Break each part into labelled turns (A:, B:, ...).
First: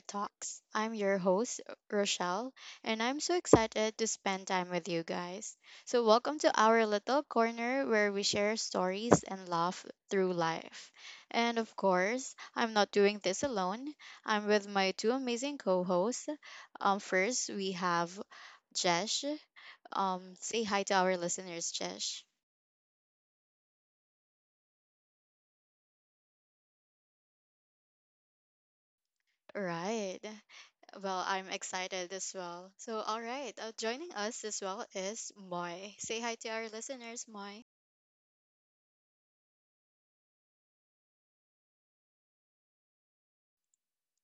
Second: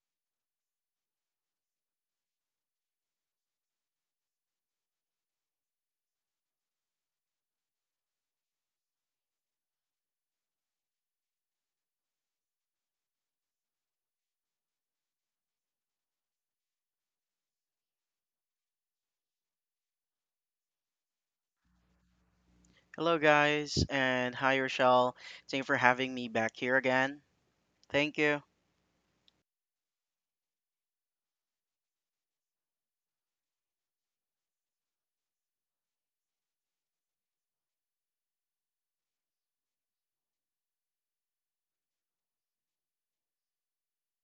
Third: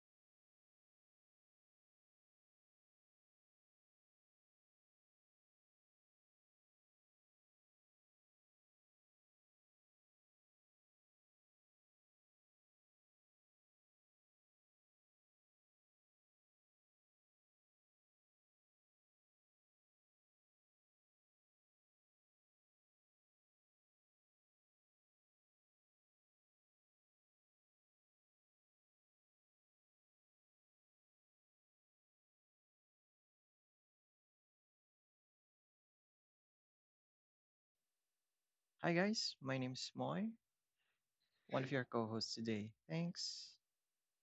A: talks. I'm your host, Rochelle, and I'm so excited to spend time with you guys. So, welcome to our little corner where we share stories and laugh through life. And of course, I'm not doing this alone. I'm with my two amazing co hosts. First, we have Jesh. Say hi to our listeners, Jesh.
B: Hello, guys, and hi, Rochelle. Thank you for having me back here again. Thank you.
A: Right. Well, I'm excited as well. So, all right, joining us as well is Moy. Say hi to our listeners, Moy.
C: Hi guys, my name is Moy, one of your co-hosts today. Thanks.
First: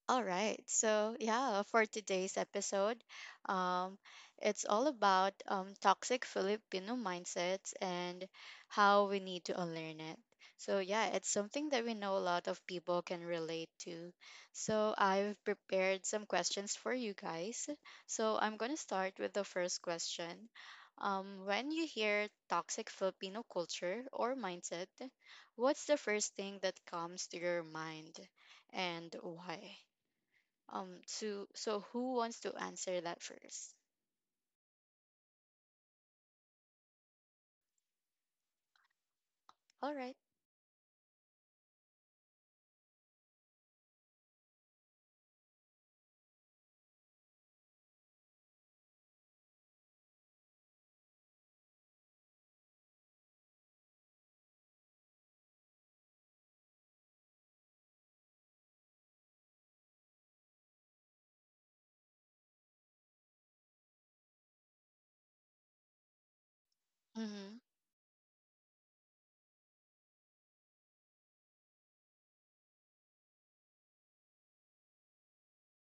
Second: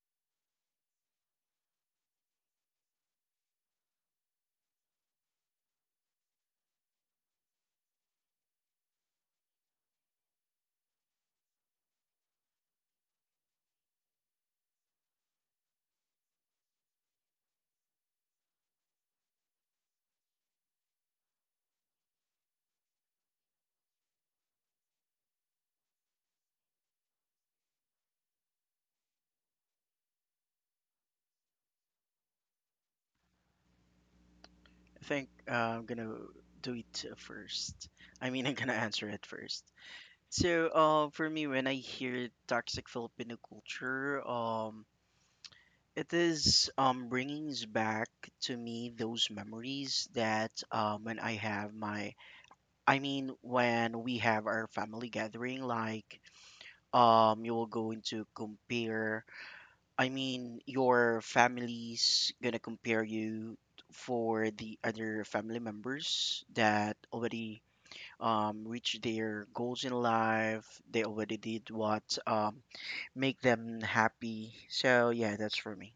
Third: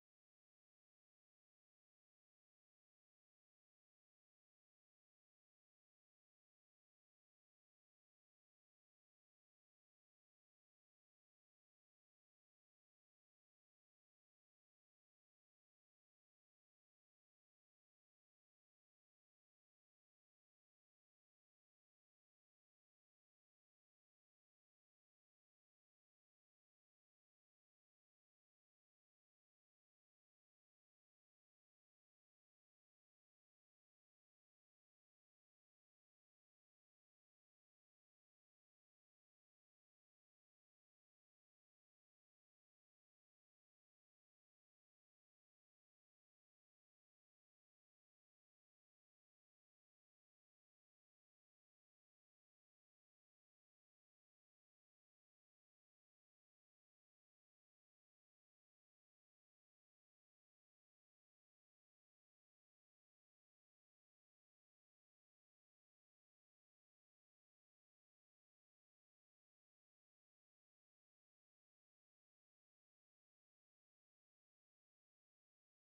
A: All right. So, yeah, for today's episode, um, it's all about toxic Filipino mindsets and how we need to unlearn it. So, yeah, it's something that we know a lot of people can relate to. So, I've prepared some questions for you guys. So, I'm going to start with the first question. When you hear toxic Filipino culture or mindset, what's the first thing that comes to your mind and why? To so who wants to answer that first?
B: I'm gonna do it first. I mean, I'm gonna answer it first.
A: All right.
B: So, for me, when I hear toxic Filipino culture, it is bringing back to me those memories that when I have when we have our family gathering, like you will go into compare I mean, your family's gonna compare you for the other family members that
A: Mm-hmm.
B: already reached their goals in life. They already did what make them happy. So yeah, that's for me.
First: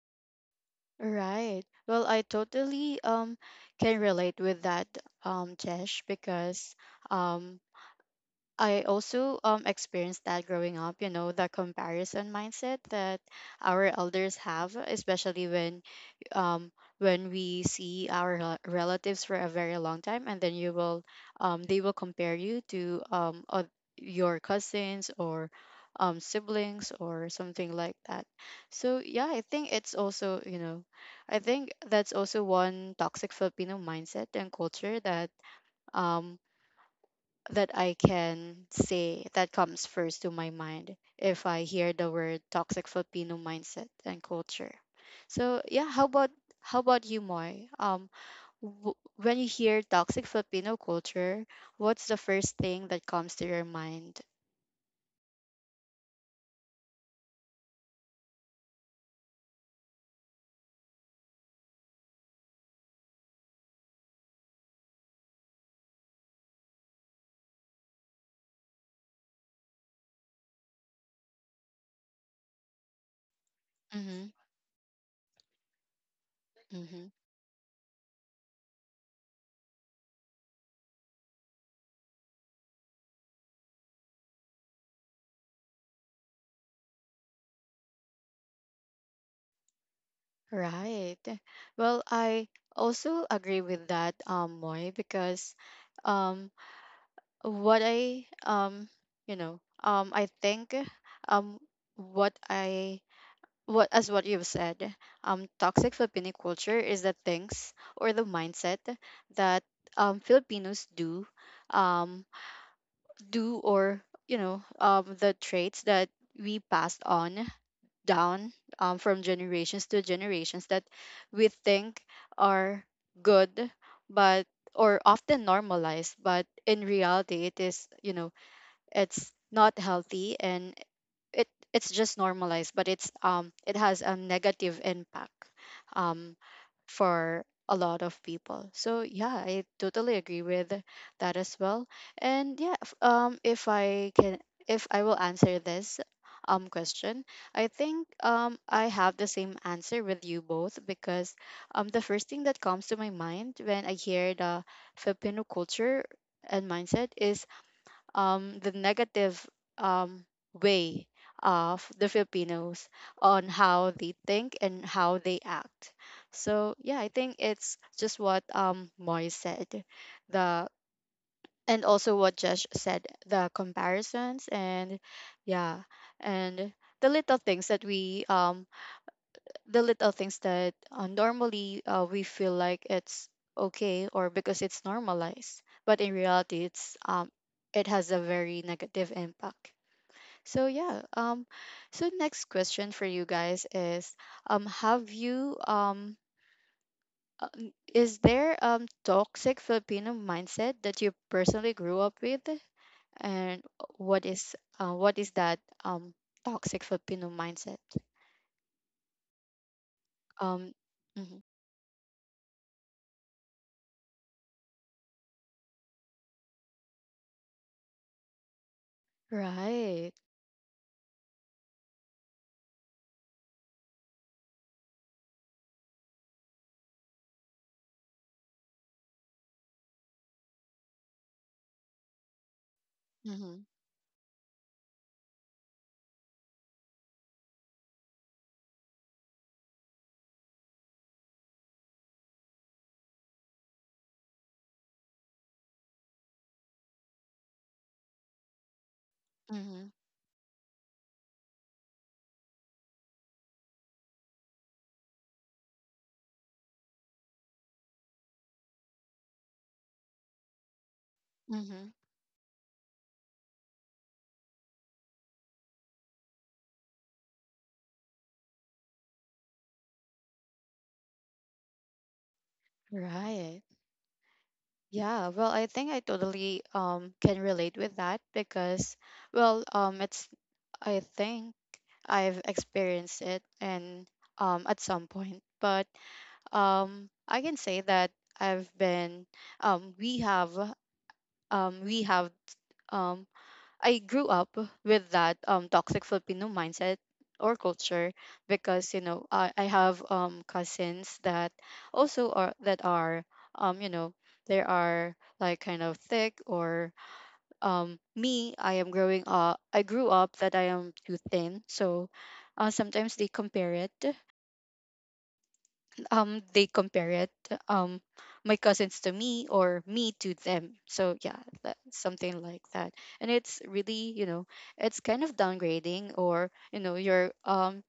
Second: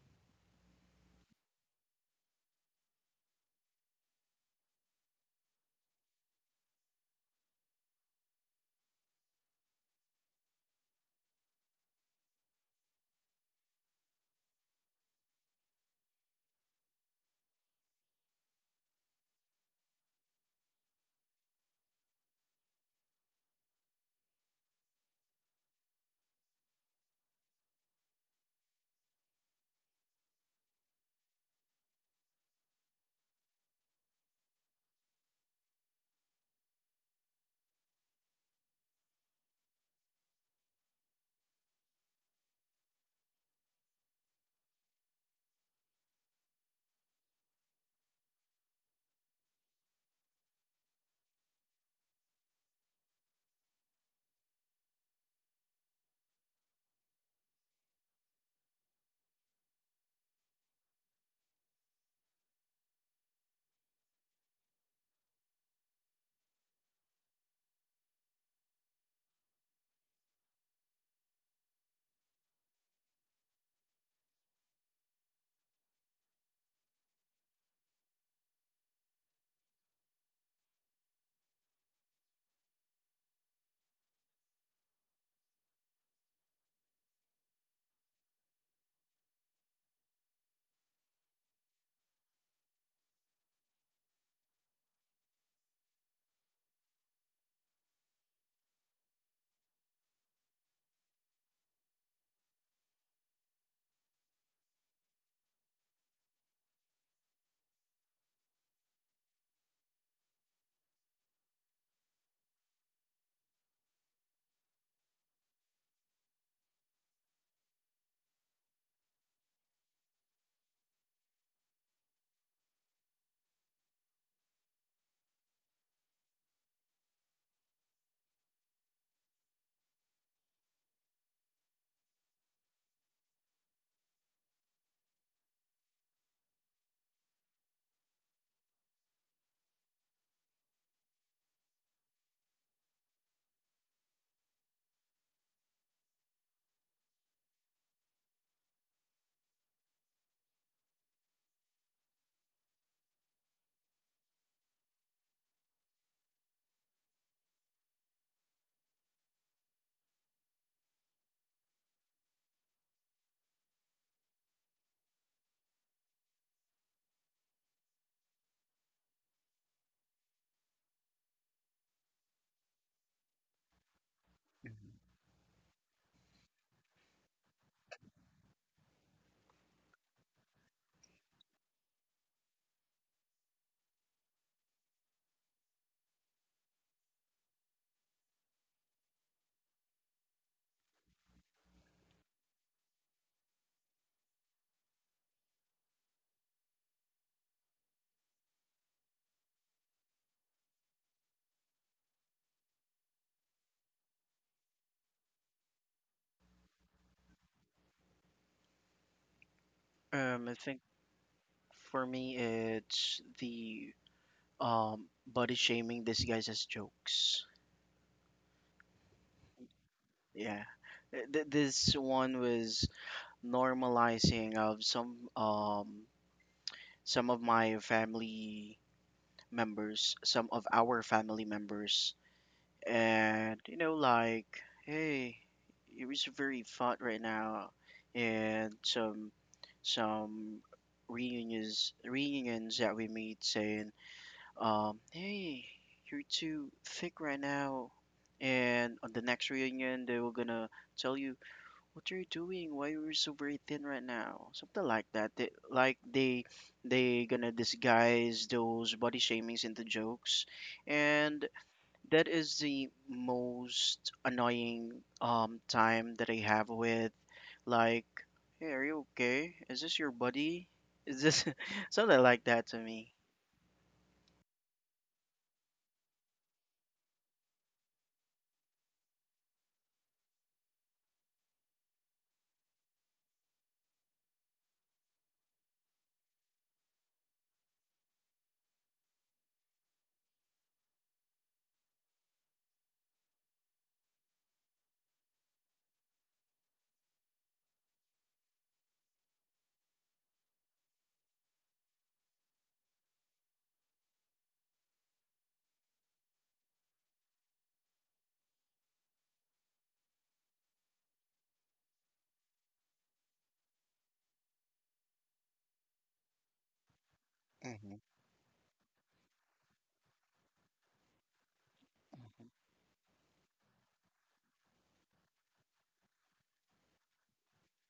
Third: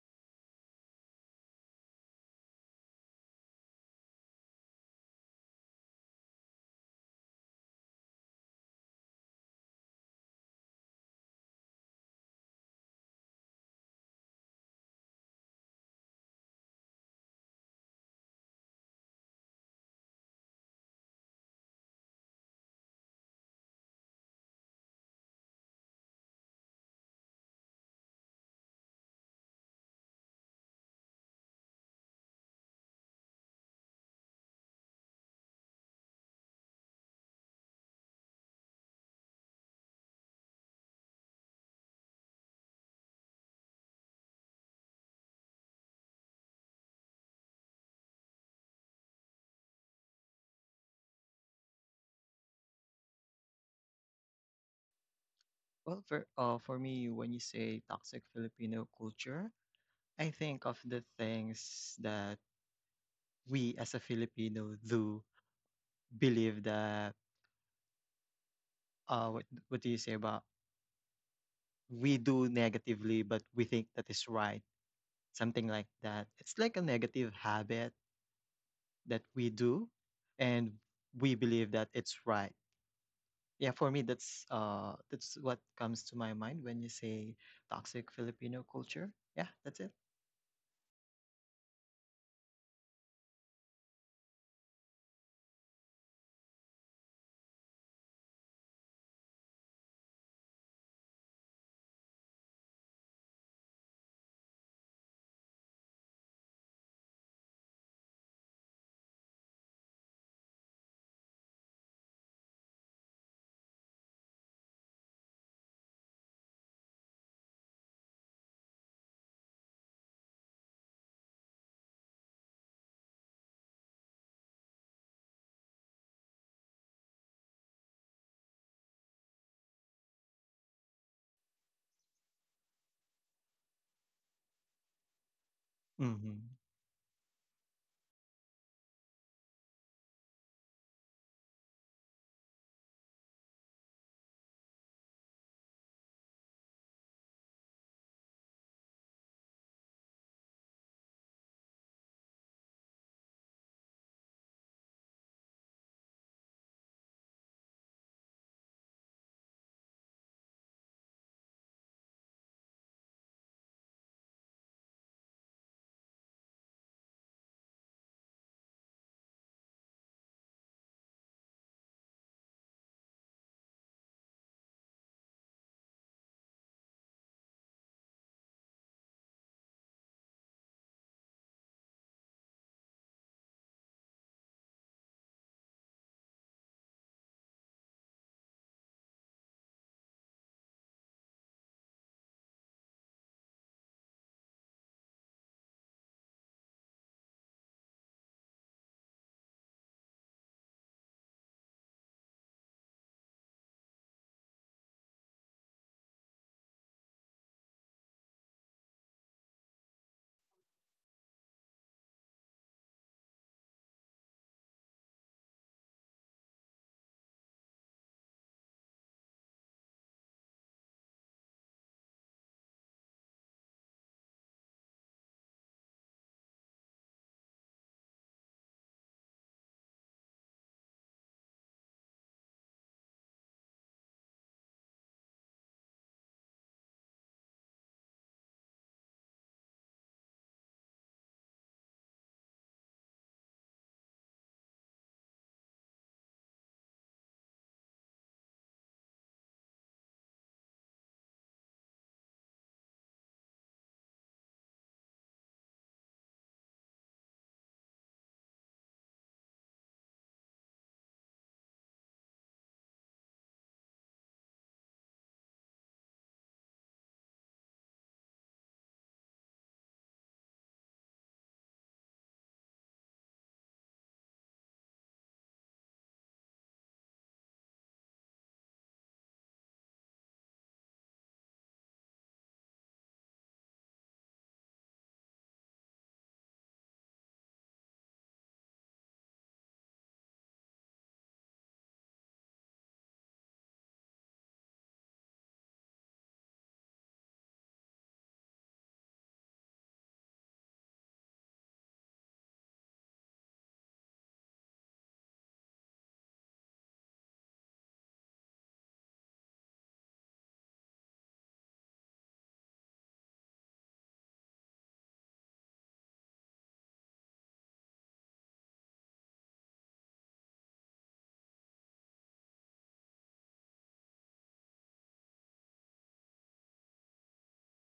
A: Right. Well, I totally can relate with that Jesh, because um I also experienced that growing up, you know, the comparison mindset that our elders have, especially um when we see our relatives for a very long time, and then you will they will compare you to your cousins or siblings or something like that. So yeah, I think it's also, you know, I think that's also one toxic Filipino mindset and culture that um that I can say that comes first to my mind if I hear the word toxic Filipino mindset and culture. So yeah, how about you, Moy? When you hear toxic Filipino culture, what's the first thing that comes to your mind?
C: Well, for me, when you say toxic Filipino culture, I think of the things that we as a Filipino do believe that what do you say about we do negatively, but we think that
A: Mm-hmm,
C: is right, something like that. It's like a
A: mm-hmm.
C: negative habit that we do, and we believe that it's right. Yeah, for me, that's what comes to my mind when you say toxic Filipino culture. Yeah, that's it.
A: Right. Well, I also agree with that, Moy, because um. what I you know I think um what I what as what you've said, toxic Filipino culture is the things or the mindset that Filipinos do um do or you know the traits that we passed on down, from generations to generations that we think are good but or often normalized, but in reality it is you know it's not healthy, and it's just normalized, but it has a negative impact um
C: hmm
A: for a lot of people. So yeah, I totally agree with that as well. And yeah, if I can if I will answer this question, I think I have the same answer with you both, because the first thing that comes to my mind when I hear the Filipino culture and mindset is the negative um, way of the Filipinos on how they think and how they act. So yeah, I think it's just what Moy said, the and also what Josh said, the comparisons, and yeah, and the little things that we the little things that normally we feel like it's okay or because it's normalized, but in reality it has a very negative impact. So so next question for you guys is have you is there toxic Filipino mindset that you personally grew up with, and what is what is that um toxic Filipino mindset?
B: I
A: um
B: think
A: mhm.
B: for me it's the body shaming disguised as jokes.
A: Right.
B: Yeah, this one was normalizing of some of some of our family members, and you know, like, hey, it was very fun right now, and some reunions that we made saying, hey, you're too thick right now, and on the next
A: Mm-hmm.
B: reunion they were gonna tell you, what are you doing? Why are you so very thin right now? Something like that. Like they gonna disguise those body shamings into jokes, and
A: Mm-hmm.
B: that is the most annoying time that I have with like, hey, are you okay? Is this your buddy? Is this something like that to me?
A: Right. Yeah. Well, I think I totally can relate with that because, well, it's I think I've experienced it and at some point, but I can say that I've been we have we have um. I grew up with that toxic Filipino mindset or culture, because you know I have cousins that also are that are, you know, they are like kind of thick, or me I am growing up I grew up that I am too thin, so sometimes they compare it
B: Mm-hmm.
A: um my cousins to me or me to them, so yeah, that, something
B: Hmm.
A: like that. And it's really you know it's kind of downgrading or you know you're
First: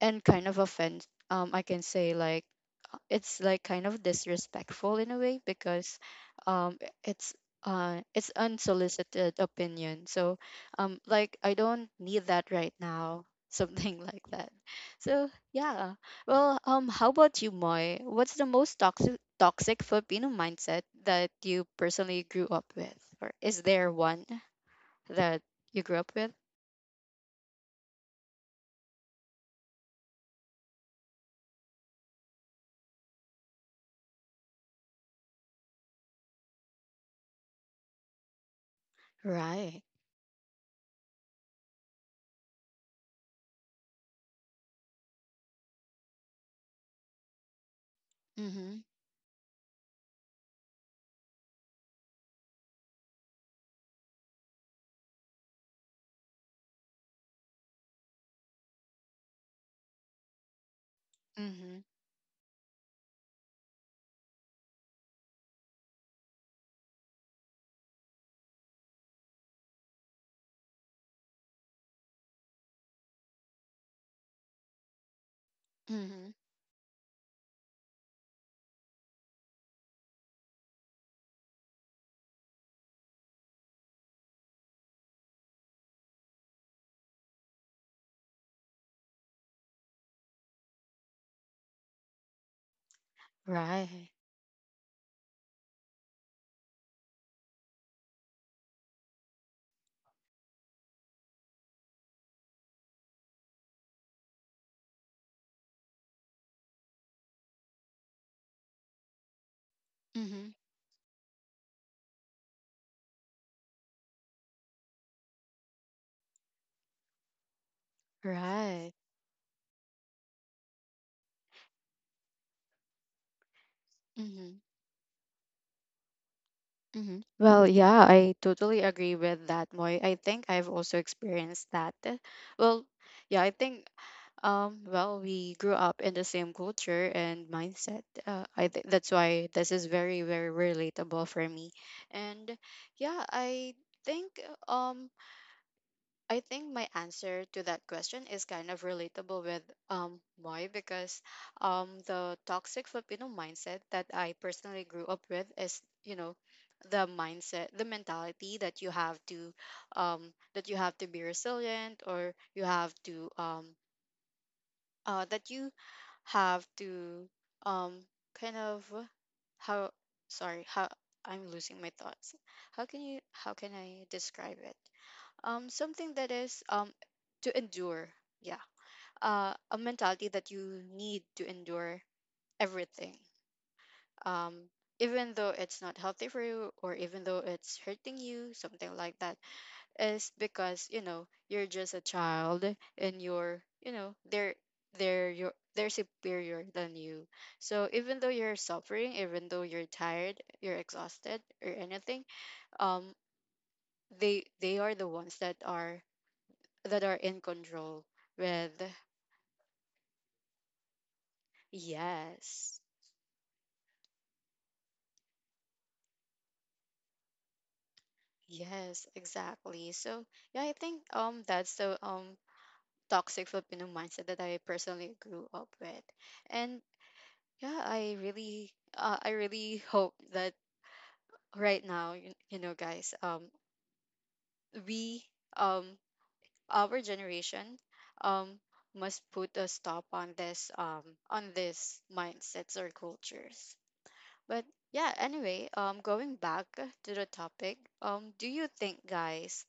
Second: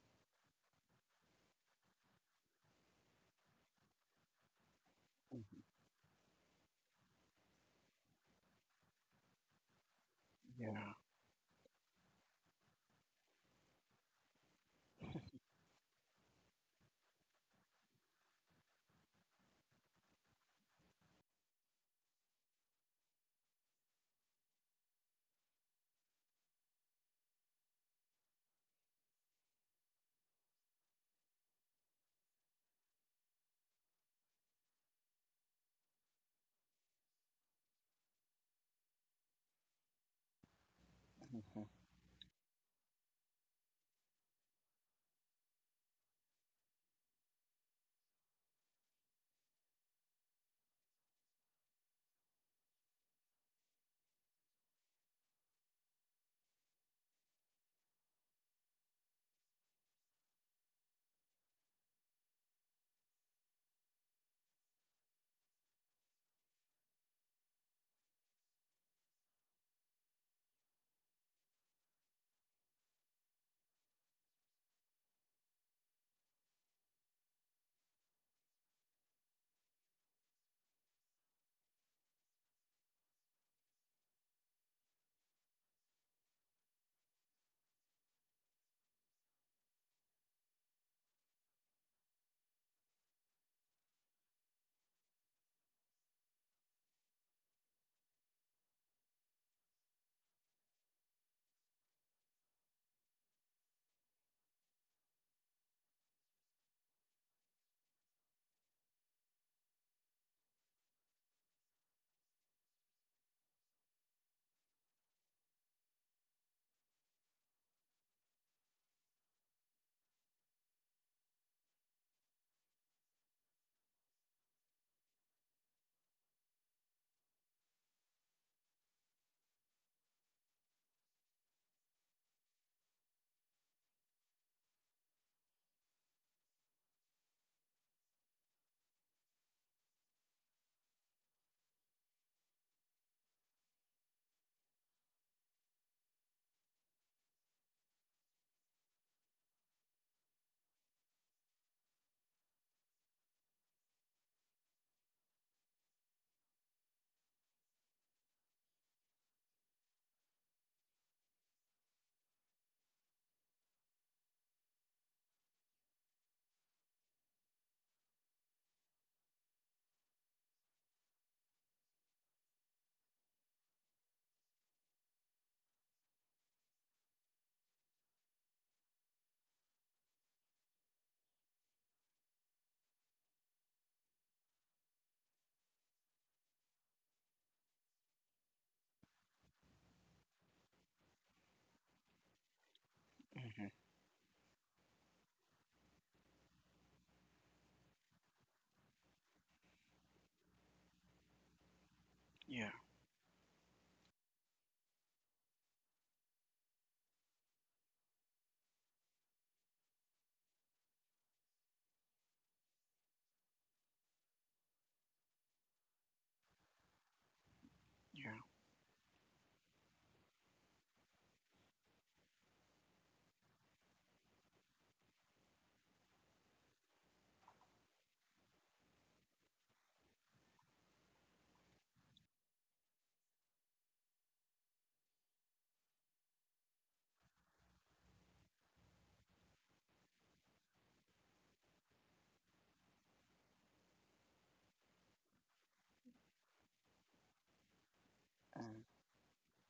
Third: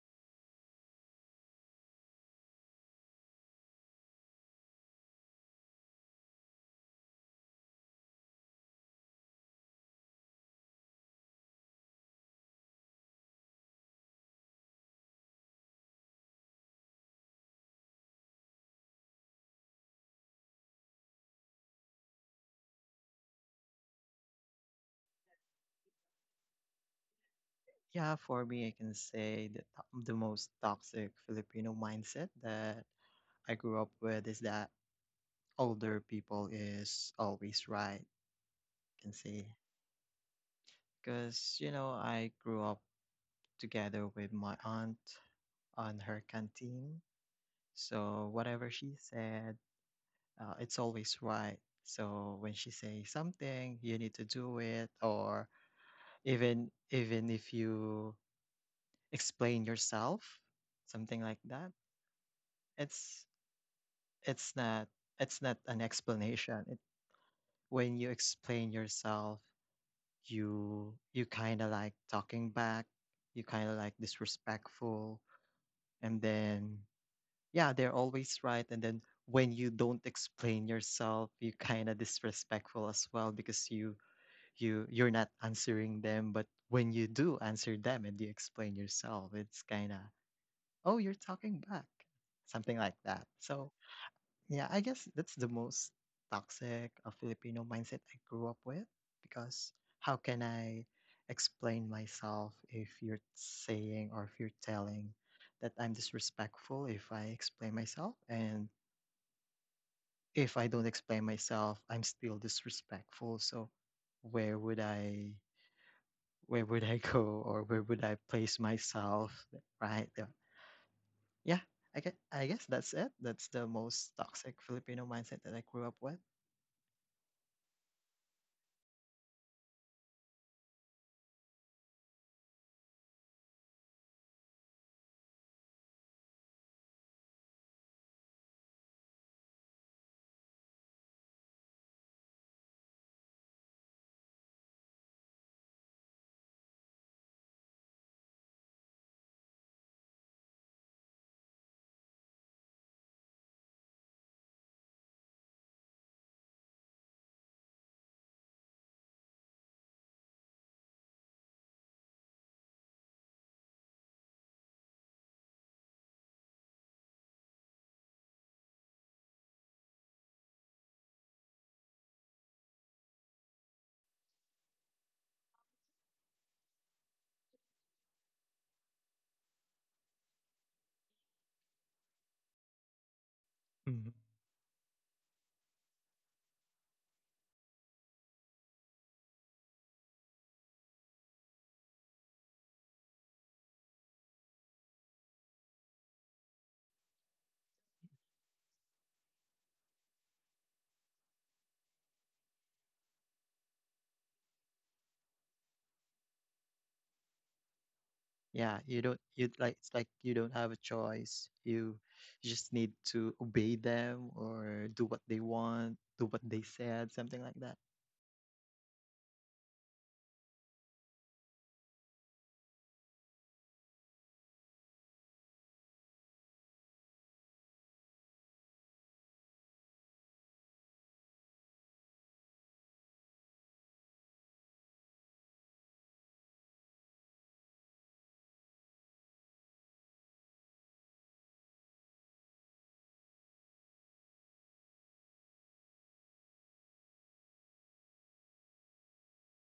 A: and kind of offense, I can say, like it's like kind of disrespectful in a way, because um i- it's it's unsolicited opinion. so
B: Yeah. Yeah,
A: um like I don't need that right now something like that. So yeah, well how about you, Moy? What's the most toxic Filipino mindset that you personally grew up with, or is there one that you grew up with?
C: Yeah, for me, I can say that the most toxic Filipino mindset that I grew up with is that older people is always right. I can say
A: Right.
C: because you know I grew up together with my aunt on her canteen, so whatever
A: Mhm.
C: she said, it's always right. So when she says something, you need to do it, or even if you explain yourself, something like that.
A: Mhm.
C: It's it's not it's not an explanation. When you explain yourself, you kind of like talking back, you kind of like disrespectful, and
A: Mhm.
C: then yeah, they're always right. And then when you don't explain yourself, you kind of disrespectful as well, because you're not answering them. But when you do answer them and you explain yourself, it's kind of, oh, you're talking back, something like that. So
A: Right.
C: yeah, I guess that's the most toxic Filipino mindset I grew up with, because how can I explain myself if you're saying or if you're telling that I'm disrespectful if I explain myself, and
A: Mhm.
C: if I don't explain myself, I'm still disrespectful. So where would i where would I go, or where would I place
A: Right.
C: myself, right? Yeah, yeah, I guess that's it. That's the most toxic
A: Mhm.
C: Filipino mindset that I grew up with.
A: Hmm. Well, yeah, I totally agree with that, Moy. I think I've also experienced that. Well, yeah, I think well we grew up in the same culture and mindset. I think that's why this is very very relatable for me. And yeah, think um I think my answer to that question is kind of relatable with why, because the toxic Filipino mindset that I personally grew up with is you know the mindset the mentality that you have to that you have to be resilient, or you have to that you have to um kind of how sorry how I'm losing my thoughts, how can you how can I describe it? Something that is to endure, yeah, a mentality that you need to endure everything,
C: hmm
A: um even though it's not healthy for you or even though it's hurting you, something like that, is because you know you're just a child, and
B: mm-hmm,
A: you know they're your they're superior than you. So even though you're suffering, even though you're tired, you're exhausted or anything,
B: yeah,
A: um they are the ones that are in control with
C: Yeah, you don't you like it's like you don't have a choice. You just
A: yes.
C: need to obey them or do what they want, do what they said, something like that.
B: yeah.
A: Yes, exactly. So yeah, I think that's the toxic Filipino mindset that I personally grew up with. And yeah, I really I really hope that right now you know guys we um our generation um must put a stop on this mindsets or cultures. But yeah, anyway, going back to the topic, do you
B: Um,
A: think, guys,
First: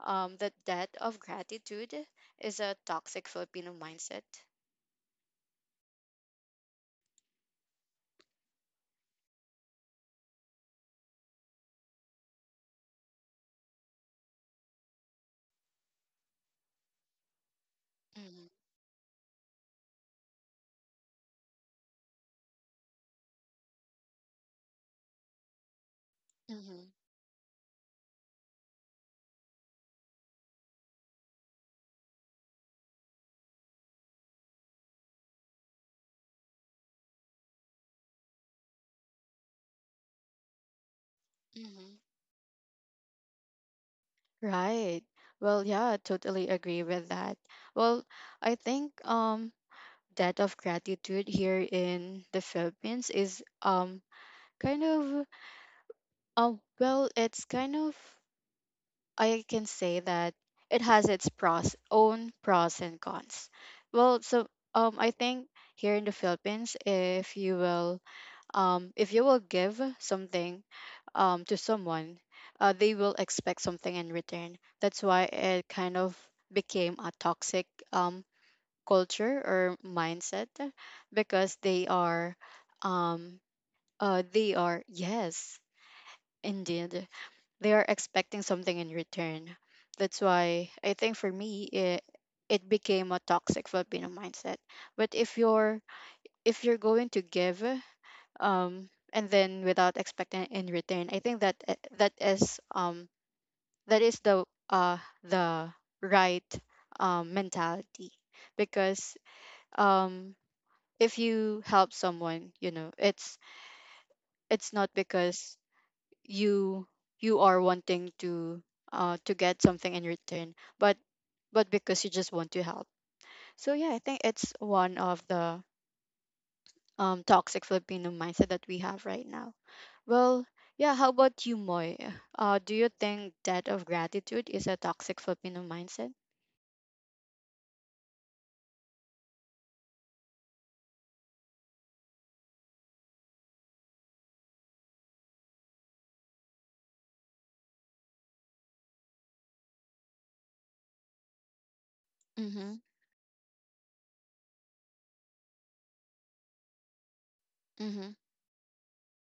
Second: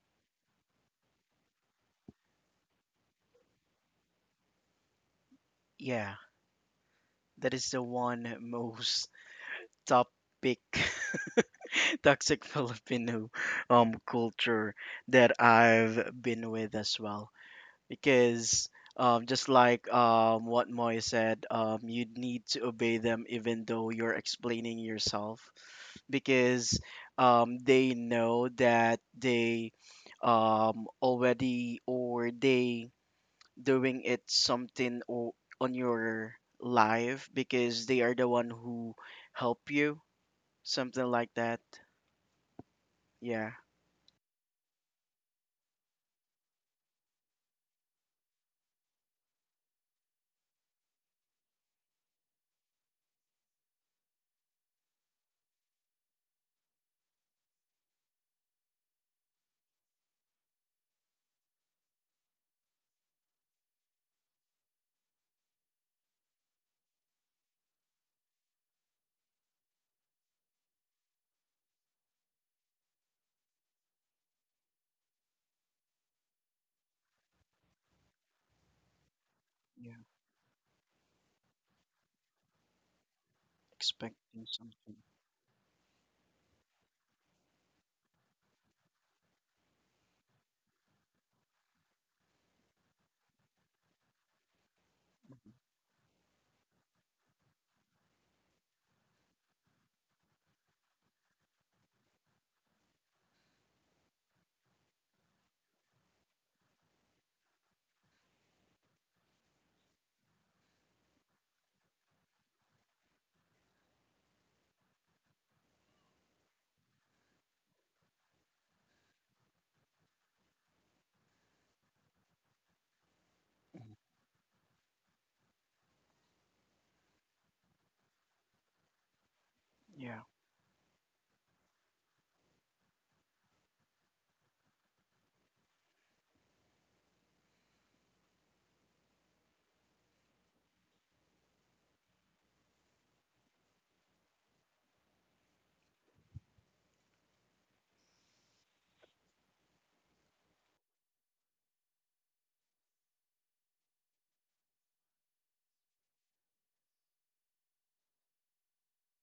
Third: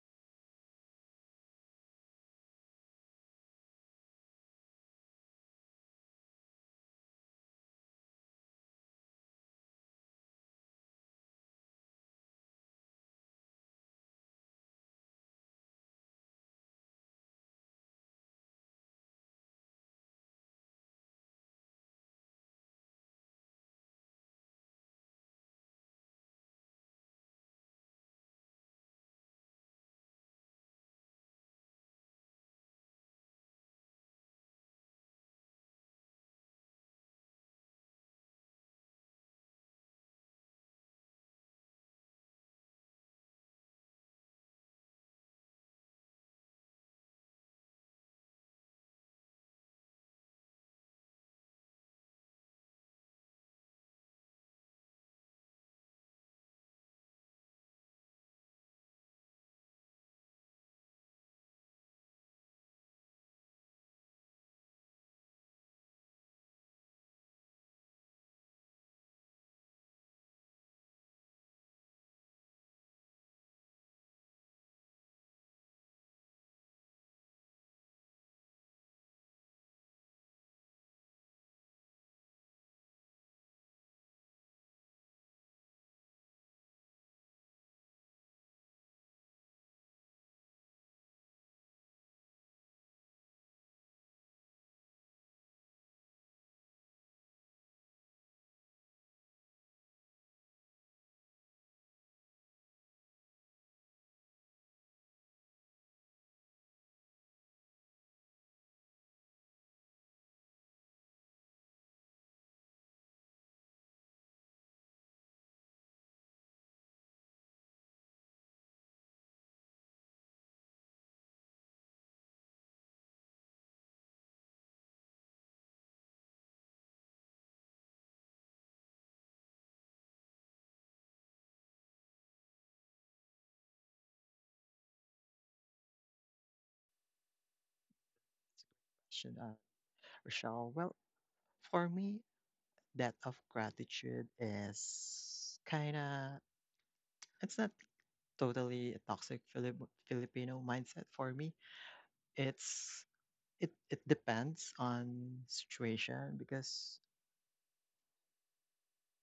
A: the debt of gratitude is a toxic Filipino mindset?
B: yeah, that is the one most topic toxic Filipino culture that I've been with as well.
A: Mm-hmm.
B: Because just like what Moy said, you need to obey them even though you're explaining yourself because
A: Mm-hmm.
B: they know that they already or they doing it something or on your life because they are the one who help you, something like that.
A: Mm-hmm.
B: Yeah.
A: Right. Well, yeah, I totally agree with that. Well, I think debt of gratitude here in the Philippines is kind of well, it's kind of I can say that it has its pros own pros and cons. Well, so I think here in the Philippines, if you will give something, to someone, they will expect something in return. That's why it kind of became a toxic um, culture or
B: Yeah.
A: mindset, because they are, um,
B: Expecting
A: they are
B: something.
A: yes, indeed, they are expecting something in return. That's why I think for me it it became a toxic Filipino mindset. But
B: Mhm.
A: if you're going to give and then without expecting in return, I think that that is uh the right mentality, because um if you help someone, you know, it's not because you you are wanting to get something in return, but but because you just want to help. So yeah,
B: Mhm.
A: I think it's one of the toxic Filipino mindset that we have right now.
B: Yeah.
A: Well, yeah, how about you, Moy? Do you think debt of gratitude is a toxic Filipino mindset?
C: Should, Rochelle? Well, for me, that of gratitude is kind of, it's not totally a toxic Filipino mindset for me.
A: Mm-hmm.
C: It's it depends on situation, because
A: Mm-hmm.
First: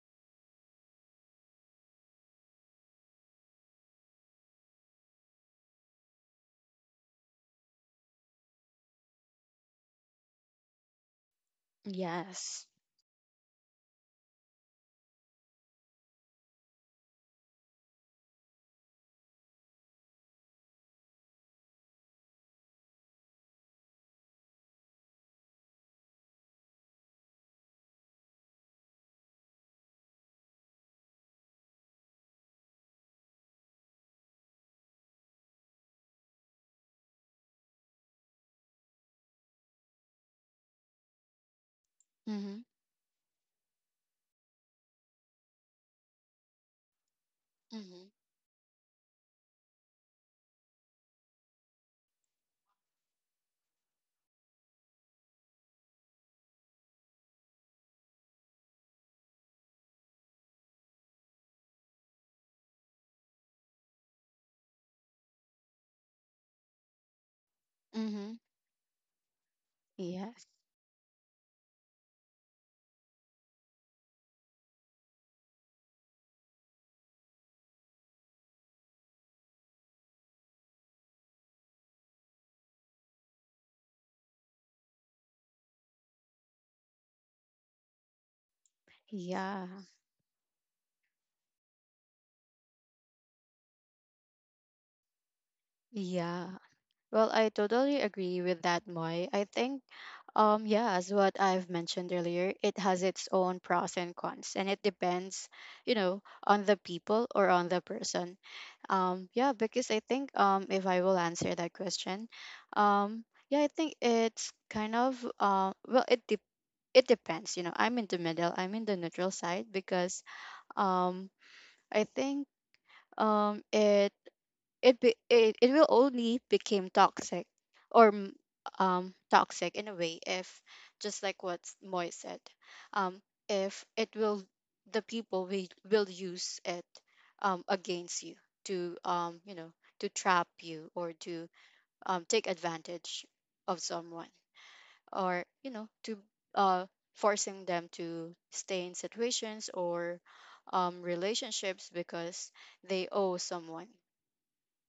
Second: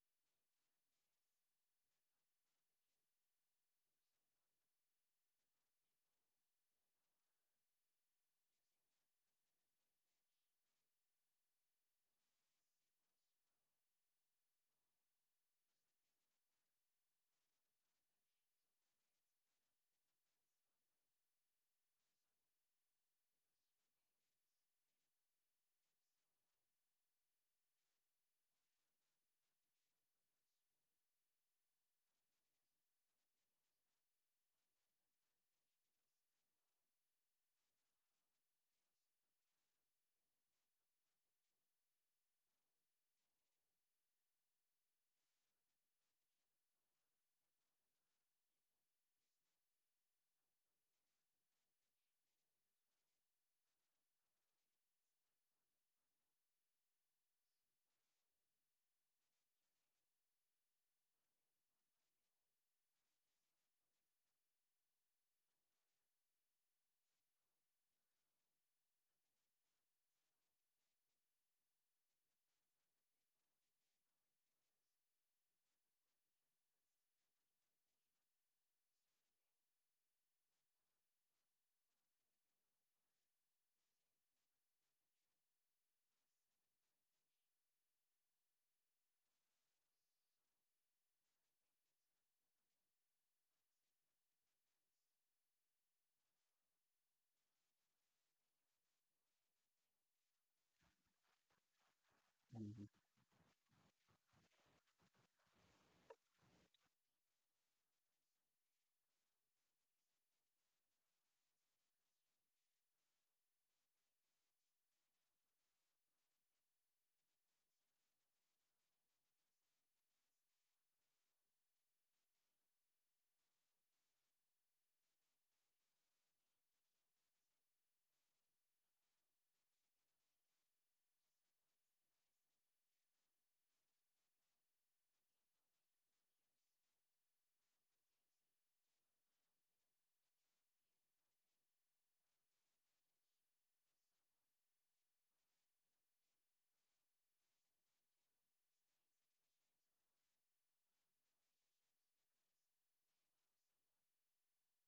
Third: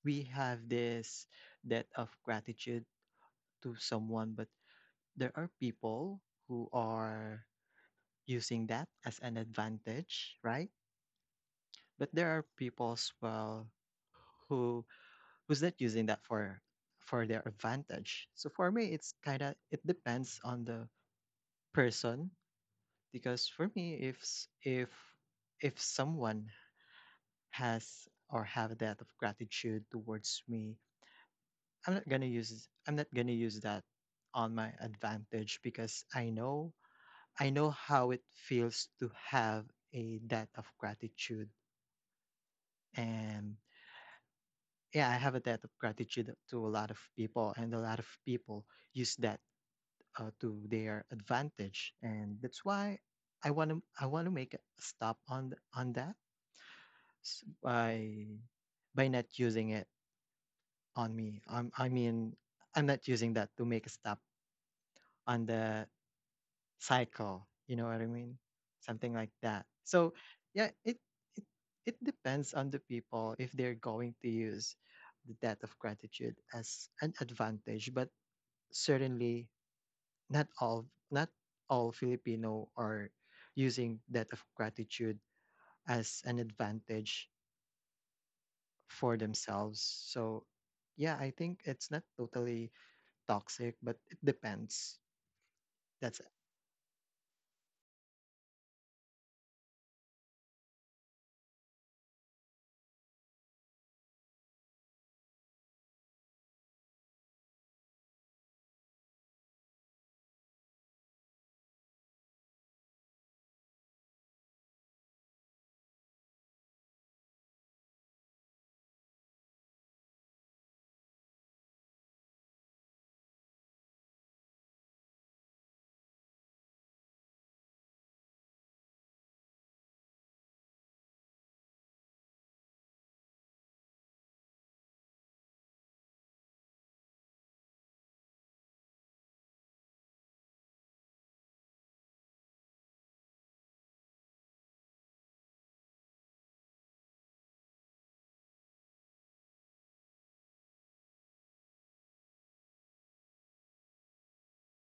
C: we have this debt of gratitude to someone, but there are people who are using that as an advantage, right? But there are
A: Yes.
C: people as well who who's not using that for their advantage. So for me, it's kind of, it depends on the person, because for me, if s- if someone has or have that of gratitude towards me, I'm not gonna use that on my advantage, because I know how it feels to have a debt of gratitude.
A: Mm-hmm.
C: And yeah, I have a debt of gratitude to a lot of people, and a lot
A: Mm-hmm.
C: of people use that to their advantage, and that's why I want to make a stop on on that, s- by by not using it on me. I mean, I'm not using that, to make a stop on the cycle. You know what I mean?
A: Mm-hmm.
C: Something like that. So
A: Yes.
C: yeah, it, it depends on the people if they're going to use the debt of gratitude as an advantage, but certainly not all Filipino are using debt of gratitude as an advantage for
A: Yeah.
C: themselves. So yeah, I think it's not totally toxic, but it depends. That's
A: Yeah. Well, I totally agree with that, Moy. I think, um, yeah, as what I've mentioned earlier, it
B: Mhm,
A: has its own pros and cons, and it depends, you know, on the people or on the person. Yeah, because I think if I will answer that question, um, yeah, I think it's kind of well, it depends. You know, I'm in the middle. I'm in the neutral side, because um, I think it it be, it will only become toxic or toxic in a way if just like what Moy said um if it will the people we will use it against you to you know to trap you or to take advantage of someone, or you know to uh forcing them to stay in situations or relationships because they owe someone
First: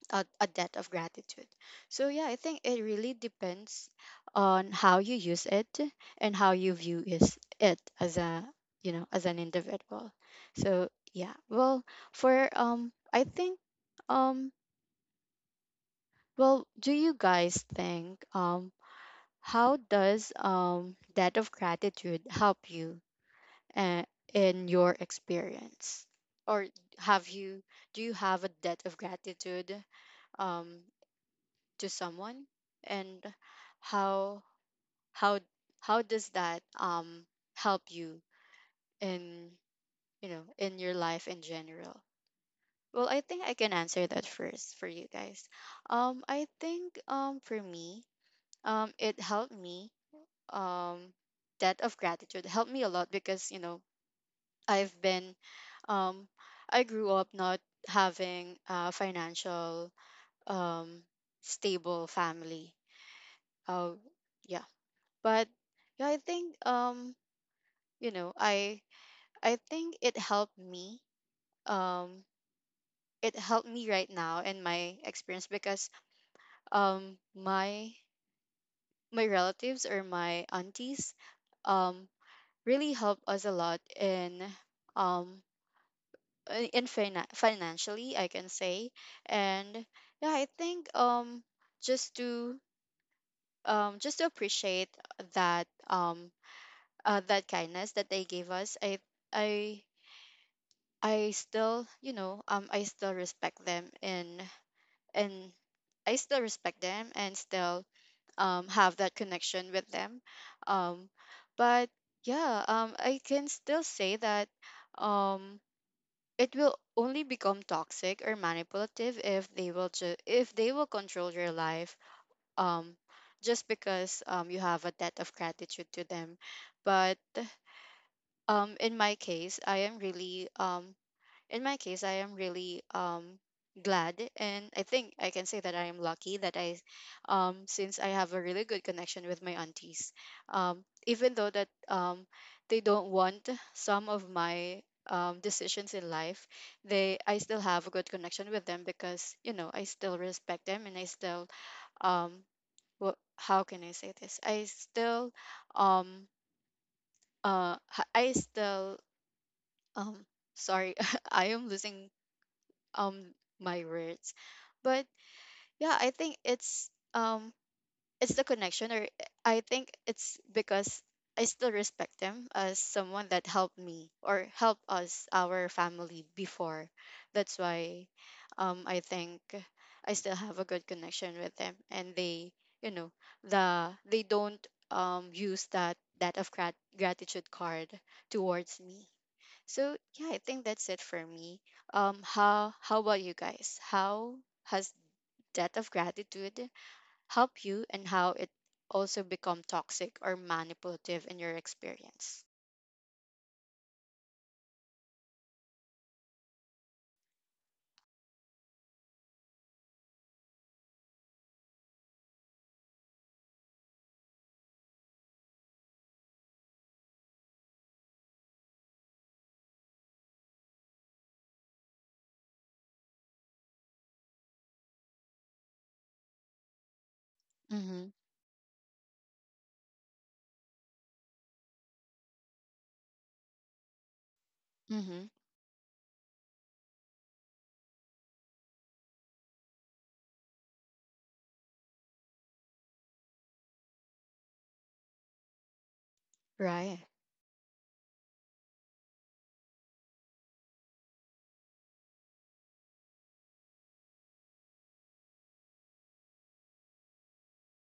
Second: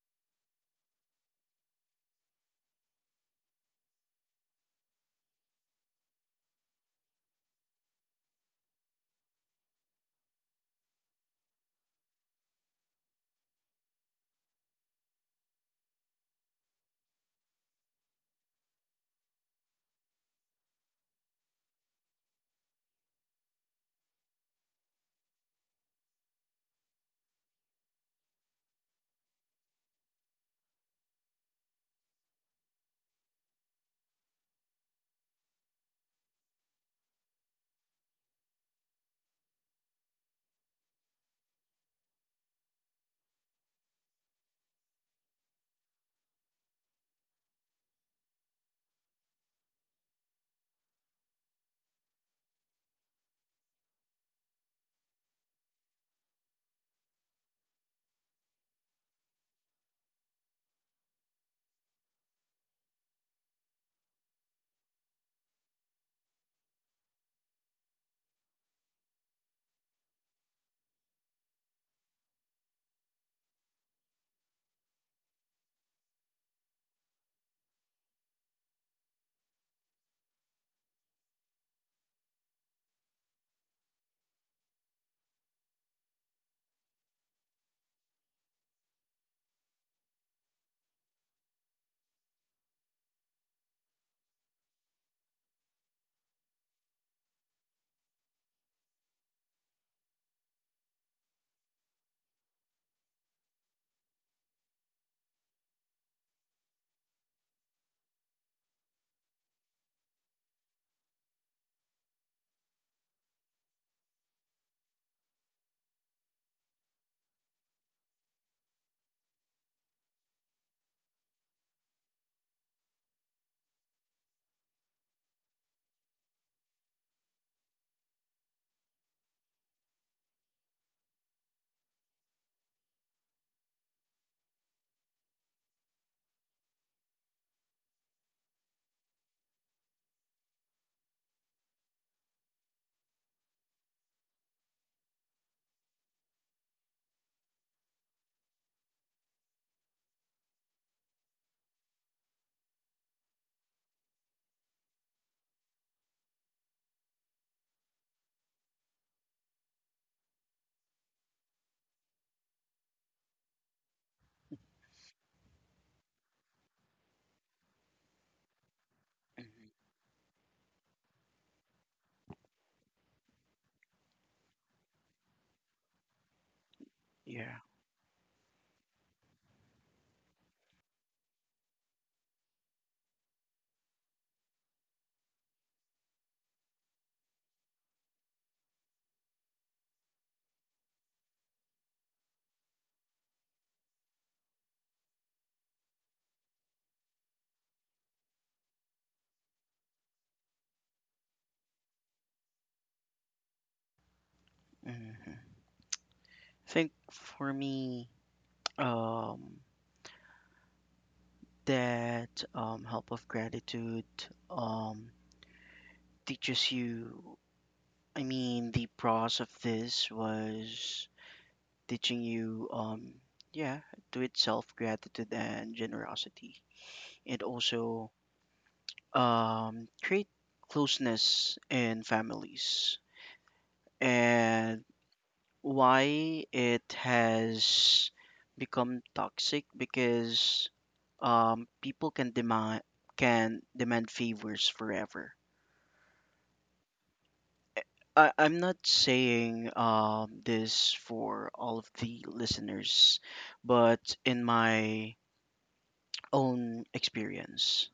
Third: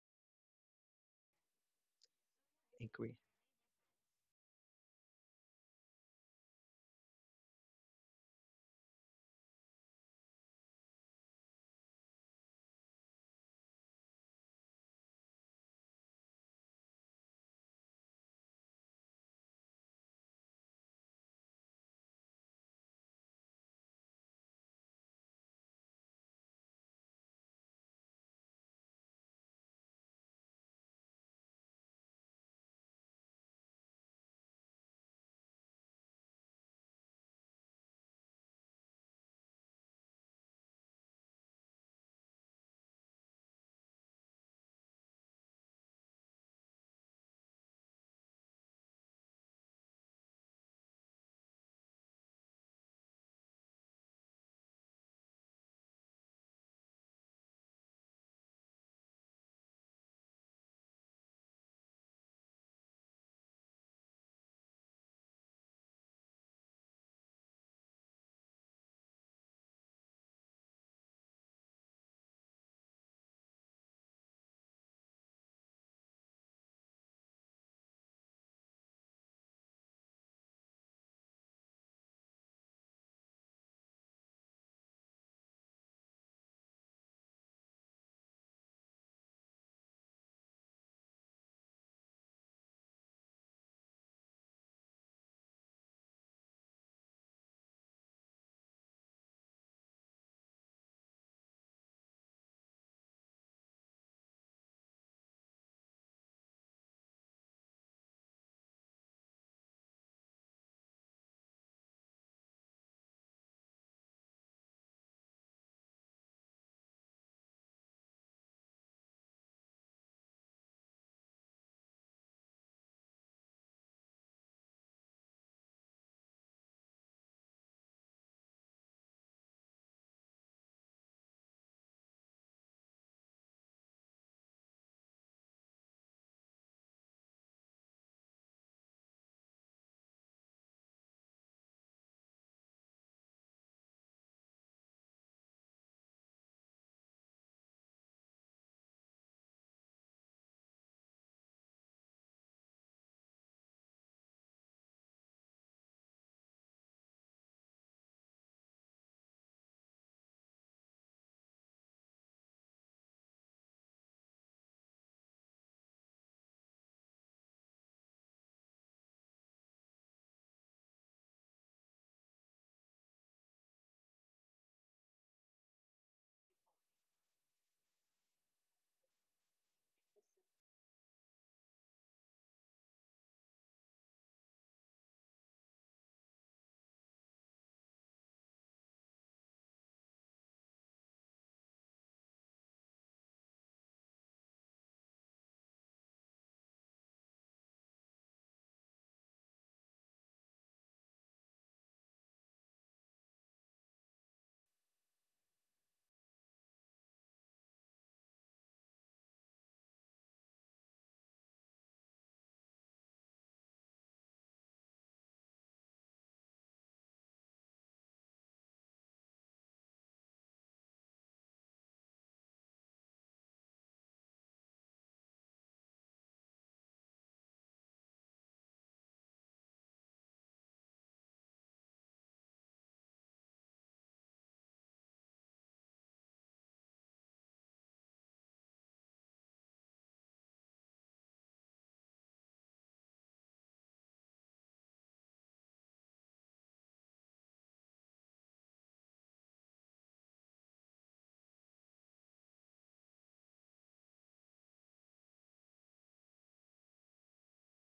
A: a debt of gratitude. So yeah, I think it really
C: Agree.
A: depends on how you use it and how you view is it as a you know as an individual. So yeah, well for I think um well, do you guys think, how does, debt of gratitude help you uh, in your experience? Or have you, do you have a debt of gratitude um to someone, and how how how does that, help you in, you know, in your life in general? Well, I think I can answer that first for you guys. I think for me, it helped me, um debt of gratitude helped me a lot because, you know, I've been, um I grew up not having a financial, um stable family. uh yeah, but yeah, I think you know, I think it helped me, um it helped me right now in my experience because, um my my relatives or my aunties um really help us a lot in, um financially, I can say. And yeah, I think just to, just to appreciate that, that kindness that they gave us, I I still, you know, I still respect them, and I still respect them and still have that connection with them. Um, but yeah, I can still say that um it will only become toxic or manipulative if they will if they will control your life um just because, you have a debt of gratitude to them. But um in my case, I am really um in my case, I am really glad, and I think I can say that I am lucky that I since I have a really good connection with my aunties. Even though that, they don't want some of my decisions in life, they I still have a good connection with them because, you know, I still respect them and I still, um how can I say this? I still, um I still, um sorry, I am losing um my words. But yeah, I think it's the connection, or I
B: mhm,
A: think it's because I still respect him as someone that helped me or helped us, our family, before. That's
B: yeah.
A: why, I think I still have a good connection with them, and they, you know, they don't use that, that of gratitude card towards me. So yeah, I think that's it for me. How about you guys? How has debt of gratitude help you, and how it also become toxic or manipulative in your experience?
B: Mhm. I think for me, um, that help of gratitude um, teaches you. I mean, the pros of this was teaching you, yeah, to itself gratitude and generosity, and
A: Mm-hmm.
B: also create closeness in families, and
A: Mm-hmm.
B: why it has become toxic because people can demand favors forever.
A: Right.
B: I'm not saying this for all of the listeners, but in my own experience,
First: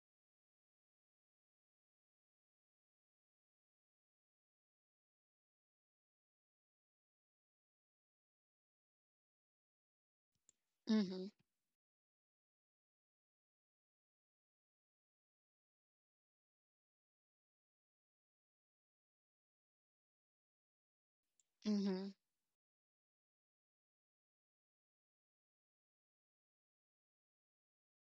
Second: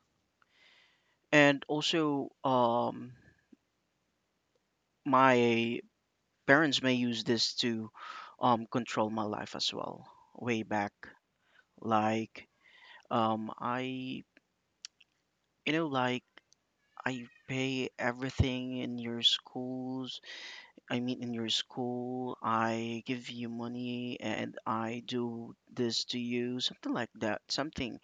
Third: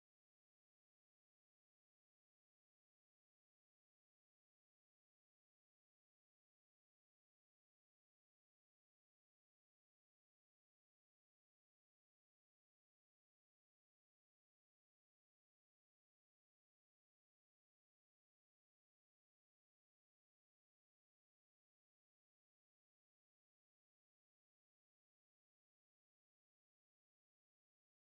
B: and also my parents may use this to control my life as well. Way back,
A: Mm-hmm.
B: like I, you know, like, I pay everything in your schools. I mean, in your
A: Mm-hmm.
B: school, I give you money and I do this to you, something like that. Something,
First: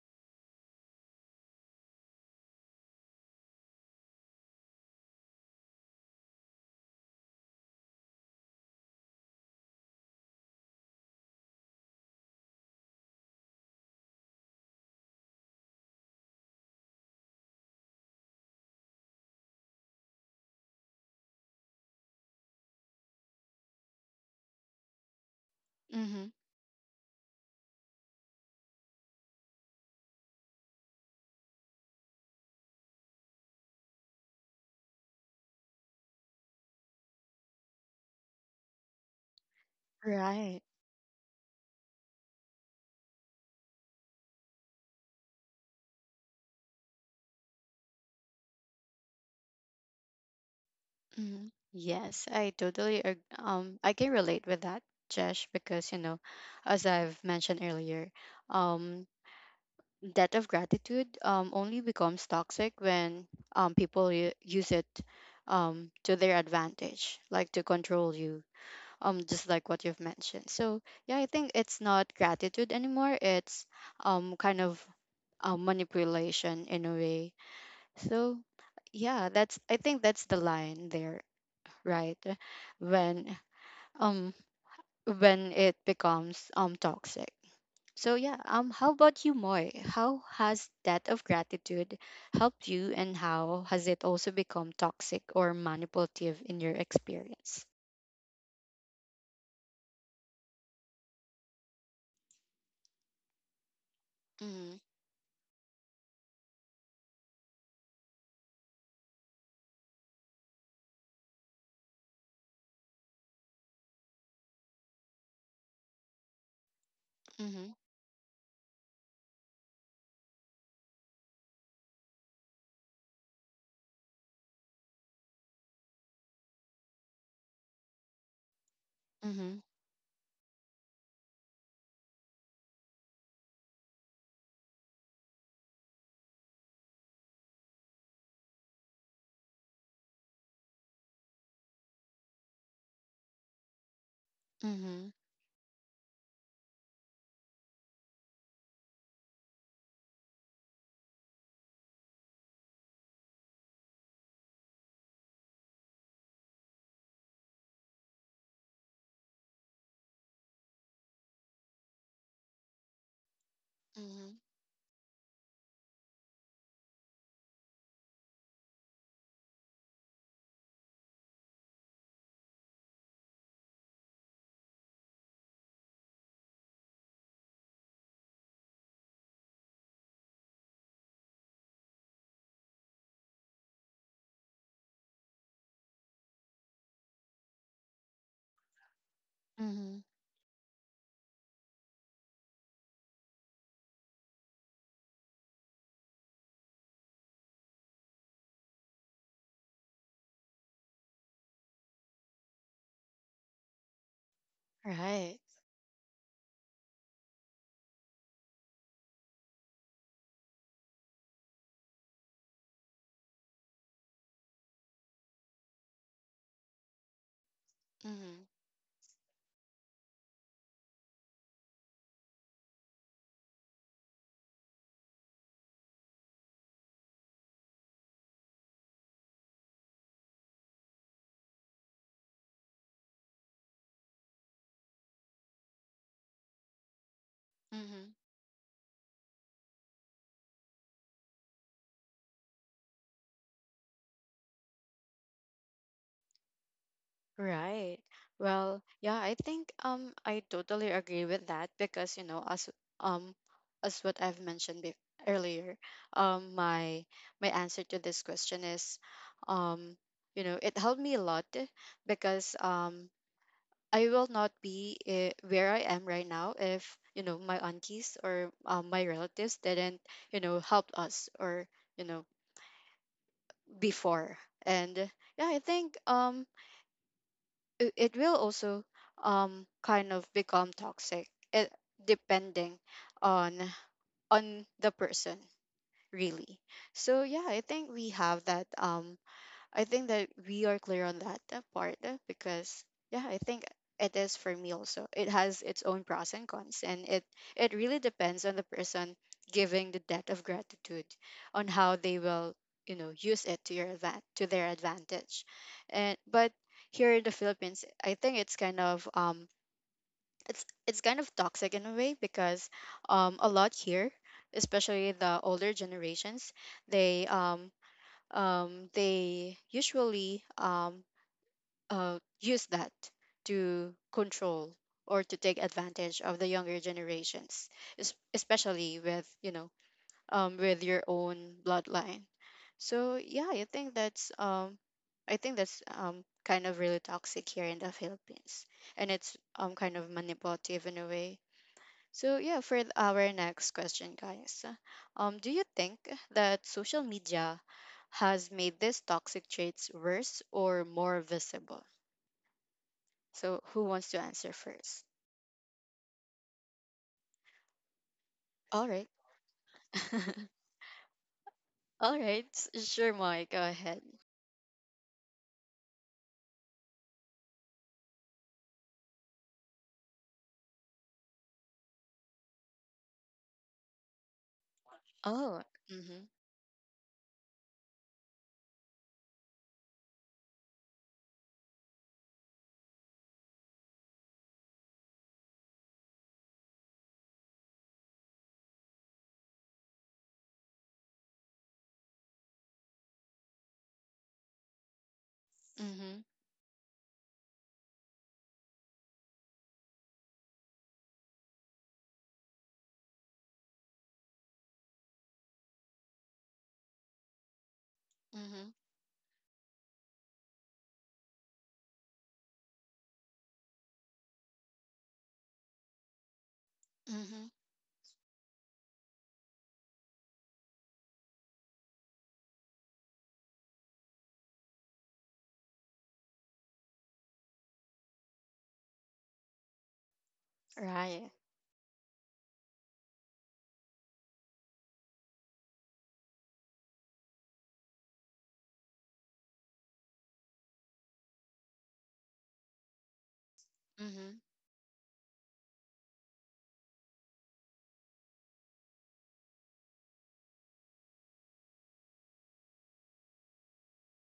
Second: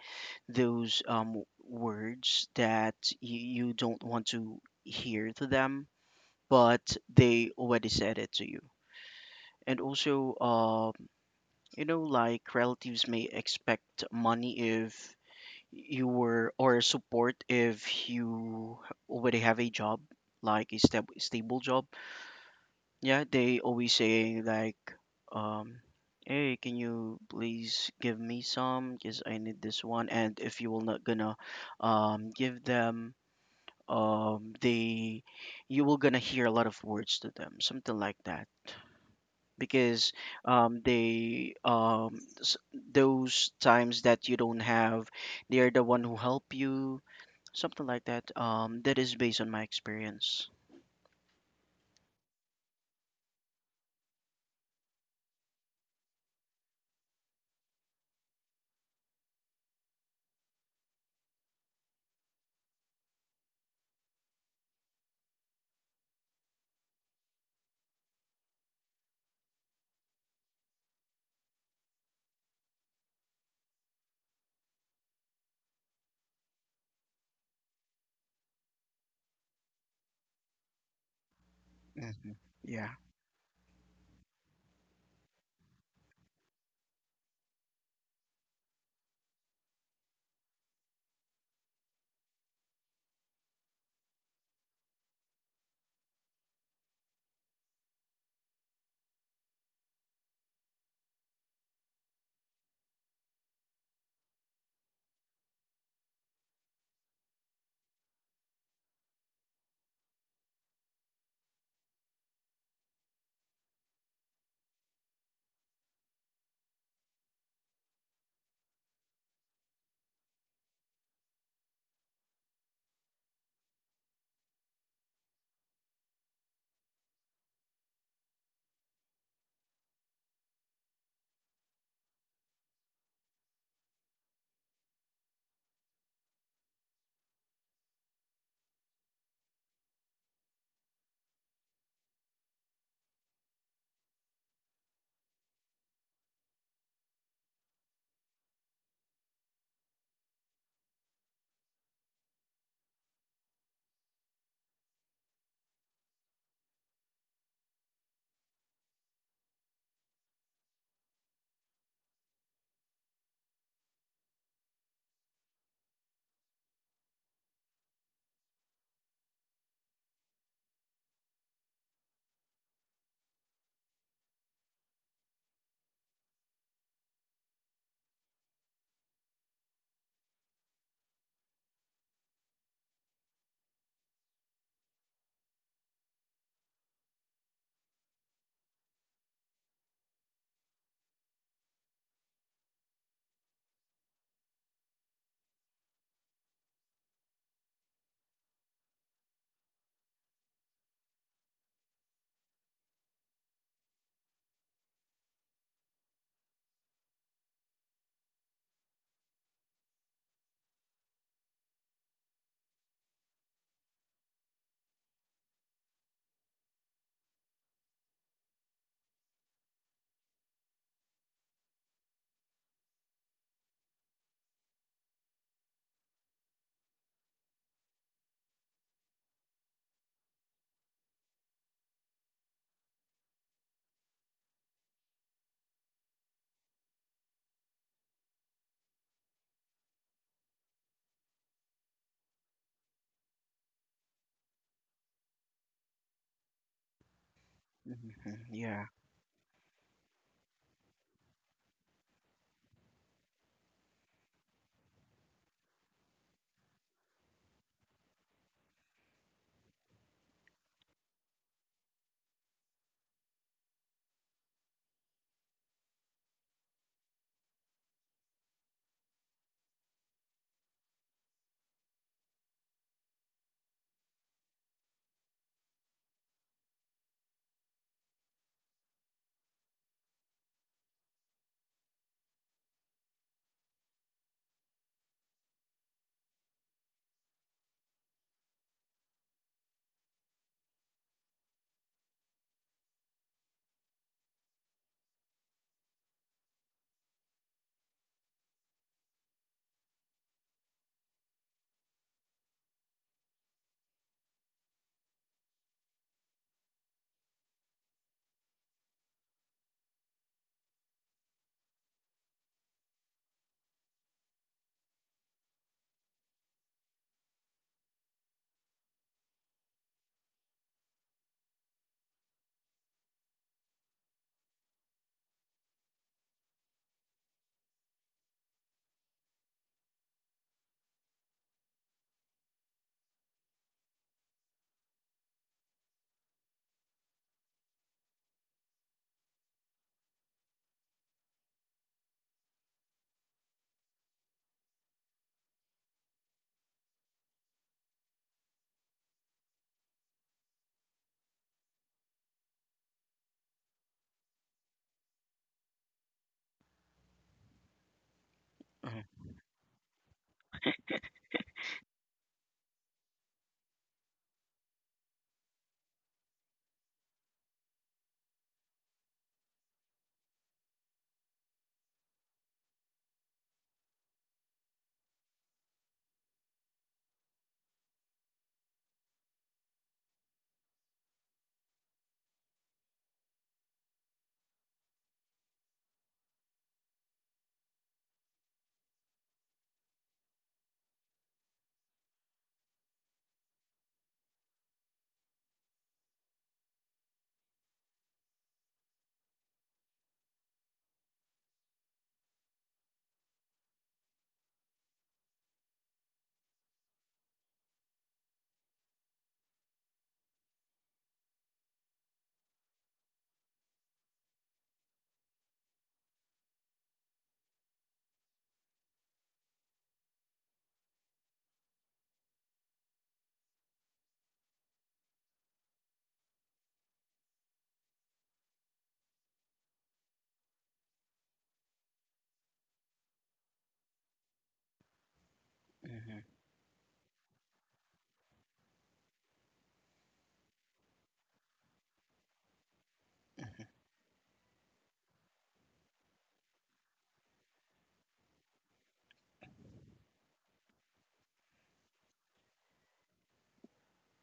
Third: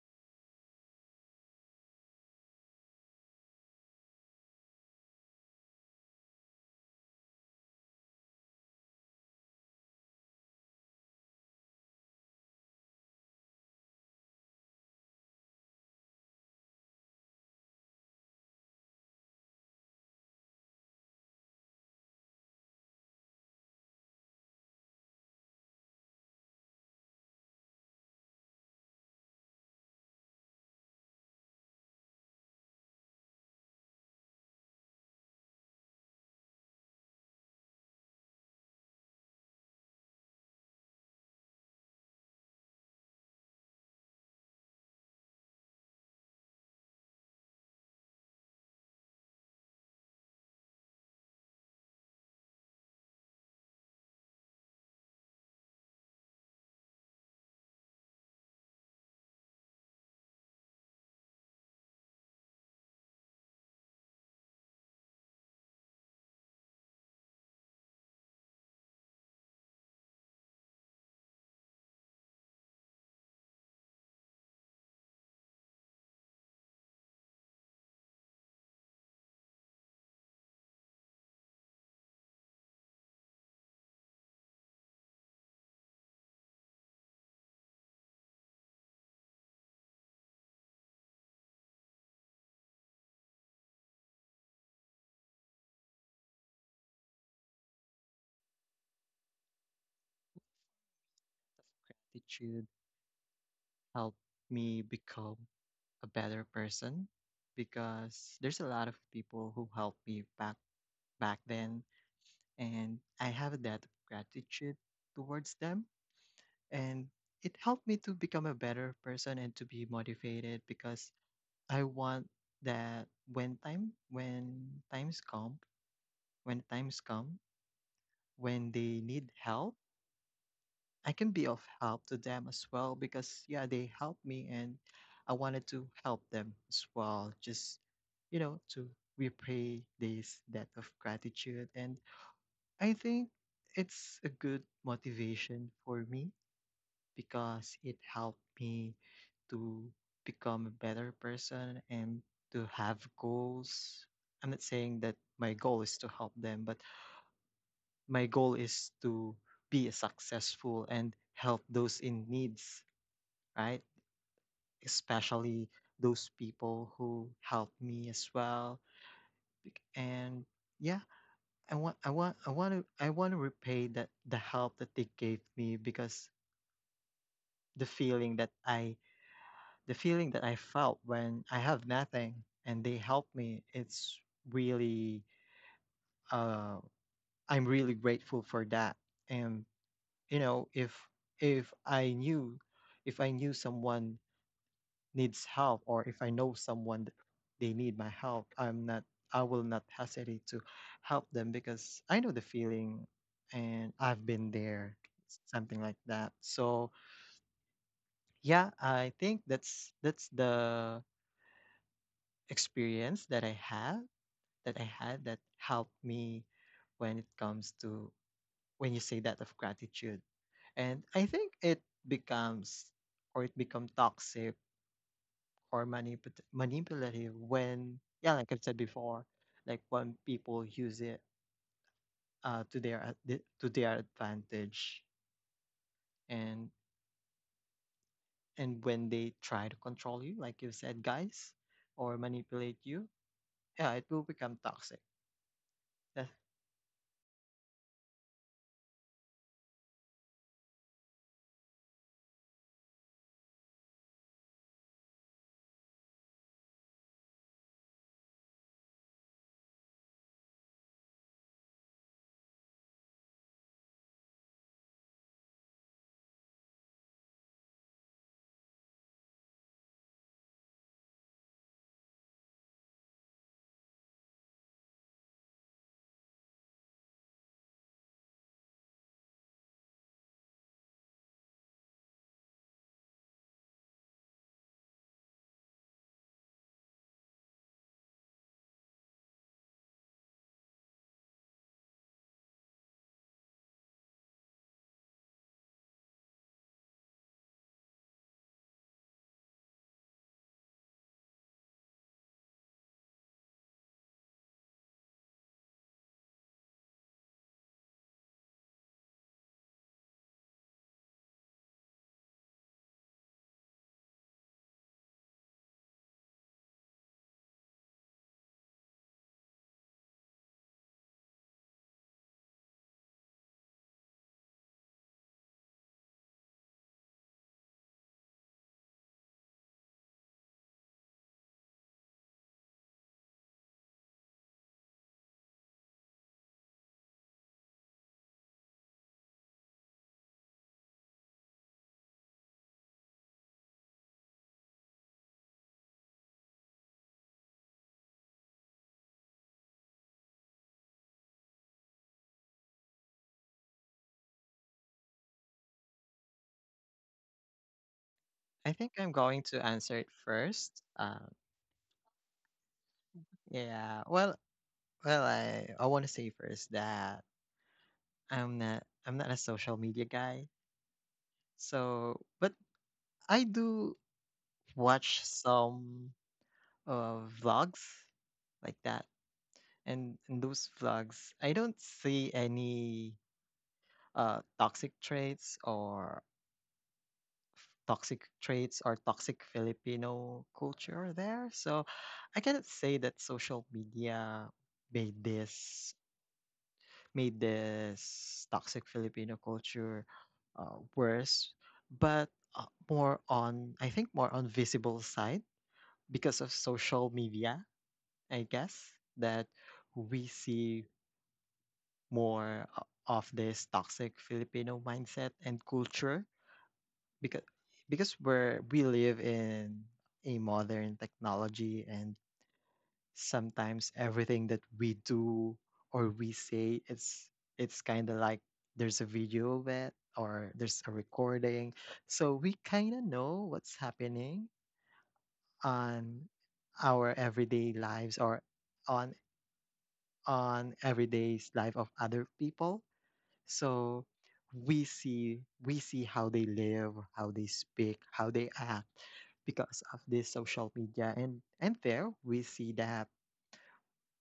B: those words that you don't want to hear to them, but they already said it to you. And also, you know, like relatives may expect money if you were or support if you already have a job, like a step stable job. Yeah, they always say like, um
A: Mm-hmm.
B: hey, can you please give me some because I need this one, and if you will not gonna give them, they, you will gonna hear a lot of words to them, something like that, because
A: Right.
B: um they um s- those times that you don't have, they are the one who help you, something like that. That is based on my experience.
A: Mm-hmm. Yes, I totally I can relate with that, Jesh, because, you know, as I've mentioned earlier, um debt of gratitude only becomes toxic when people use it to their advantage, like to control you, just like what you've mentioned. So yeah, I think it's not gratitude anymore, it's kind of manipulation in a way. So yeah, that's, I think that's the line there, right?
B: Hmm. Yeah.
A: When um when it becomes, toxic. So yeah, how about you, Moy? How has that of gratitude helped you, and how has it also become toxic or manipulative in your experience?
C: Gratitude helped
A: Mm-hmm.
C: me become a better person, because there's a lot of people who helped me back then, and I have that gratitude towards them, and it helped me to become a better person and to be motivated, because I want that when time when times come when times come when they need
A: Mm-hmm.
C: help, I can be of help to them as well. Because yeah, they helped me, and I wanted to help them as well. Just to repay this debt of gratitude. And I think it's a good
A: Mm-hmm.
C: motivation for me, because it helped me to become a better person and to have goals. I'm not saying that my goal is to help them, but my goal is to be successful and help those in needs, right?
A: Mhm.
C: Especially those people who helped me as well. And yeah, I want I want I want to repay that the help that they gave me, because the feeling that I the feeling that I felt when I have nothing and they help me, it's really uh I'm really grateful for that. And
A: Mhm.
C: you know, if if I knew if I knew someone needs help, or if I know someone they need my help, I will not hesitate to help them, because I know the feeling and I've been there,
A: Right.
C: something like that. So yeah, I think that's the experience that I had that helped me when it comes to,
A: Mhm.
C: when you say that of gratitude. And I think it becomes or it become toxic or manipulative when, yeah, like I've said before, like when people use it to their to their advantage, and
A: Mhm.
C: when they try to control you, like you said, guys, or manipulate you, yeah, it will become toxic. That-
A: Right.
B: Hmm.
A: Well,
B: Yeah.
A: yeah, I think I totally agree with that because, you know, um as what I've mentioned bef earlier, um my my answer to this question is, um you know, it helped me a lot because, I will not be where I am right now if, you know, my aunties or, my relatives didn't, you know, help us or, you know, before. And yeah, I think it will also kind of become toxic, depending on on the person, really. So yeah, I think we have that, I think that we are clear on that, part, because yeah, I think it is for me also. It has its own pros and cons, and it really depends on the person giving the debt of gratitude, on how they will, you know, use it to your to their advantage. And but here in the Philippines, I think it's kind of toxic in a way because, a lot here, especially the older generations, they um they usually, use that to control or to take advantage of the younger generations, especially with, you know, with your own bloodline. So yeah, I think that's I think that's, kind of really toxic here in the Philippines, and it's, kind of manipulative in a way. So yeah, for our next question, guys, do you think that social media has made these toxic traits worse or more visible? So who wants to answer first?
C: I
A: All
C: think
A: right,
C: I'm going to answer it first.
A: all right, sure, Moy, go ahead.
C: Yeah, well, I want to say first that I'm not a social media guy, so, but I do watch
A: Oh,
C: some
A: mm-hmm.
C: vlogs like that. And in those vlogs, I don't see any toxic traits, or toxic Filipino culture there. So I cannot say that social media made this
A: Mm-hmm.
C: made this toxic Filipino culture worse, but, more on I think more on visible side, because of social media, I
A: Mm-hmm.
C: guess, that we see more of this toxic Filipino mindset and culture,
A: Mm-hmm.
C: because we live in a modern technology, and sometimes everything that we do or we say, it's kind of like, there's a video of it, or there's a
A: Right.
C: recording. So we kind of know what's happening
B: Mm-hmm.
C: on our everyday lives, or on on everyday's life of other people. So
A: Mm-hmm.
C: we see how they live, how they speak, how they act, because of this social media. And there we see that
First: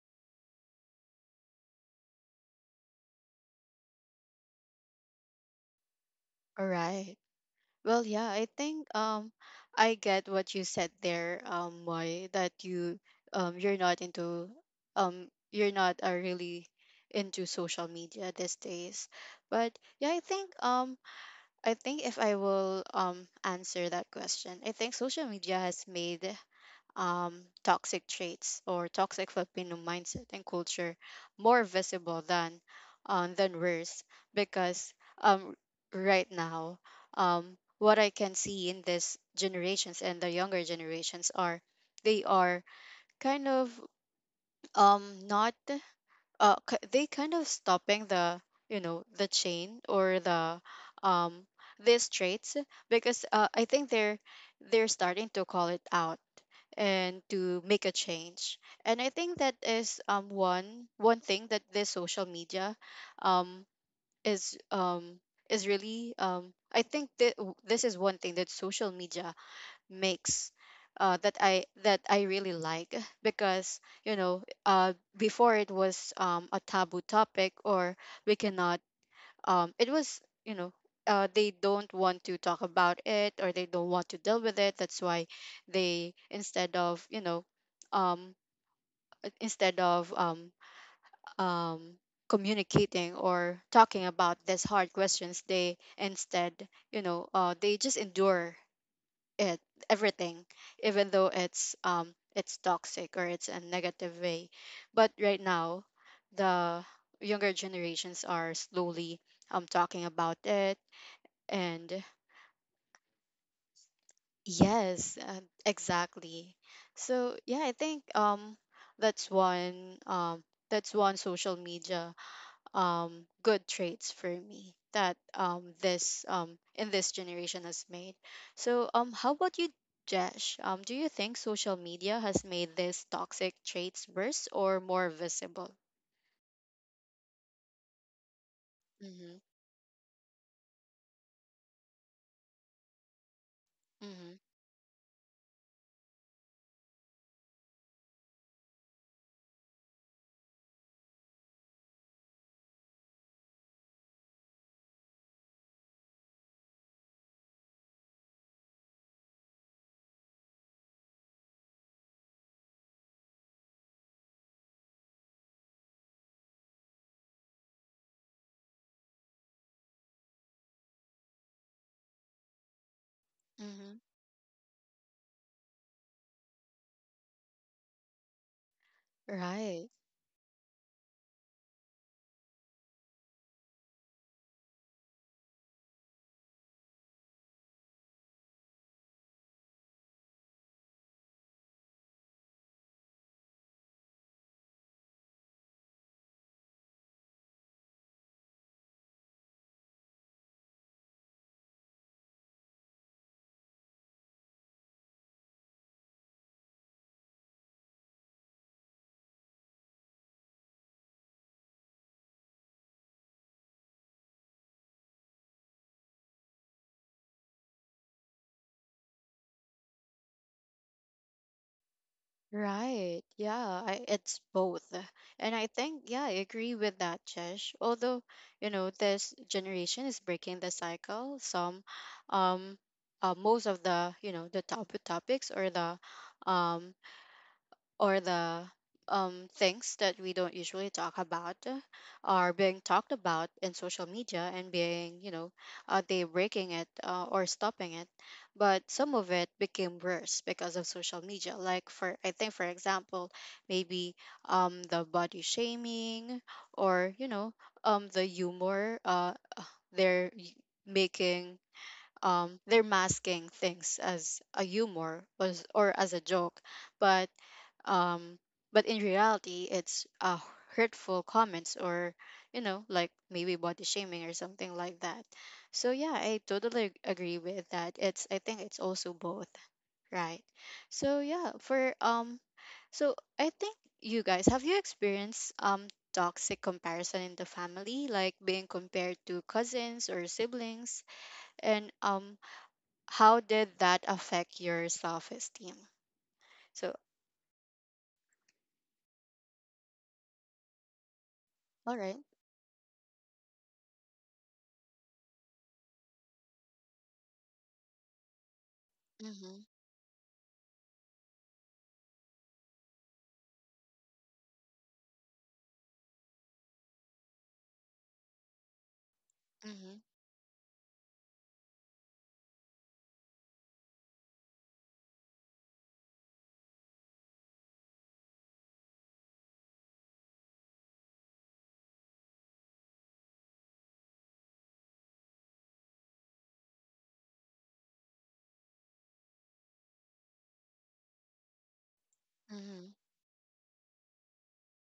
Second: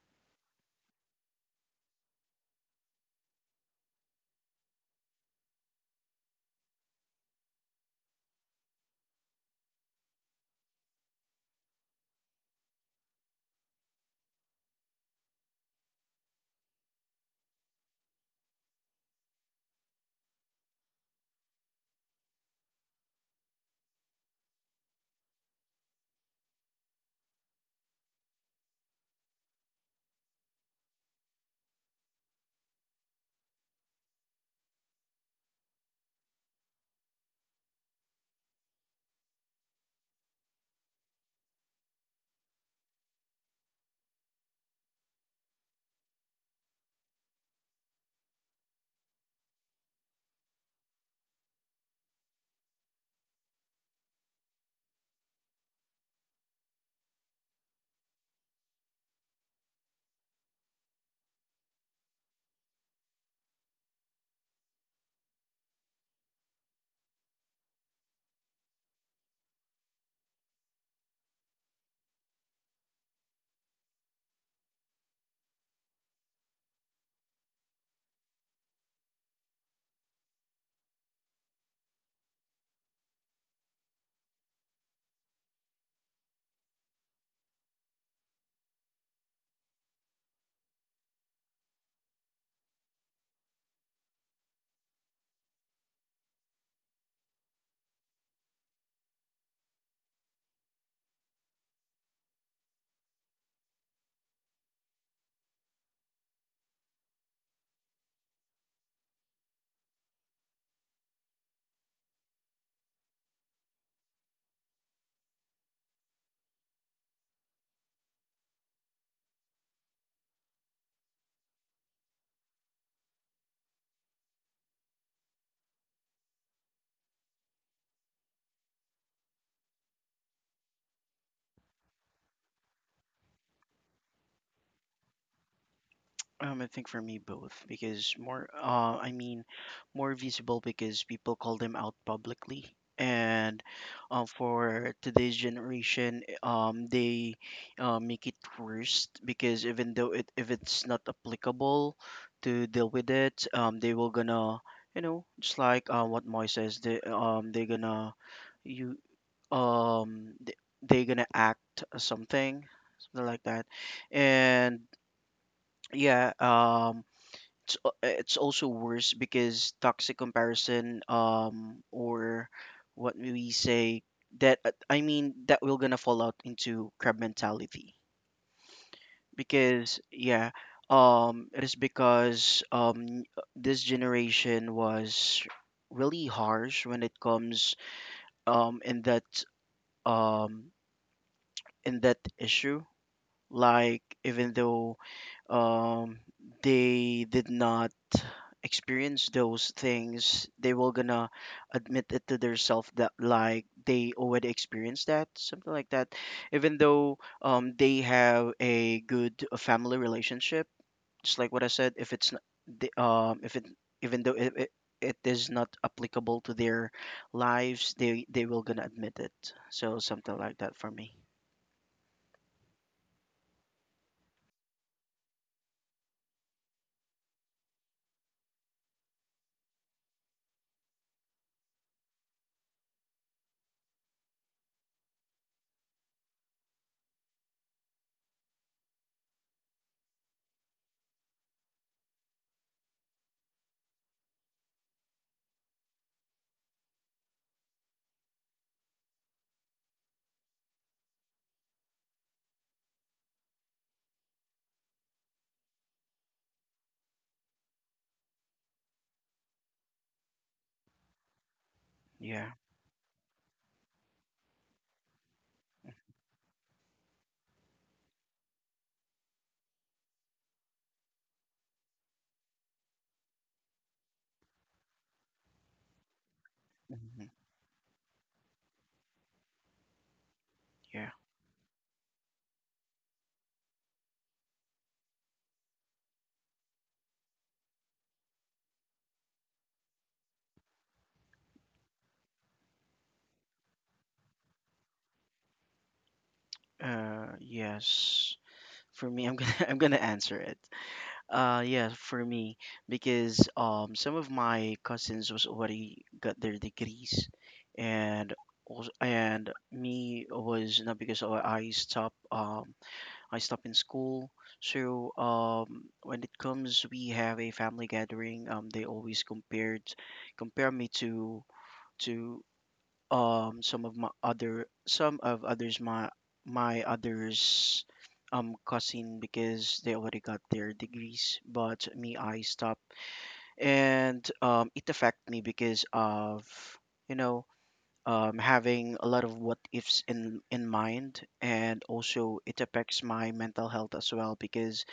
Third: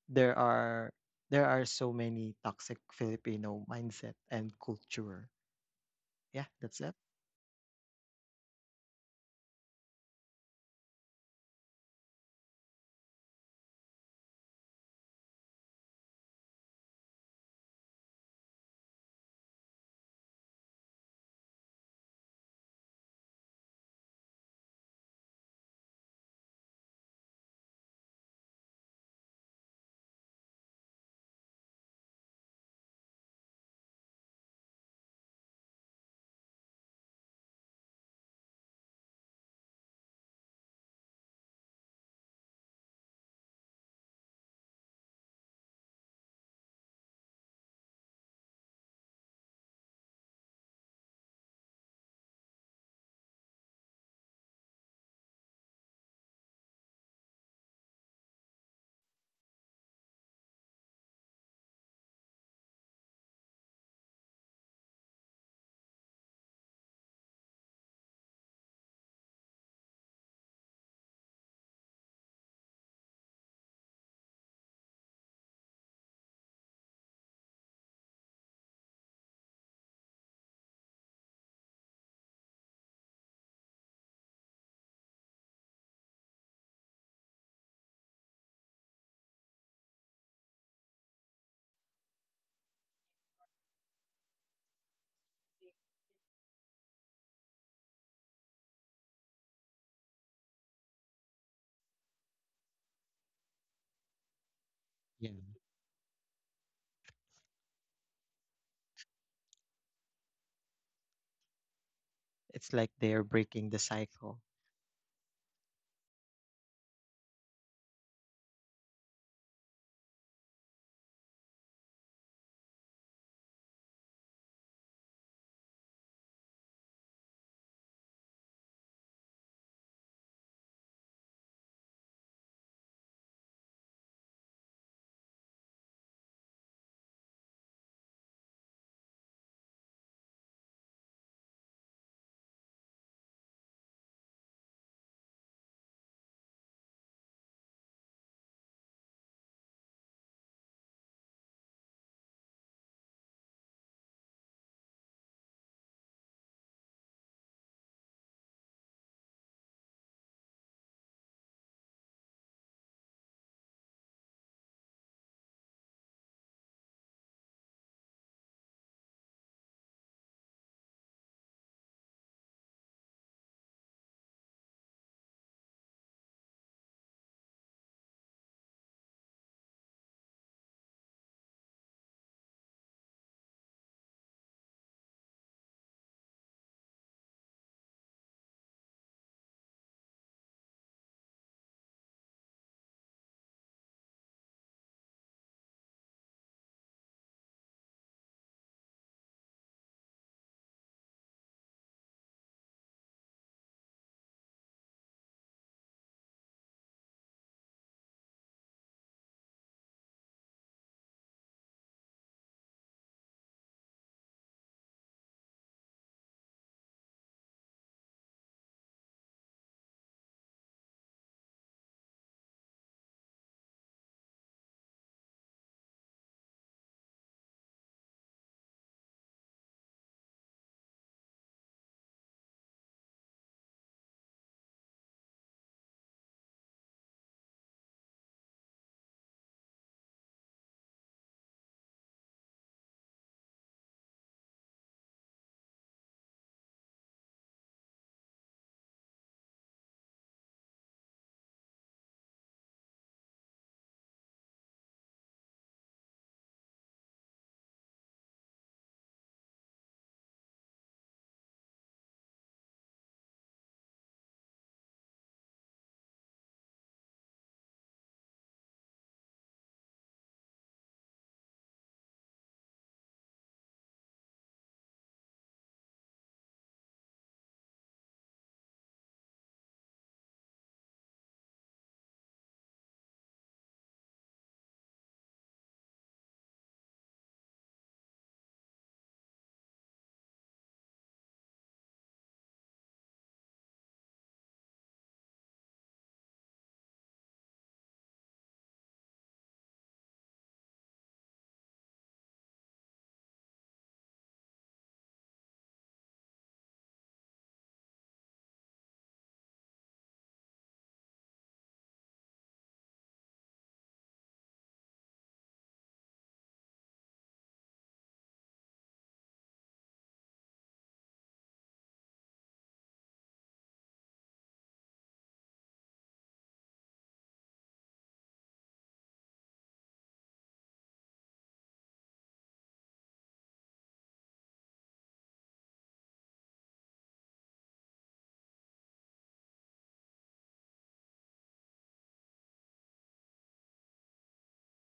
C: there are there are so many toxic Filipino mindset and culture. Yeah,
A: All
C: that's it.
A: right. Well, yeah, I think I get what you said there, why that you, you're not into, you're not really into social media these days. But yeah, I think if I will answer that question, I think social media has made, toxic traits or toxic Filipino mindset and culture more visible than, than worse because, um, right now, what I can see in this generations and the younger generations are, they are kind of, um not, they kind of stopping the, you know, the chain, or the, um these traits because, I think they're starting to call it out, and to make a change. And I think that is, one thing that this social media, um is um is really, I think that this is one thing that social media makes, that I really like because, you know, before, it was a taboo topic, or we cannot, it was, you know, they don't want to talk about it, or they don't want to deal with it. That's why they, instead of, you know, um, instead of, um, communicating or talking about these hard questions, they instead, you know, they just endure it, everything, even though it's, it's toxic, or it's a negative way. But
C: Yeah.
A: right now, the younger generations are slowly, talking about it. And
C: It's like they're breaking the cycle.
A: yes, exactly. So yeah, I think that's one, that's one social media, good traits for me that, this, in this generation has made. So, how about you, Jesh? Do you think social media has made these toxic traits worse or more visible?
B: I think for me both, because more
A: Mhm.
B: more visible because people call them out publicly, and
A: Mhm.
B: for today's generation they make it worse because even though it, if it's not applicable to deal with it, they will gonna, you know, just like what Moy says, they they're gonna, you they gonna act something, something like that. And yeah, it's, it's also worse because toxic comparison or what we
A: Mhm.
B: say, that that we're gonna fall out into crab mentality,
A: Right.
B: because yeah, it is because this generation was really harsh when it comes um in that um in that issue, like even though um they did not experience those things, they will gonna admit it to themselves that like they already experienced that, something like that, even though they have a good family relationship. Just like what I said, if it's not the, if it even though it, it is not applicable to their lives, they will gonna admit it, so something like that for me.
A: Right. Yeah, I, it's both. And I think, yeah, I agree with that, Chesh. Although, you know, this generation is breaking the cycle. Some, um, most of the, you know, the topics, um, or the things that we don't usually talk about are being talked about in social media, and being, you know, they breaking it, or stopping it. But some of it became worse because of social media. Like for, I think for example, maybe, the body shaming, or, you know, the humor. They're y- making,
B: Yeah.
A: they're masking things as a humor was, or as a joke, but, um but in reality it's, hurtful comments, or, you know, like maybe body shaming or something like that. So yeah, I totally
B: Mhm.
A: agree with that. It's, I think it's also both, right?
B: Yeah.
A: So yeah, for, so I think, you guys, have you experienced, toxic comparison in the family, like being compared to cousins or siblings, and, how did that affect your self-esteem? So,
B: Yes. For me, I'm gonna I'm gonna answer it. Yeah,
A: all right.
B: for me, because some of my cousins was already got their degrees, and also, and
A: Mm-hmm.
B: me was not because I stop I stop in school. So when it comes, we have a family gathering. They always compared
A: Mm-hmm.
B: compare me to some of my other some of others my my others cousin because they already got their degrees, but me, I stopped. And it affect me because of, you know, having a lot of what ifs in mind, and also it
A: Mm-hmm.
B: affects my mental health as well because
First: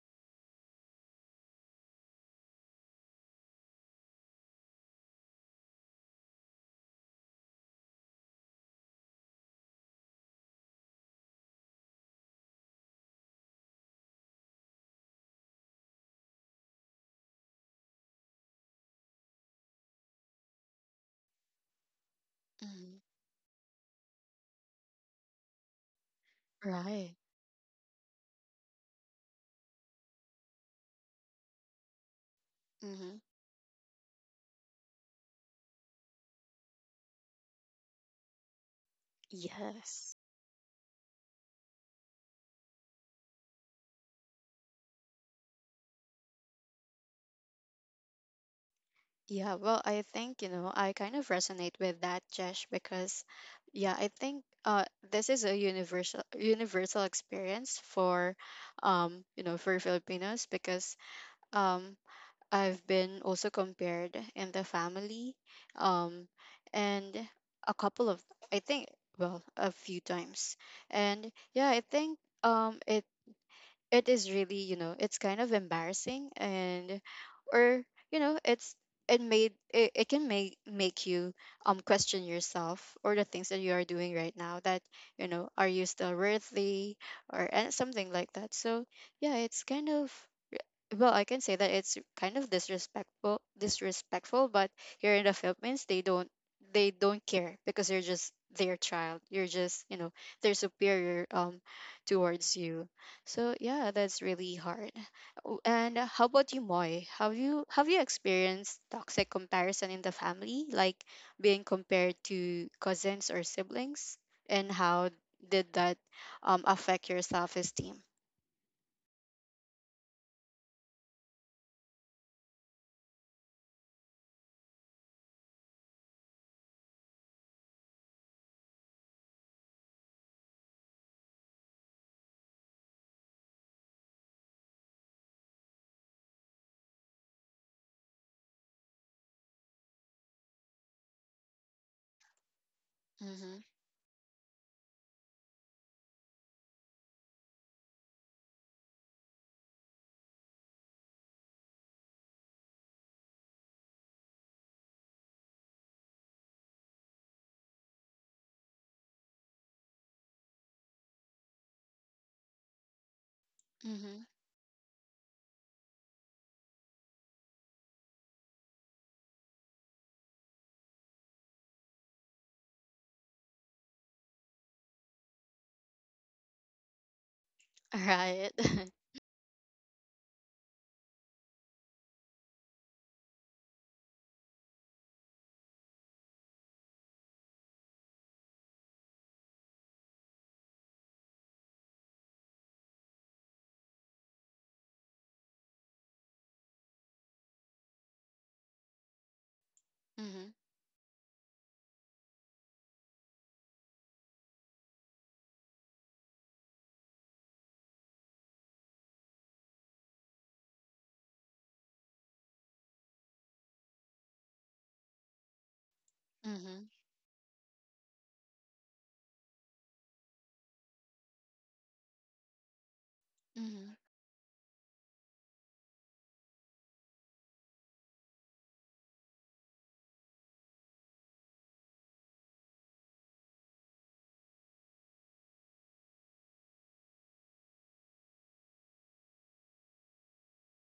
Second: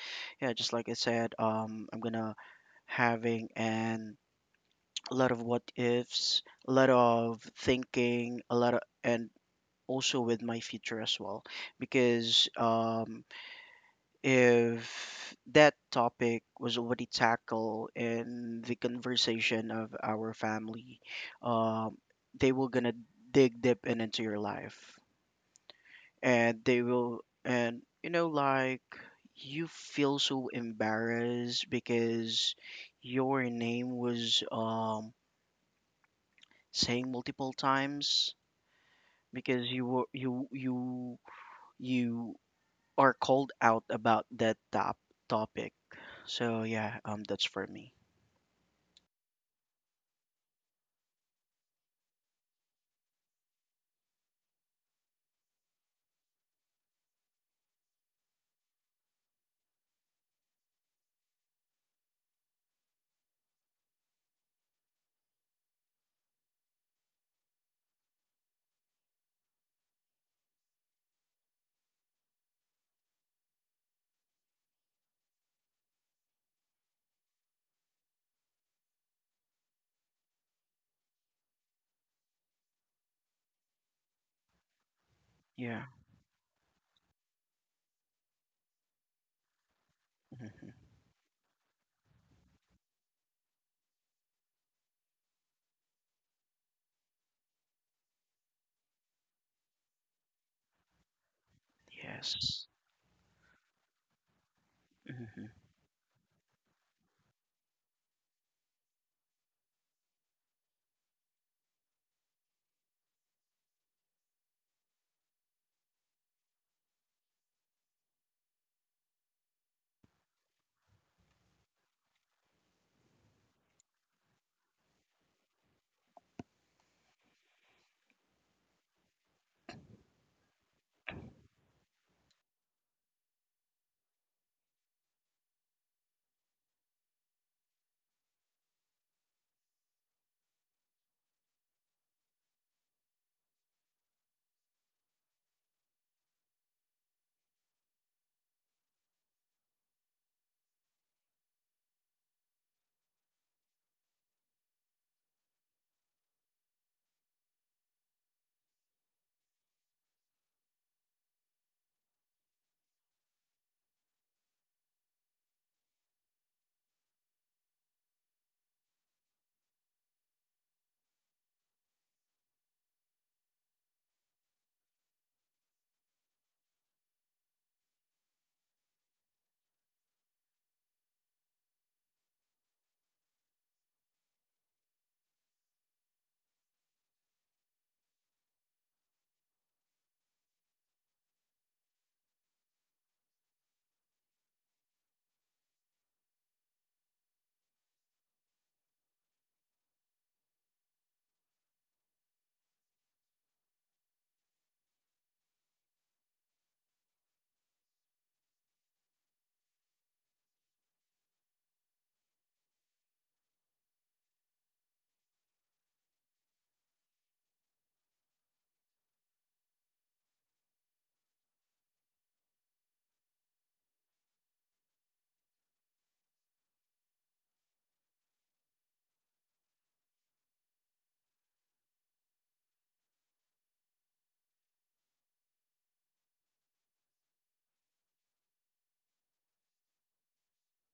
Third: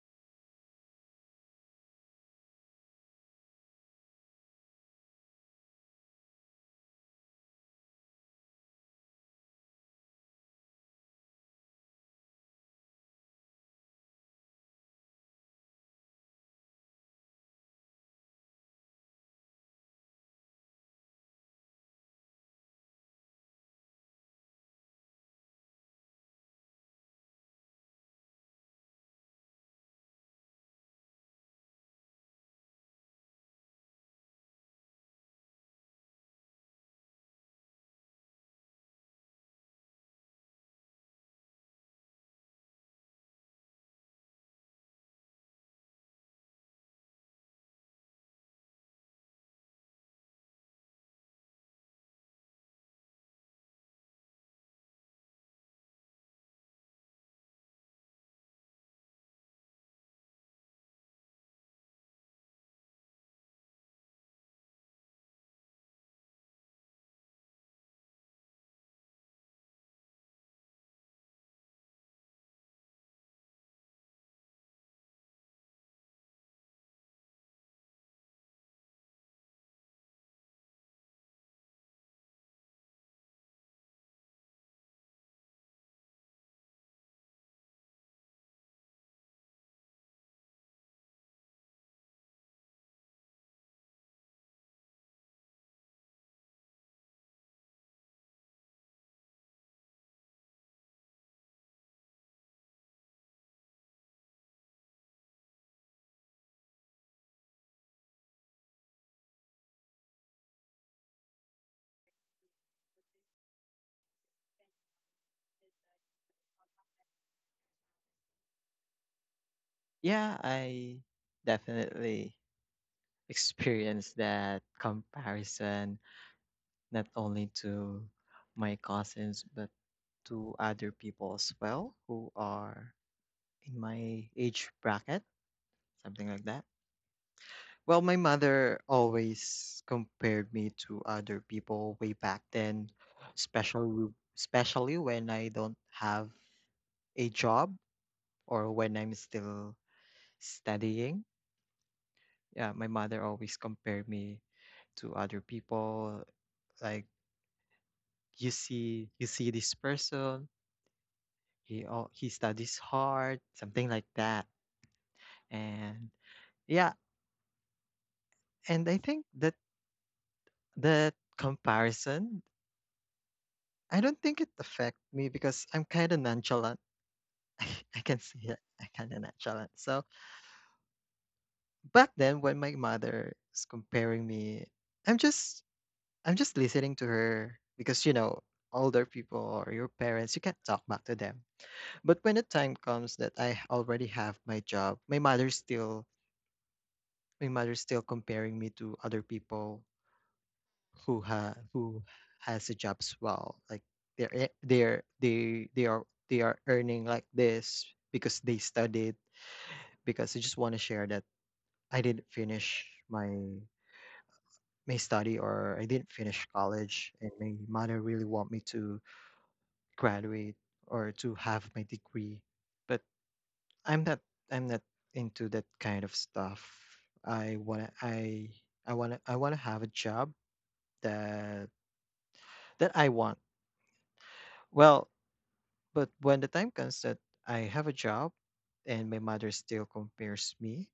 B: yeah, just like I said, I'm gonna having and a lot of what ifs, a lot of thinking, a lot of, and also with my future as well because if that topic was already tackled in the conversation of our family, um, they were gonna
A: Mhm.
B: dig deep in into your life, and they
A: Right.
B: will, and you know, like, you feel so embarrassed because
A: Hmm.
B: your name was saying multiple times because you were
A: Yes.
B: you you you or called out about that topic. So yeah, that's for me.
A: Yeah, well, I think, you know, I kind of resonate with that, Jesh, because yeah, I think this is a universal experience for, you know, for Filipinos because, um I've been also compared in the family, um and a couple of, I think, well, a few times. And yeah, I think it is really, you know, it's kind of embarrassing, and or, you know, it's, it made it, it can make you, question yourself or the things that you are doing right now, that, you know, are
B: Yeah.
A: you still worthy, or and something like that. So yeah, it's kind of,
B: Hmm.
A: well, I can say that it's kind of disrespectful. But here in the Philippines, they don't, they don't care because you're just their child, you're just, you know, they're superior, towards
B: Yes.
A: you. So yeah, that's really hard.
B: Hmm.
A: Oh, and how about you, Moy? Have you, have you experienced toxic comparison in the family, like being compared to cousins or siblings, and how did that, affect your self-esteem?
C: Yeah, I definitely experienced that comparison, not only to my cousins, but to other people as well who are in my age bracket, something like that. Well, my mother always compared me to other people way back then,
A: Mm-hmm.
C: especially especially when I don't have a job, or when I'm still studying. Yeah, my mother always compared me to other people, like, you see this person. He studies hard, something like that. And yeah, and I think that that comparison, I don't think it affect me, because I'm kind of nonchalant. I I
A: Mm-hmm.
C: can say
A: Right.
C: it. I kind of nonchalant. So back then, when my mother is comparing me, I'm just I'm just listening to her, because older people or your parents, you can't talk back to them. But when the time comes that I already have my job, my mother's still comparing me to other people
A: Mhm.
C: who has a job, well, like, they're e- they're they are earning like this, because they studied. Because I just want to share that I didn't finish my study, or I didn't finish
A: Mhm.
C: college, and my mother really want me to graduate or to have my degree, but
A: Mhm.
C: i'm not I'm not into that kind of stuff. I want to I want to have a job that that I want. Well, but when the time comes that I have a job and my mother still compares me,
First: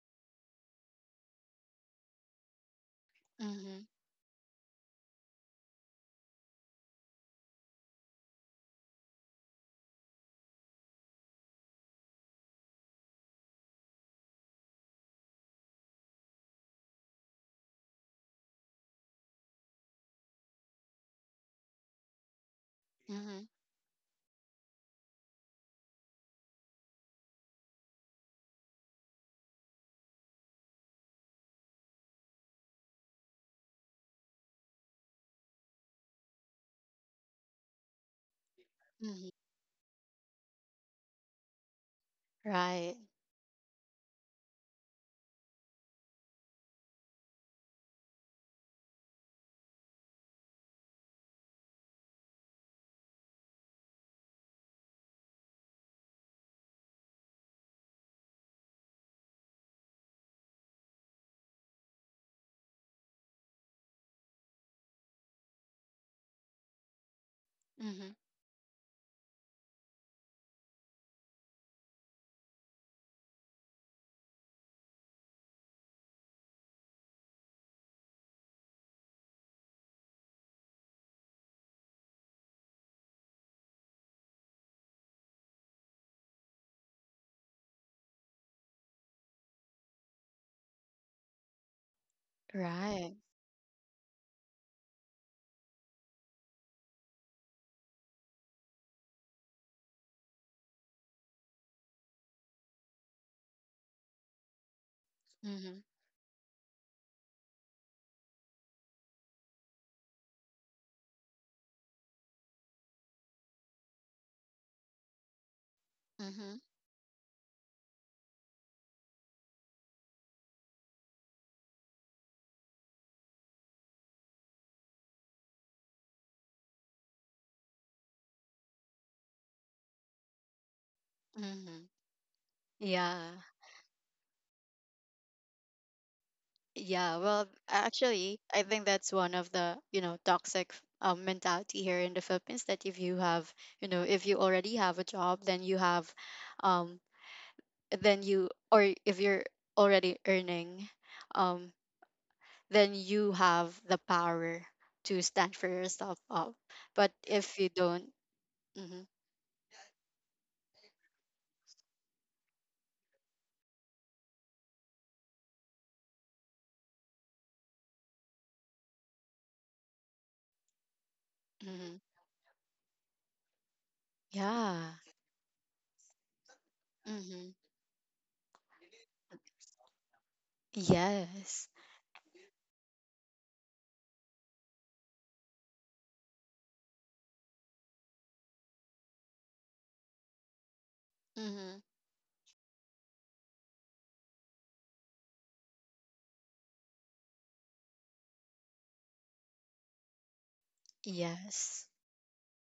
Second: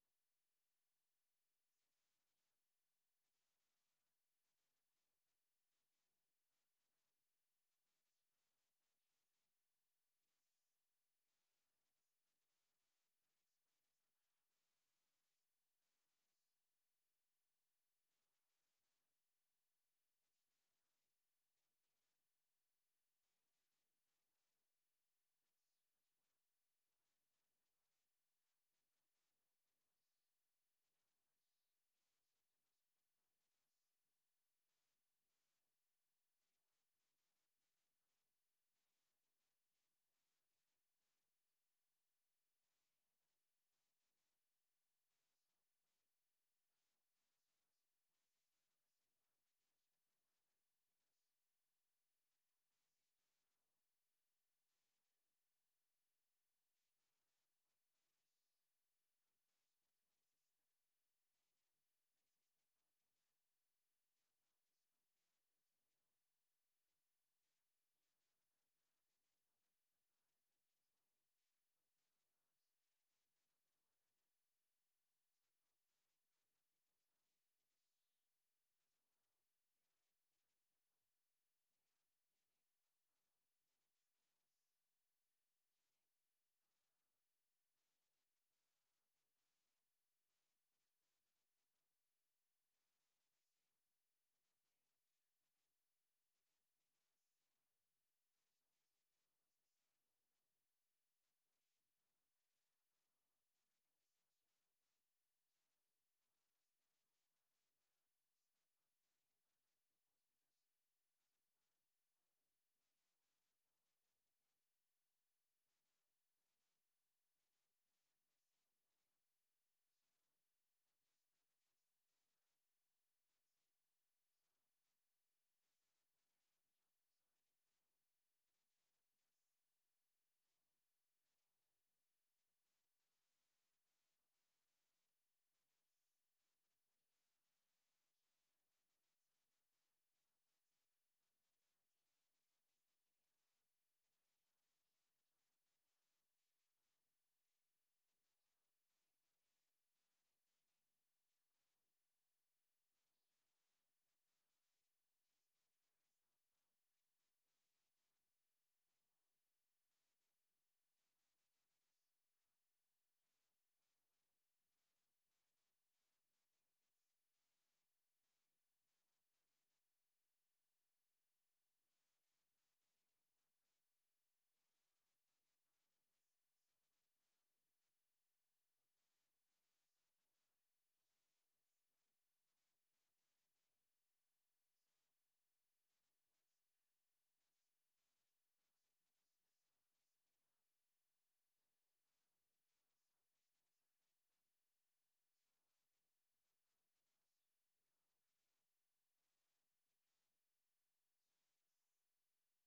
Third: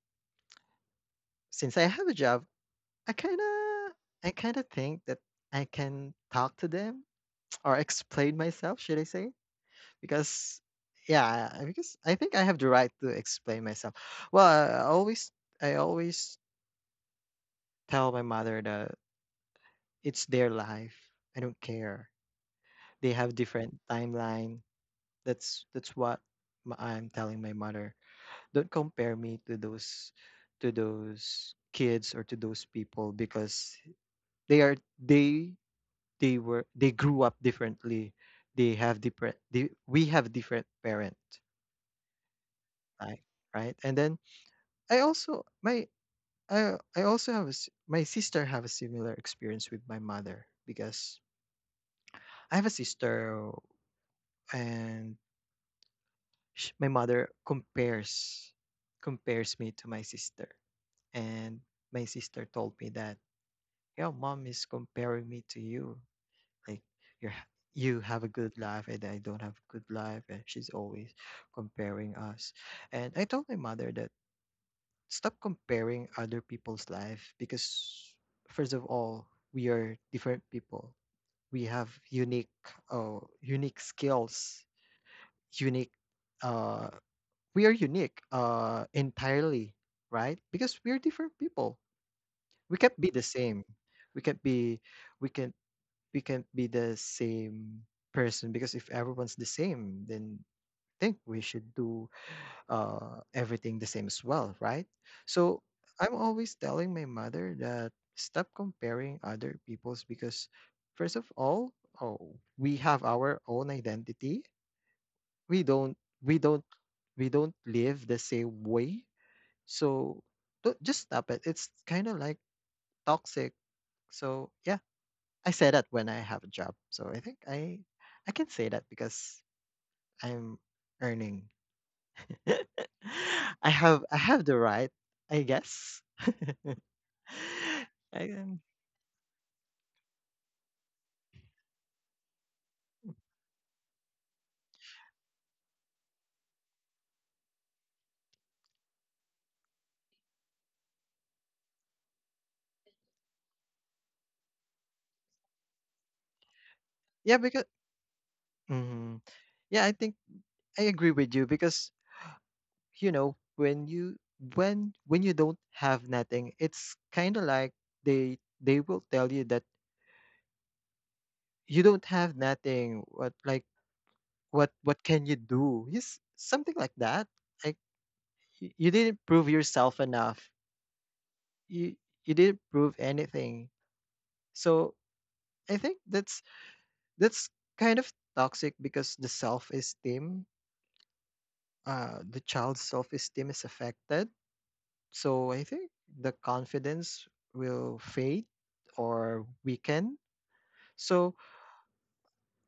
C: since I have a job, I kind
A: Mhm.
C: of I kind of think that I can talk to them, or explain myself, should I say? Because yeah, because I think I have the right to explain myself. Well, I always tell my mother that it's their life. I don't care. They have
A: Mhm.
C: different timeline. That's what I'm telling my mother. Don't compare me to those kids, or to those people, because they are they were they grew up differently. They have
A: Mhm.
C: different they, we have different parent,
A: Right.
C: right right? And then i also my I also my sister have a similar experience with my mother, because I have a sister, and my mother compares me to my sister, and my sister told me that, yeah, mom is comparing me to you. Like you're ha- you
A: Mhm.
C: have a good life and I don't have a good life and she's always comparing us. And I told my mother that stop comparing other people's life because first of all, we are different people. We have unique skills, unique uh we are unique entirely, right? Because we are different people. We can't be
A: Right.
C: the same. We can't be we can we can't be the same person because if everyone's the same, then I think we should do everything the same as well, right? So
A: Mhm.
C: I'm always telling my mother that stop comparing other people's because first of all, oh, we have our own identity. We don't we
A: Mhm.
C: don't we don't live the same way. So don't, just stop it. It's kind of like toxic. So yeah, I say that when I have a job. So I think I can say that because I'm earning.
A: Mhm. Yeah.
C: I have the right, I guess.
A: Yeah. Well,
C: I
A: actually,
C: can,
A: I think that's one of the, you know, toxic, mentality here in the Philippines, that if you have, you know, if you already have a job, then you have, um then you, or if you're already earning, um then you have the power to stand for yourself up. But
C: yeah,
A: if
C: because
A: you don't. Mm-hmm.
C: mhm. Yeah, I think I agree with you because you know when you don't have nothing, it's kind of like they will tell you that you
A: Hmm.
C: don't have nothing. What like what
A: Yeah.
C: what can you do? Yes, something like that.
A: Hmm.
C: Like you didn't prove yourself enough,
A: Yes.
C: you you didn't prove anything. So I think that's that's kind of toxic because
A: Hmm.
C: the child's self esteem is affected. So I think the confidence will fade or weaken. So
A: Yes.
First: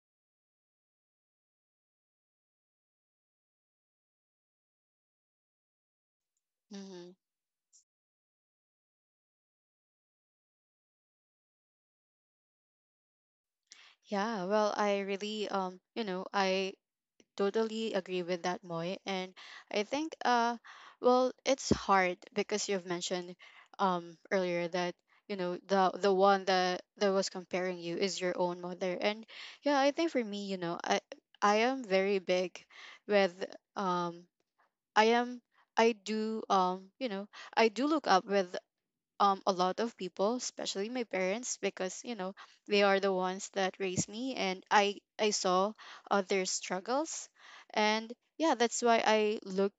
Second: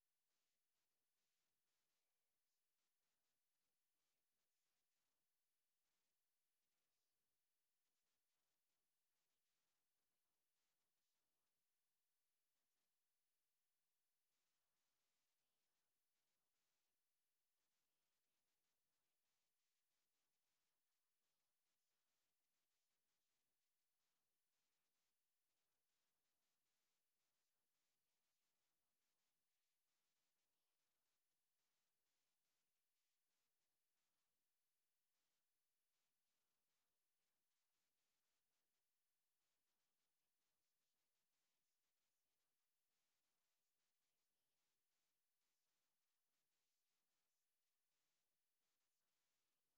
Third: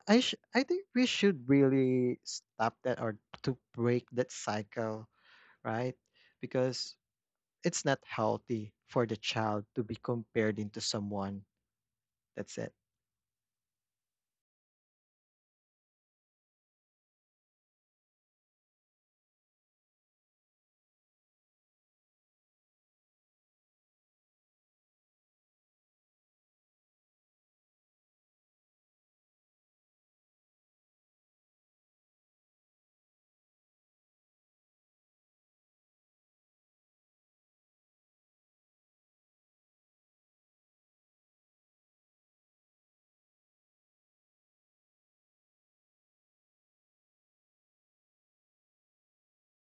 C: I think we should really stop that or to break that cycle, right? Because
A: Hmm.
C: it's not healthy for the child to be compared into someone. That's it.
A: Yeah. Well, I really, I totally agree with that, Moy. And I think, well, it's hard because you've mentioned, earlier that the one that was comparing you is your own mother. And yeah, I think for me, I am very big with, um I am, I do, I do look up with, a lot of people, especially my parents, because they are the ones that raised me, and I saw, their struggles. And yeah, that's why I look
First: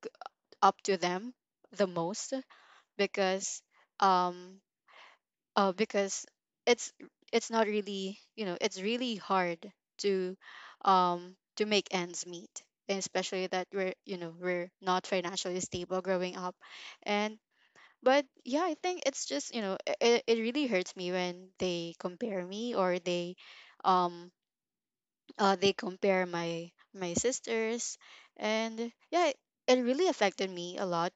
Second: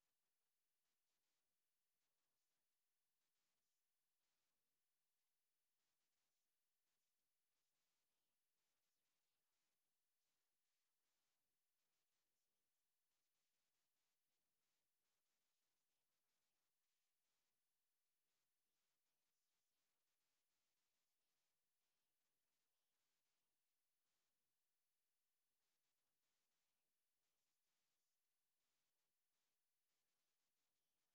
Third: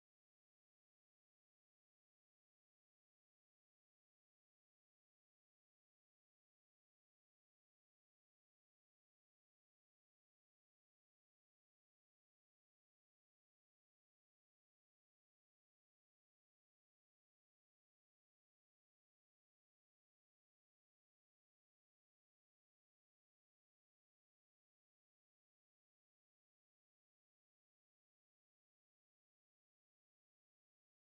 A: up to them the most, because um uh, because it's it's not really you know it's really hard to, to make ends meet, and especially that we're you know we're not financially stable growing up. And but yeah, I think it's just, it really hurts me when they compare me, or they, um compare my sisters. And yeah, it really affected me a lot,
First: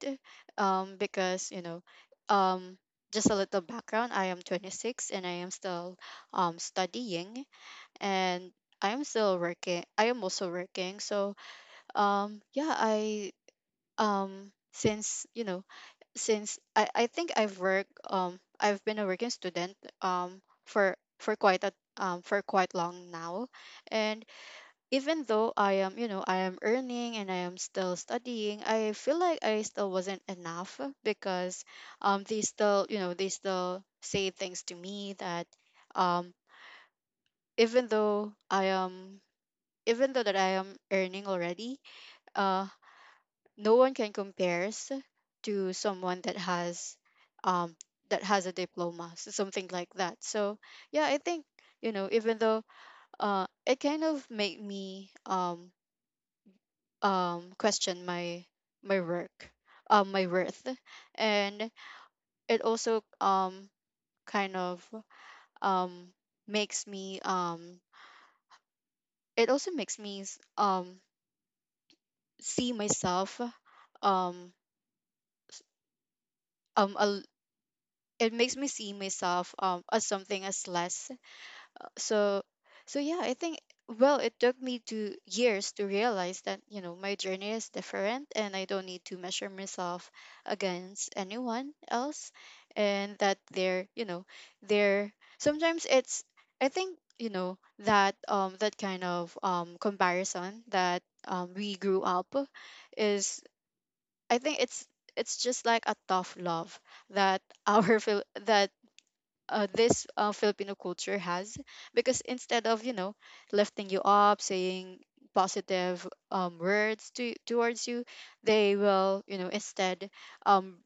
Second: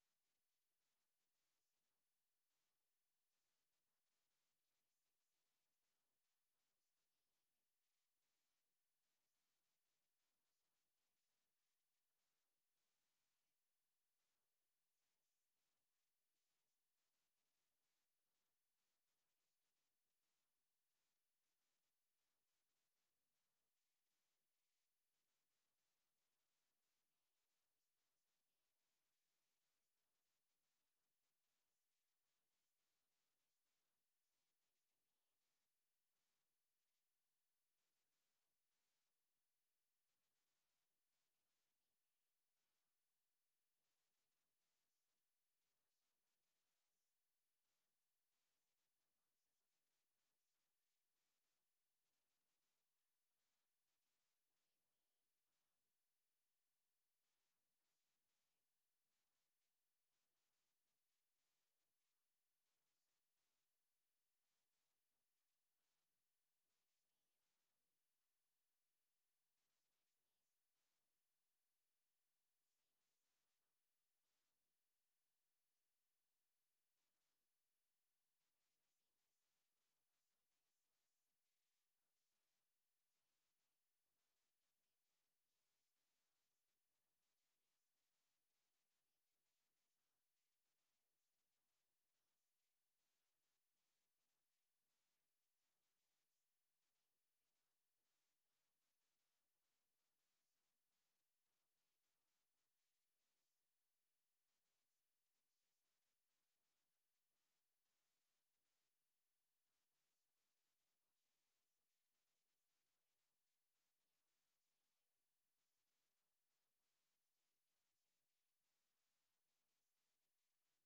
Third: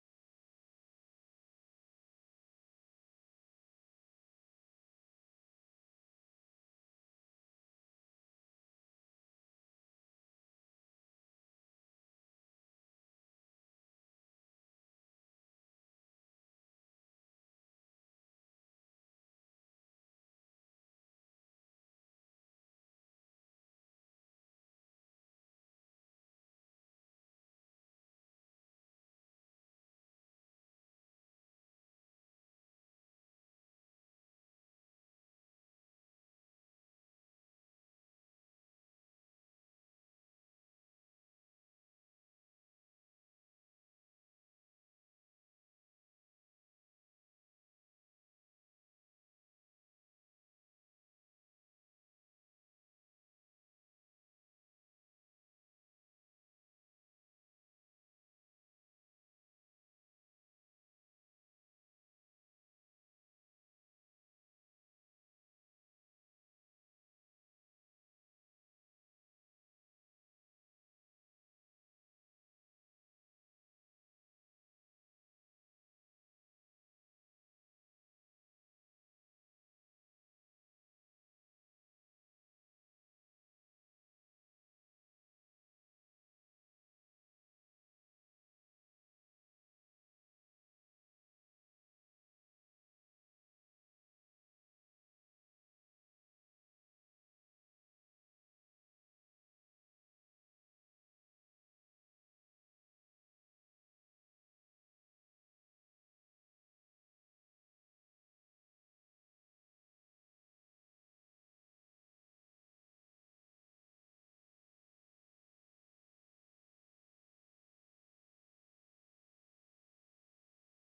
A: because um just a little background, I am 26 and I am still, studying. And I am still working, I am also working. So, yeah, I, since since, I think I've worked, I've been a working student, for quite a, for quite long now. And even though I am, I am earning and I am still studying, I feel like I still wasn't enough, because they still, they still say things to me that, um even though I am, even though that I am earning already, uh no one can compares to someone that has, um that has a diploma, so something like that. So yeah, I think, even though, it kind of made me, question my work my worth. And it also, kind of, um makes me, it also makes me, see myself, um um a, l- it makes me see myself, as something as less. So yeah, I think, well, it took me 2 years to realize that my journey is different, and I don't need to measure myself against anyone else. And that they're you know they're sometimes it's, I think that, that kind of, comparison that, we grew up is, I think it's just like a tough love that our feel that, this, Filipino culture has, because instead of lifting you up, saying positive, words to towards you, they will instead, um,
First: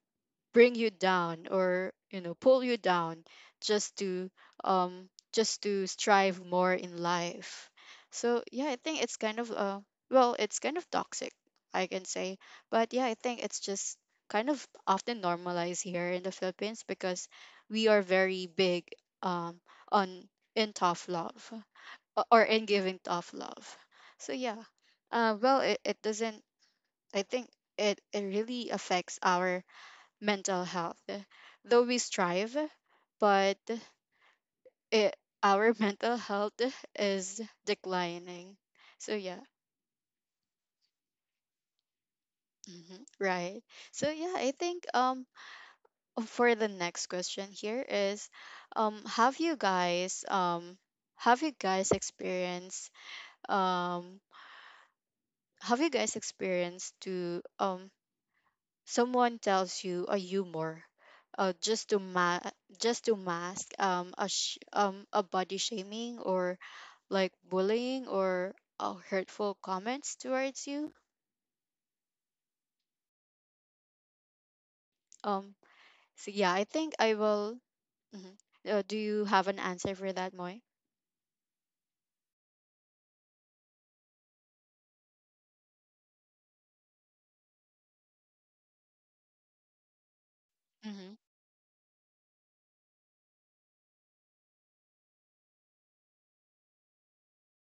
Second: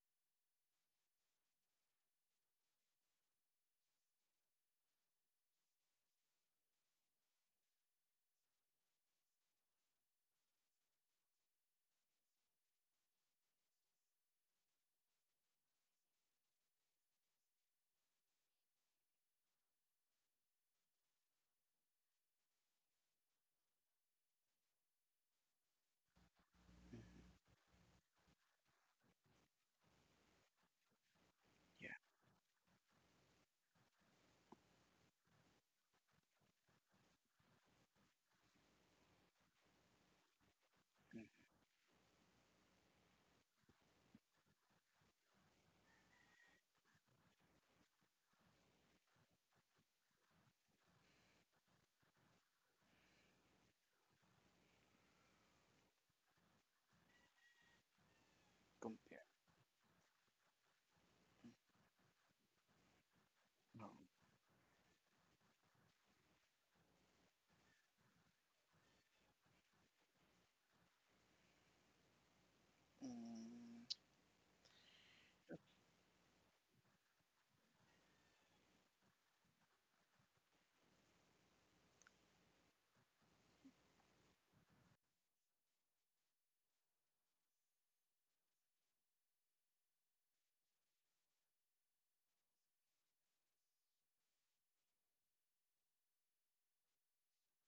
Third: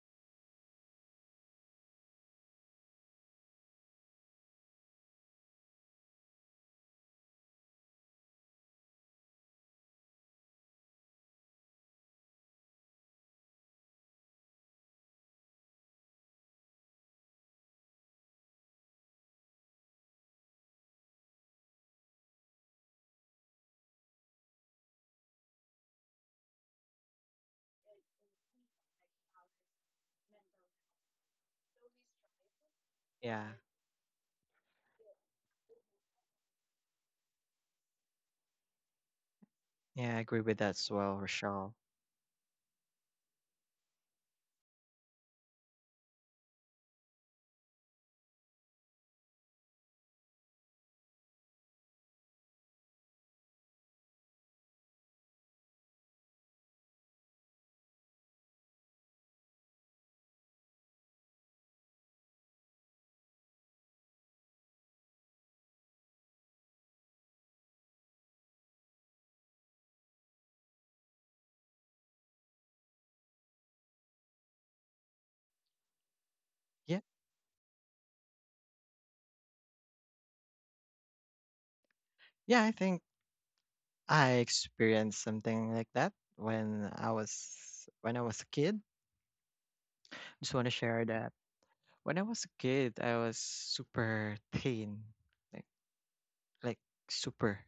A: bring you down, or pull you down, just to, just to strive more in life. So yeah, I think it's kind of, well, it's kind of toxic, I can say. But yeah, I think it's just kind of often normalized here in the Philippines because we are very big, um on in tough love, or in giving tough love. So yeah, well, it doesn't, I think it really affects our mental health. Though
B: Yeah.
A: we strive,
C: Yeah.
A: but, it, our mental health is declining. So yeah.
C: Yeah, I agree with that as well,
B: Mm,
C: Rochelle.
A: Hmm, right. So yeah, I think, for the next question here is, um have you guys um have you guys experienced um have you guys experienced to,
B: compare.
A: someone tells you a humor, just to, just to mask,
B: Um,
A: a body shaming, or like bullying, or, hurtful comments towards you.
B: mm,
A: um so yeah, I think
C: Yeah,
A: I will. Mhm. Do you have an answer for that, Moy?
C: yeah, I think I experienced something like that when I was a kid. Just want to share
A: Mhm.
C: that when I was a kid, I was super thin, like like super.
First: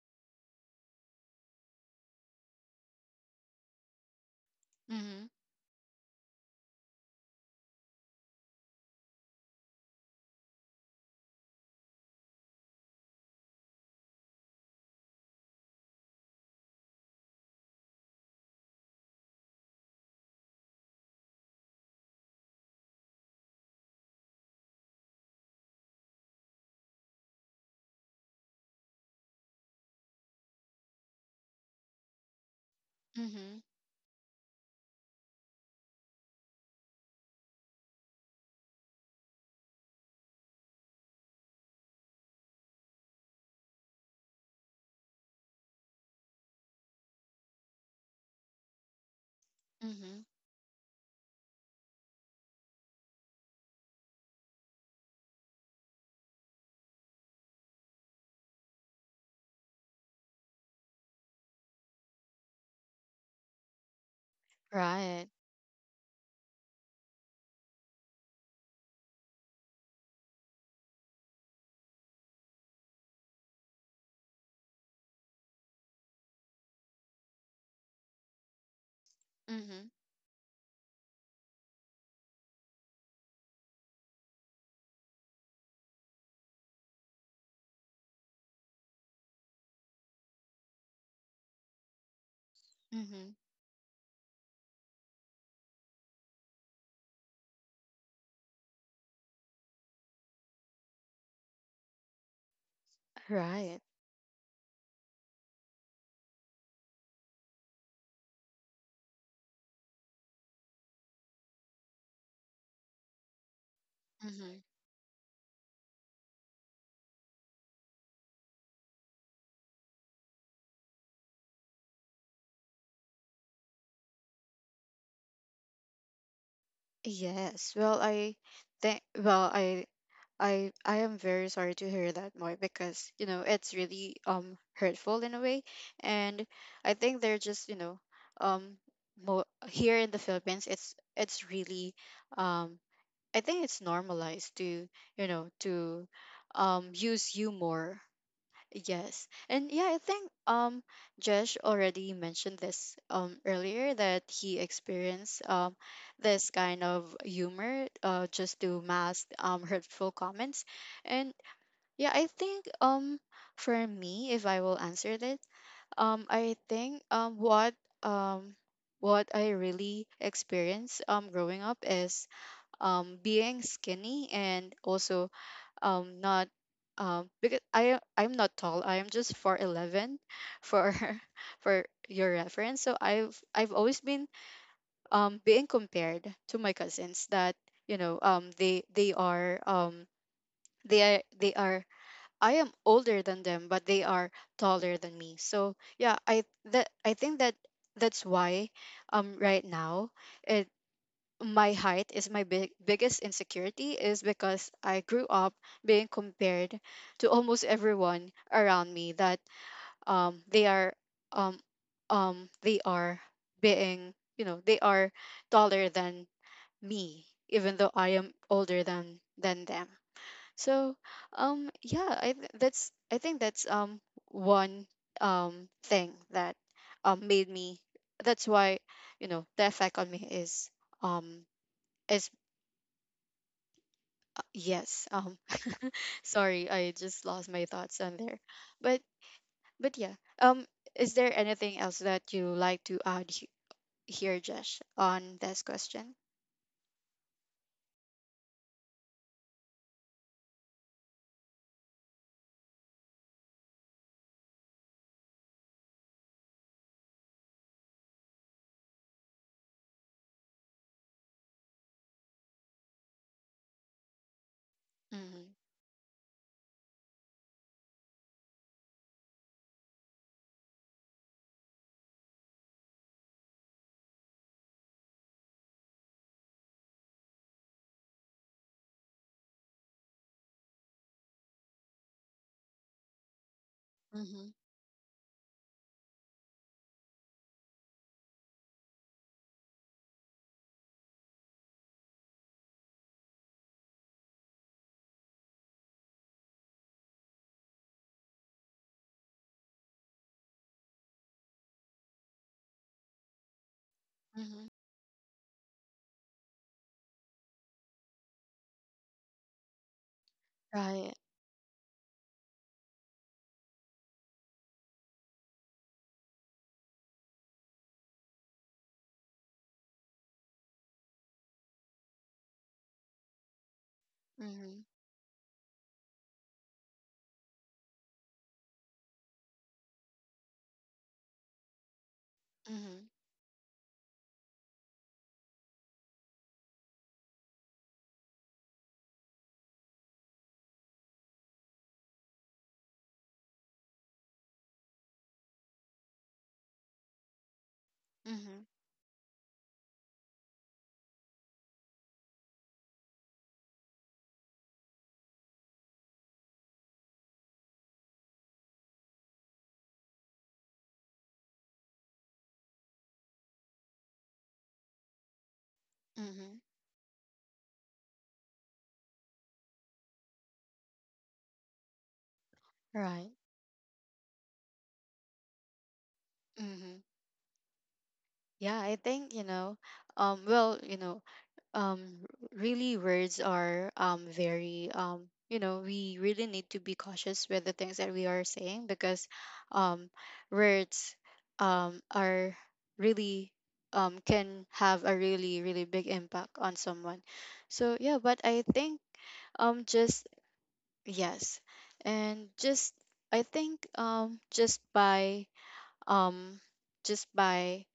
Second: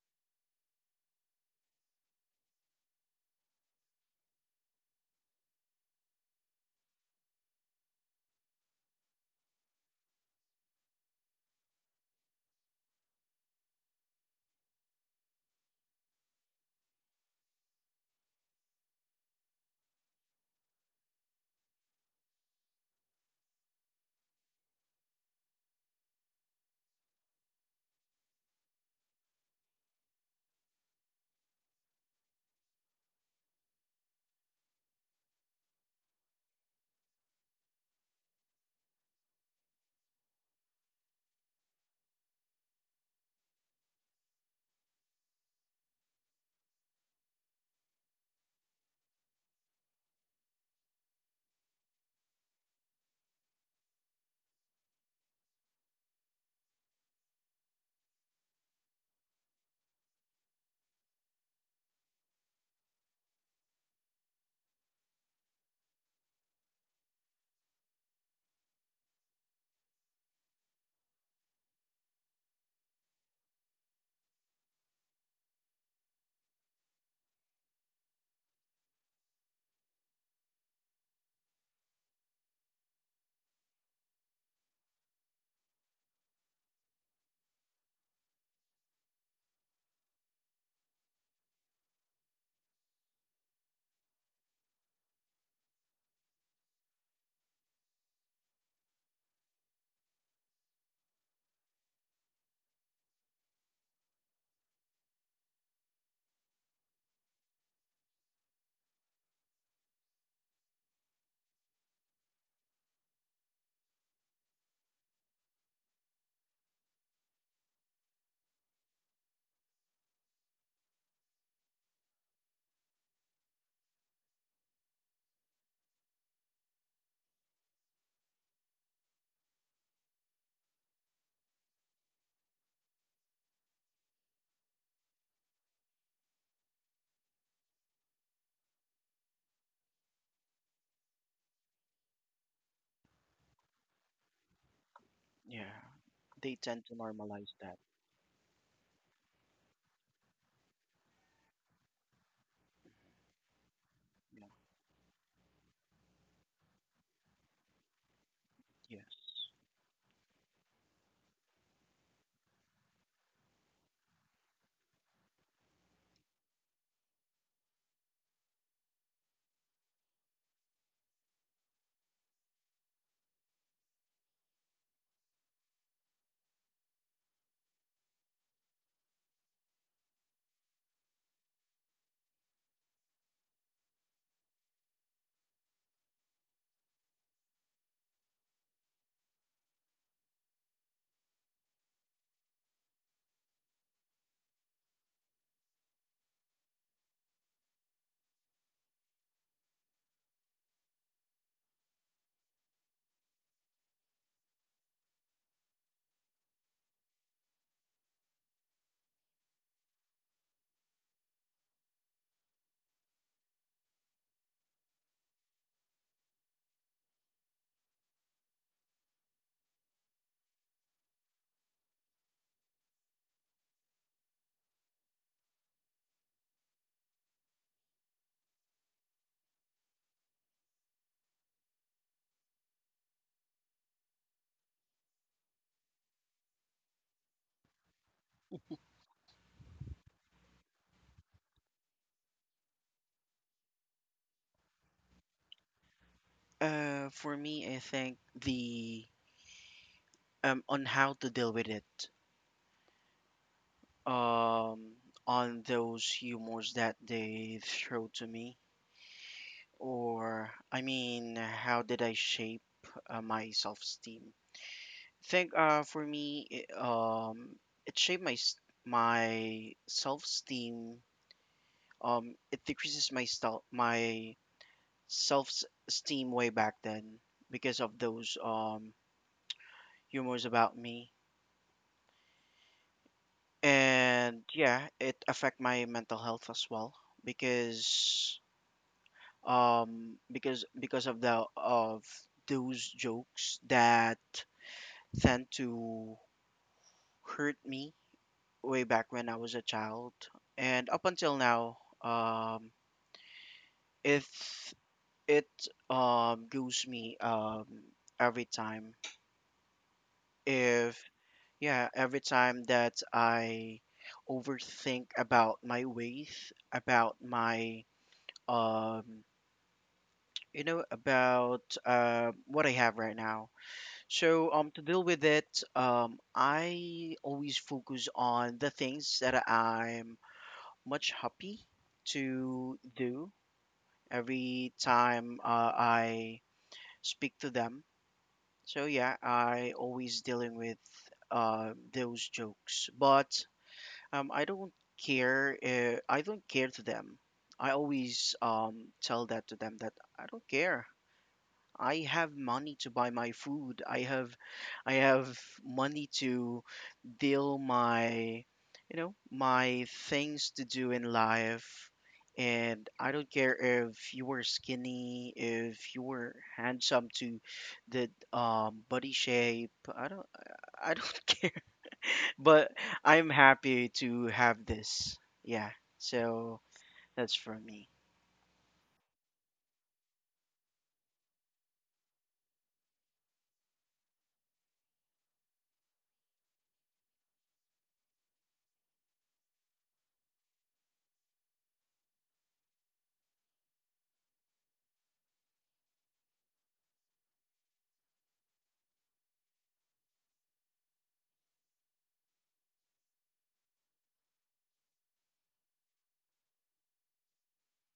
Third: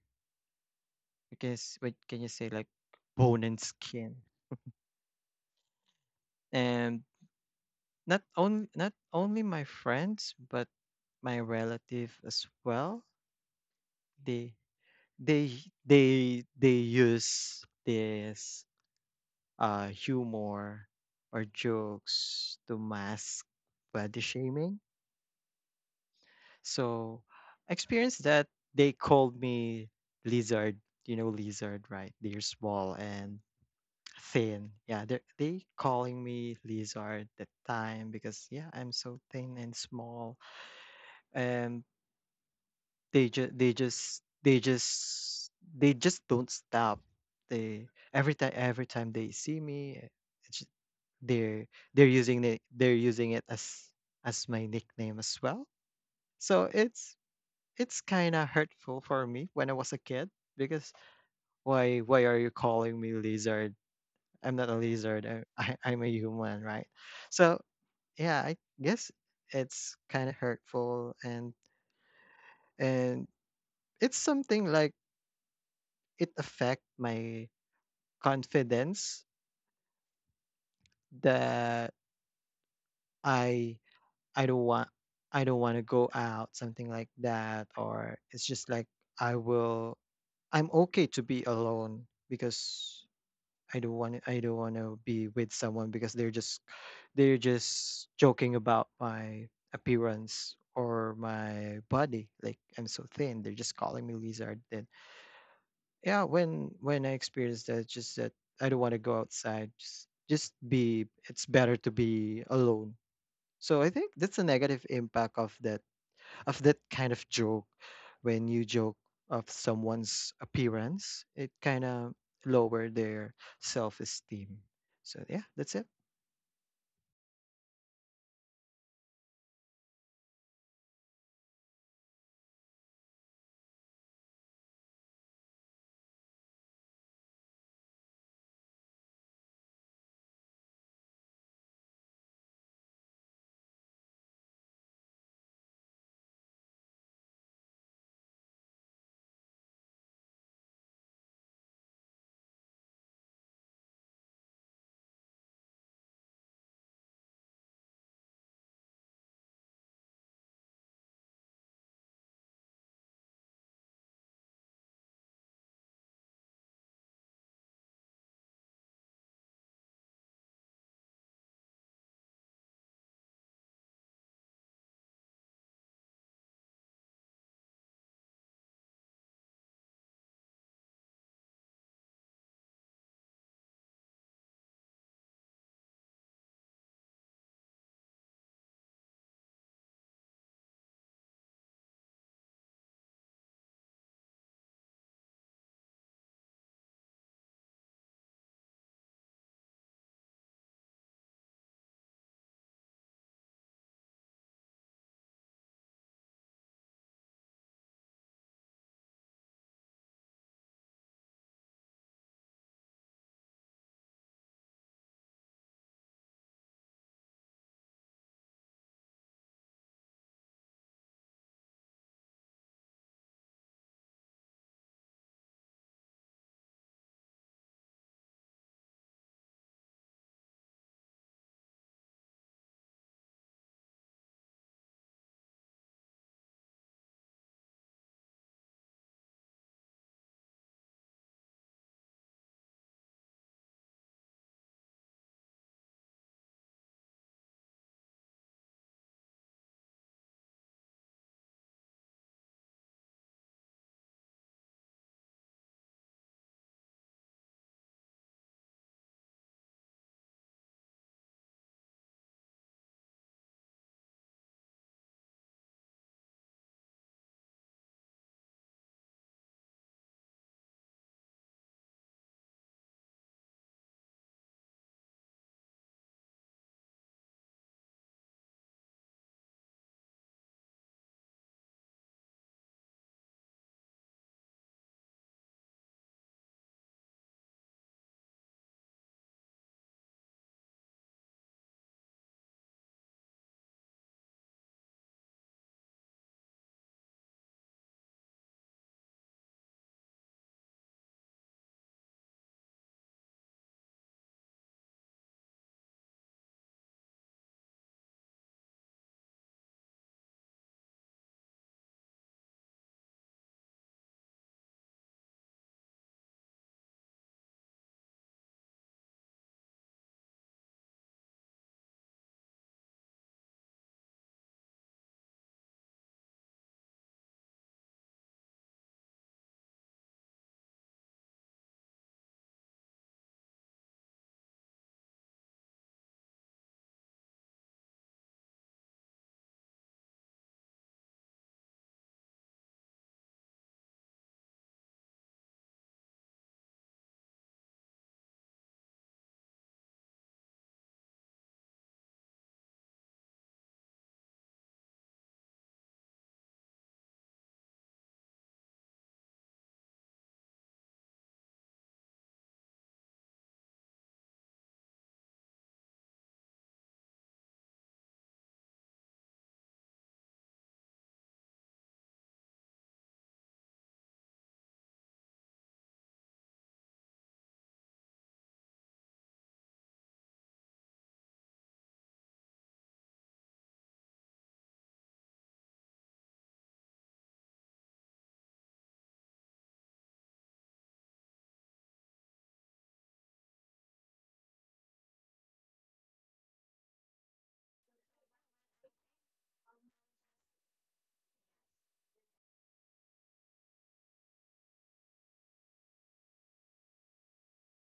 C: Because what can you say, like bone and skin,
A: Mhm.
C: and not only my friends but my relative as well. They they they use this humor or jokes to mask body shaming. So experience that they called me lizard. You know lizard, right? They're small and
A: Mhm.
C: thin. Yeah, they calling me lizard that time because yeah, I'm so thin and small, and they just they just they just they just don't stop. They every time they see me,
A: Mhm.
C: they're they're using it, as my nickname as well, so it's kind of hurtful for me when I was a kid because why are you calling me lizard, I'm not a lizard,
A: Right.
C: I'm a human, right? So yeah, I guess it's kind of hurtful, and it's something like it affect my confidence,
A: Mhm.
C: that i I don't want, to go out, something like that, or it's just like I will, I'm okay to be alone because
A: Mhm.
C: I don't want to be with someone because they're just joking about my appearance or my body, like I'm so thin, they're just
A: Right.
C: calling me lizard then yeah, when I experienced that it's just that I don't want to go outside, just be, it's better to be alone. So I think that's a
A: Mhm.
C: negative impact of that, of that kind of joke. When you joke of someone's appearance, it kind of lower their self-esteem. So yeah, that's it.
A: Yes. Well, I think, well, I am very sorry to hear that, Moy, because it's really, hurtful in a way. And I think they're just, um here in the Philippines it's really, um I think it's normalized to,
B: yeah.
A: to,
B: They tend to
A: use
B: normalize that.
A: humor. Yes. And yeah, I think, Josh already mentioned this, earlier, that
B: Yeah.
A: he experienced, this kind of humor, just to
B: Yes.
A: mask, hurtful comments. And yeah, I think, for me, if I will answer this, I think, um what I really experienced, growing up is, being skinny, and also, not, because I'm not tall. I am just 4'11 for for your reference. So I've always been, being compared to my cousins that, they are, they are, I am older than them, but they are taller than me. So yeah, I think that's why, right now, it my height is my biggest insecurity, is because I grew up being compared to almost everyone around me, that, they are, um they are being, they are taller than me, even though I am older than them. So, yeah, I, that's I think that's, one, thing that, made me, that's why the effect on me is um is. Yes. Sorry, I just lost my thoughts on there. But but yeah. Um is there anything else that you like to add, here, Josh, on this question?
B: For me, I think the on how to deal with it. Um, on those humors that they throw to me, or I mean, how did I shape my self-esteem? Think
A: Mhm.
B: for me it shaped my self-esteem, it decreases my self my self-esteem way back then because of those humors about me, and
A: Mhm.
B: yeah, it affect my mental health as well because because of the of those jokes that tend to hurt me way back when I was a child, and up until now,
A: Mhm.
B: if it gives me every time, if
A: Right.
B: yeah, every time that I overthink about my weight, about my um you know, about what I have right now. So to
A: Mhm.
B: deal with it, I always focus on the things that I'm much happy to
A: Mhm.
B: do every time I speak to them. So yeah, I always dealing with those jokes, but I don't care. I don't care to them. I always
A: Mhm.
B: tell that to them that I don't care. I have money to buy my food. I have money to deal my, you know, my things to do in life. And I don't care if you were skinny, if you were
A: Mhm.
B: handsome, to the body shape, I don't I don't care, but I'm
A: Right.
B: happy to have this. Yeah, so
A: Mhm.
B: that's for me.
A: Yeah, I think, um well, you know, um really, words are, very, we really need to be cautious with the things that we are saying, because, um words, are really, can have a really, really big impact on someone. So yeah, but I think, just, yes. And just, I think, um just by,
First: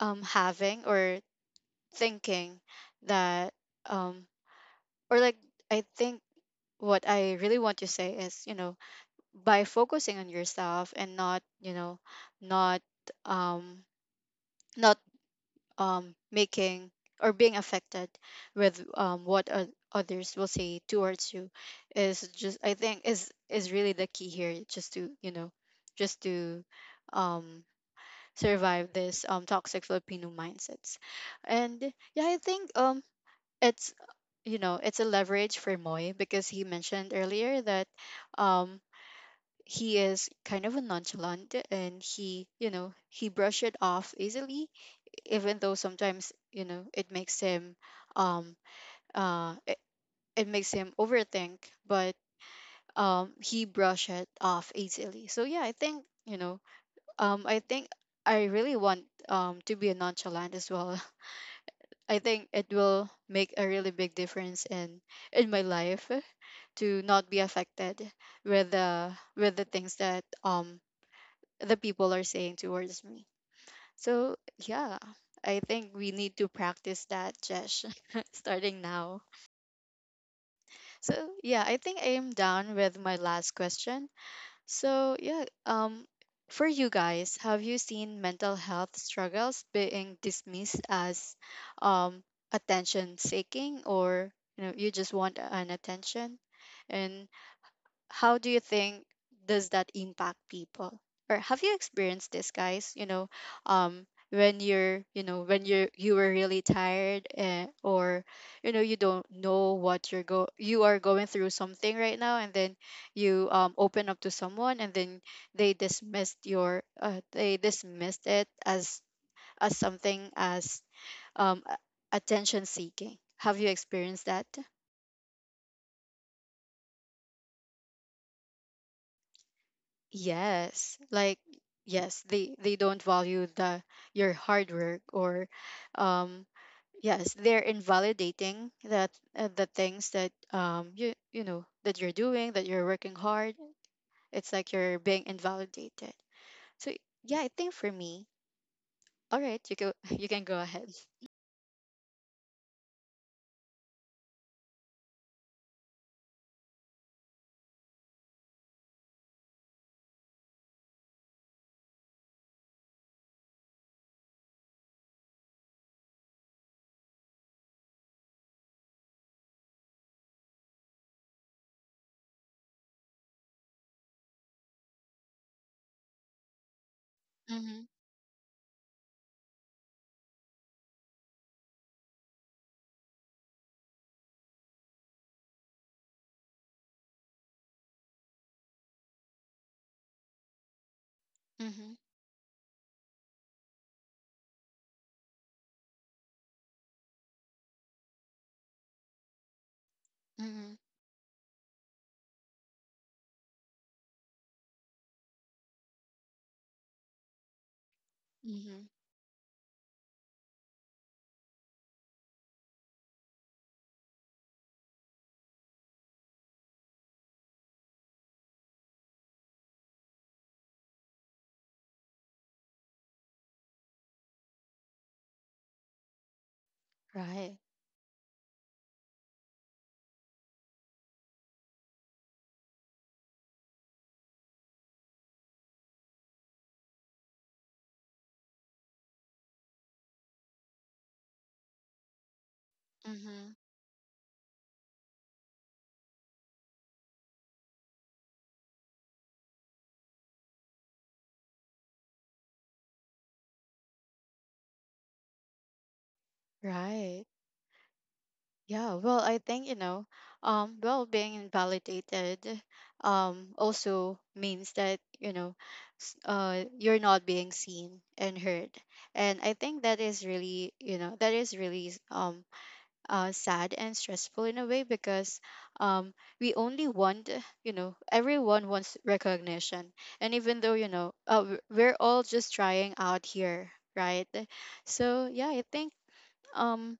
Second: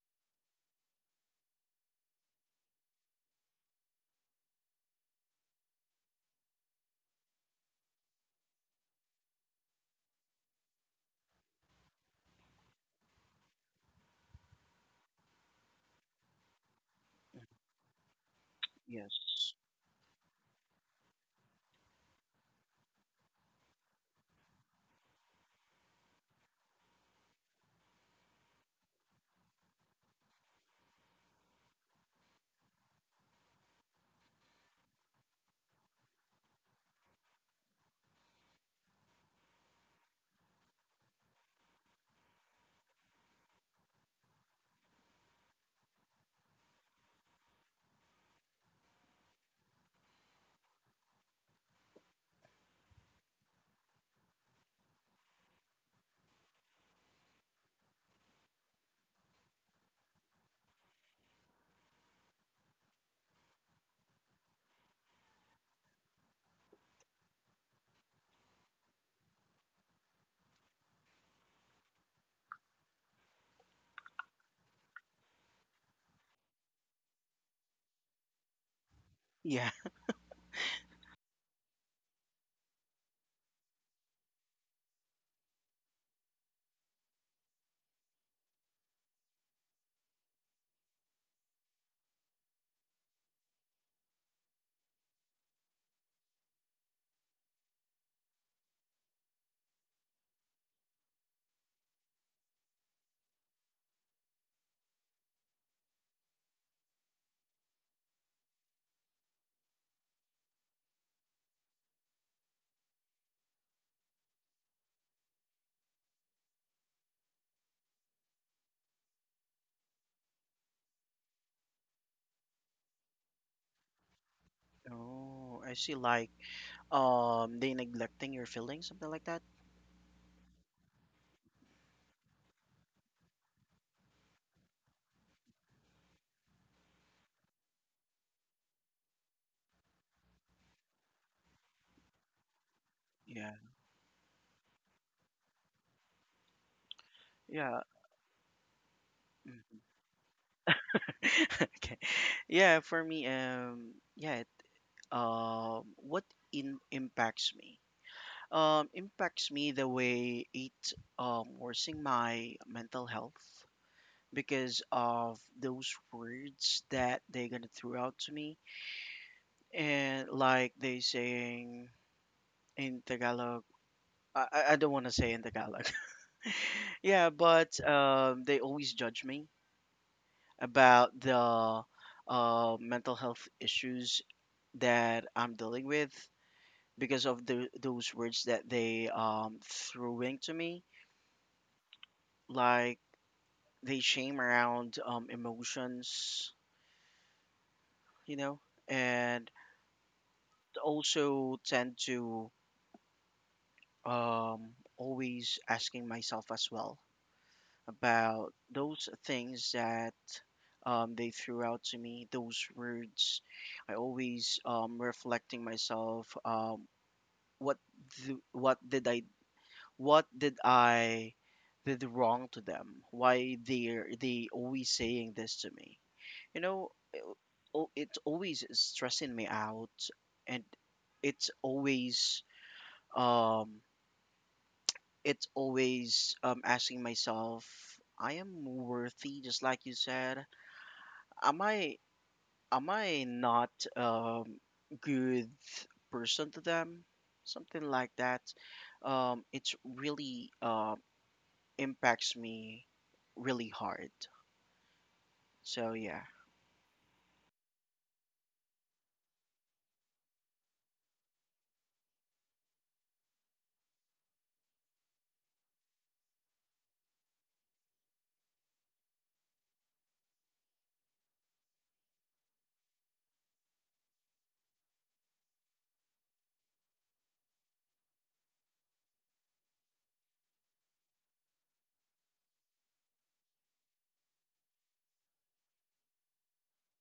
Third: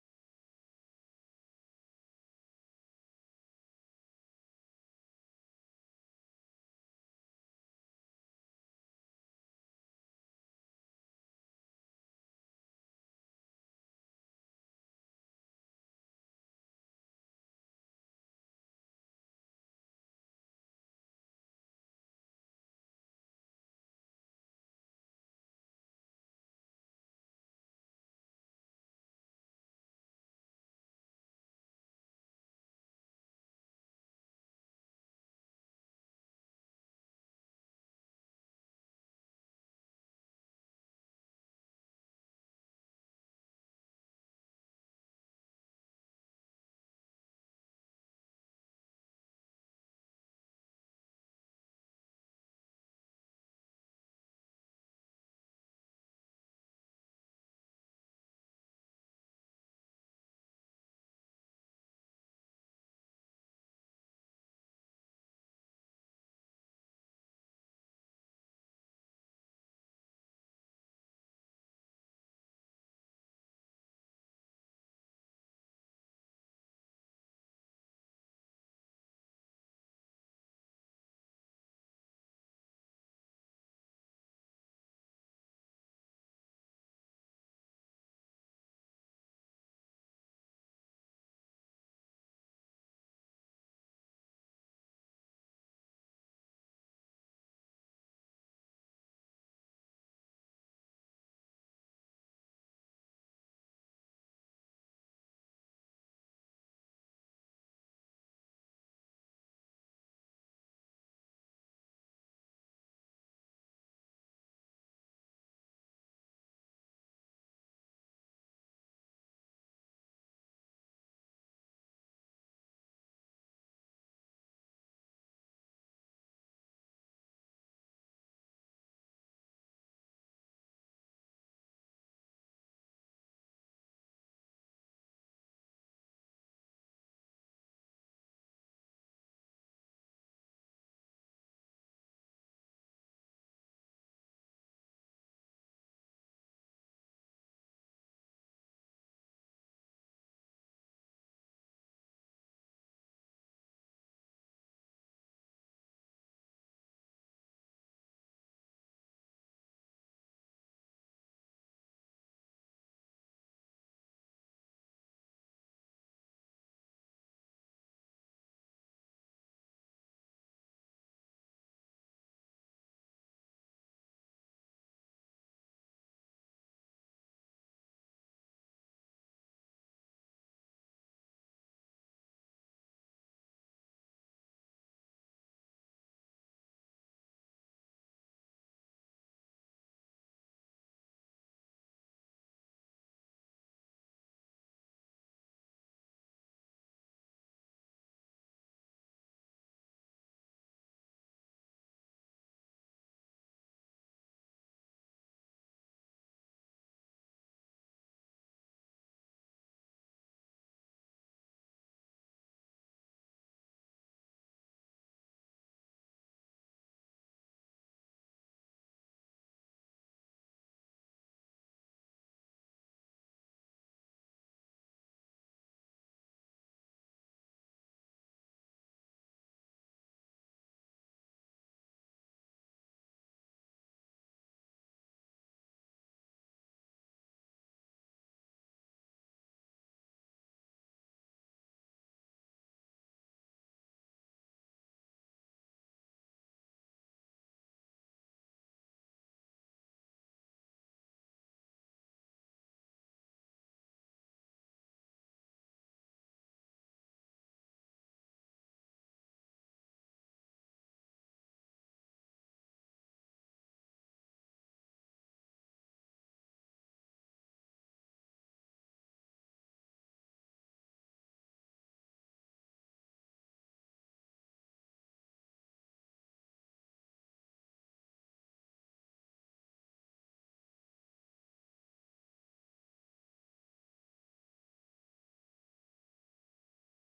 A: having or thinking, that, um or like, I think what I really want to say is, by focusing on yourself and not, not, um not making or
B: Mm,
A: being affected with, what,
B: yes,
A: others will say towards you, is just, I think, is really the key here, just to, just to um survive this, toxic Filipino mindsets. And yeah, I think, it's you know it's a leverage for Moy, because he mentioned earlier that, um he is kind of a nonchalant, and he you know he brush it off easily. Even though sometimes it makes him, um uh it, it makes him overthink. But, he brush it off easily. So yeah, I think, um i think I really want, to be a nonchalant as well. I think it will make a really big difference in my life, to not be affected with the things that, the people are saying towards me. So yeah, I think we need to practice that, Jesh, starting now.
B: yeah.
A: So yeah, I think I am down with my last question. So yeah, for you guys, have you seen mental health struggles being dismissed as, um attention seeking, or you just want an attention? And how do you think does that impact people, or have you experienced this, guys? When you're, when you were really tired, eh, or you don't know what, you are going through something right now. And then you, open up to someone, and then they dismissed it as, something as, attention seeking. Have you experienced that?
B: Oh, I see, like they neglecting your feelings, something like that?
A: Yes, like, yes, they don't value the, your hard work, or, um yes, they're invalidating that, the things that, you, you know that you're doing, that you're working
B: Yeah.
A: hard. It's like you're being invalidated. So yeah, I think
B: Yeah.
A: for me, all right,
B: Mm-hmm.
A: you go. you can go ahead.
B: Okay. Yeah, for me, yeah, what in impacts me? Impacts me the way it worsen my mental health because of those words that they're gonna throw out to me, and like they saying in Tagalog. I don't want to say in Tagalog. Yeah, but
A: Mhm.
B: they always judge me about the mental health issues that I'm dealing with because of the, those words that they threw into me.
A: Mhm.
B: Like they shame around emotions, you know, and
A: Mhm.
B: also tend to um, always asking myself as well about
A: Mhm.
B: those things that they threw out to me, those words. I always reflecting myself. What what did I, what did I did wrong to them? Why they're they always saying this to me? You know, it,
A: Right.
B: it's always stressing me out, and it's always um it's always asking myself, I am worthy, just like you said. Am I,
A: Mhm.
B: not um good person to them? Something like that, it's really impacts me really hard. So yeah,
A: Right. Yeah, well, I think, well, being invalidated, also means that, you're not being seen and heard. And I think that is really, sad and stressful in a way, because, um, we only want, everyone wants recognition. And even though, we're all just trying out here, right? So, yeah, I think. Um,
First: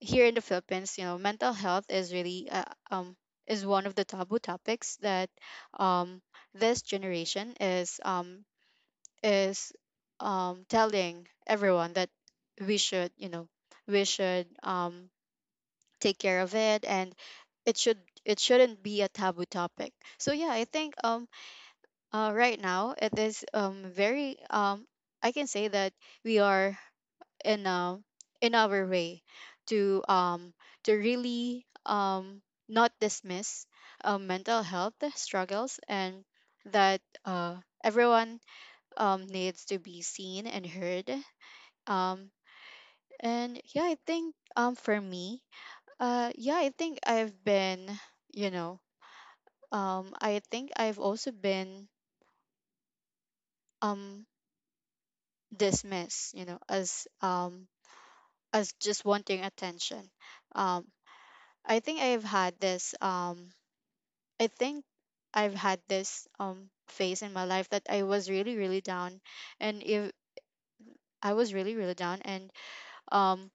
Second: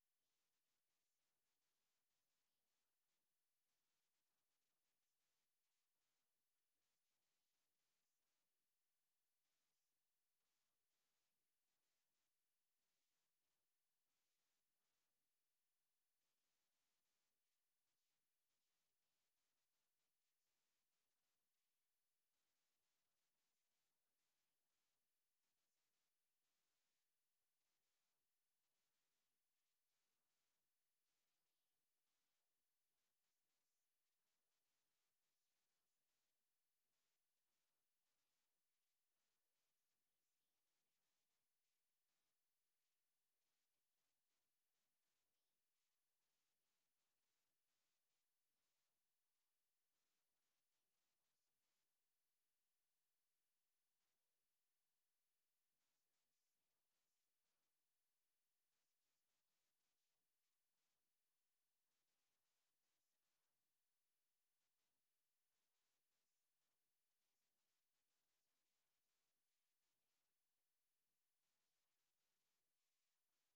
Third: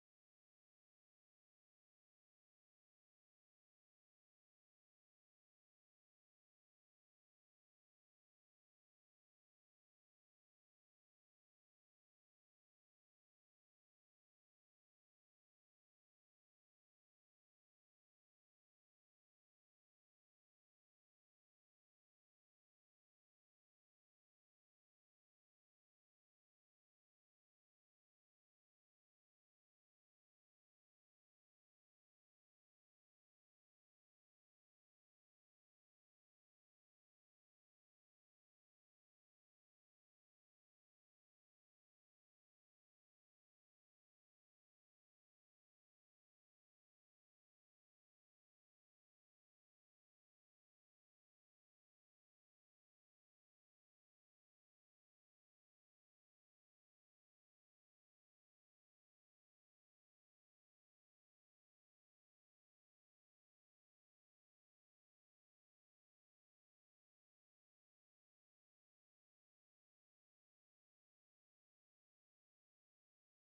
A: here in the Philippines, mental health is really, um is one of the taboo topics that, um this generation is telling everyone that we should, you know, we should, take care of it. And it should it shouldn't be a taboo topic. So yeah, I think, right now it is, very, I can say that we are in, a in our way to, to really, not dismiss, mental health struggles. And that, everyone, needs to be seen and heard. um and yeah, I think, for me, yeah, I think I've been, you know I've also been, um dismissed, as, as just wanting attention. um I think I've had this, I think phase in my life that I was really really down. And if I was really really down, and, um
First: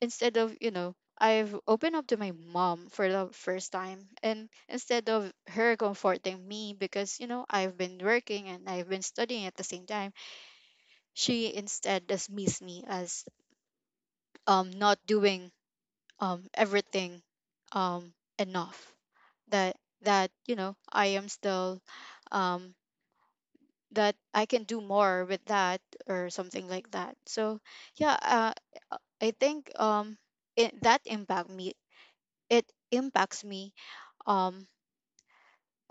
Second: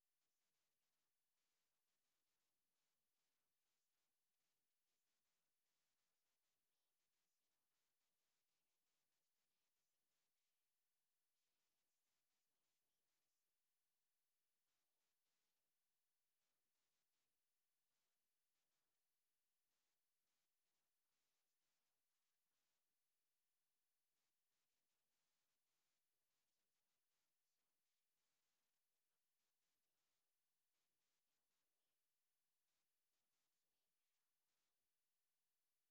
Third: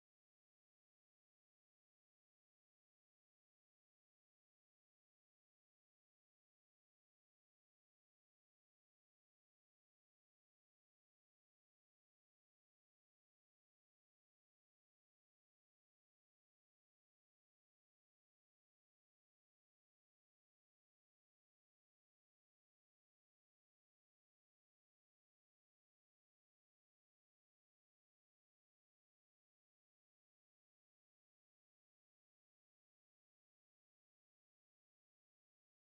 A: instead of, I've opened up to my mom for the first time. And instead of her comforting me, because I've been working and I've been studying at the same time, she instead dismissed me as, not doing, everything, um enough. That, I am still, um that I can do more with that, or something like that. So yeah, I think, it, that impact me it impacts me, um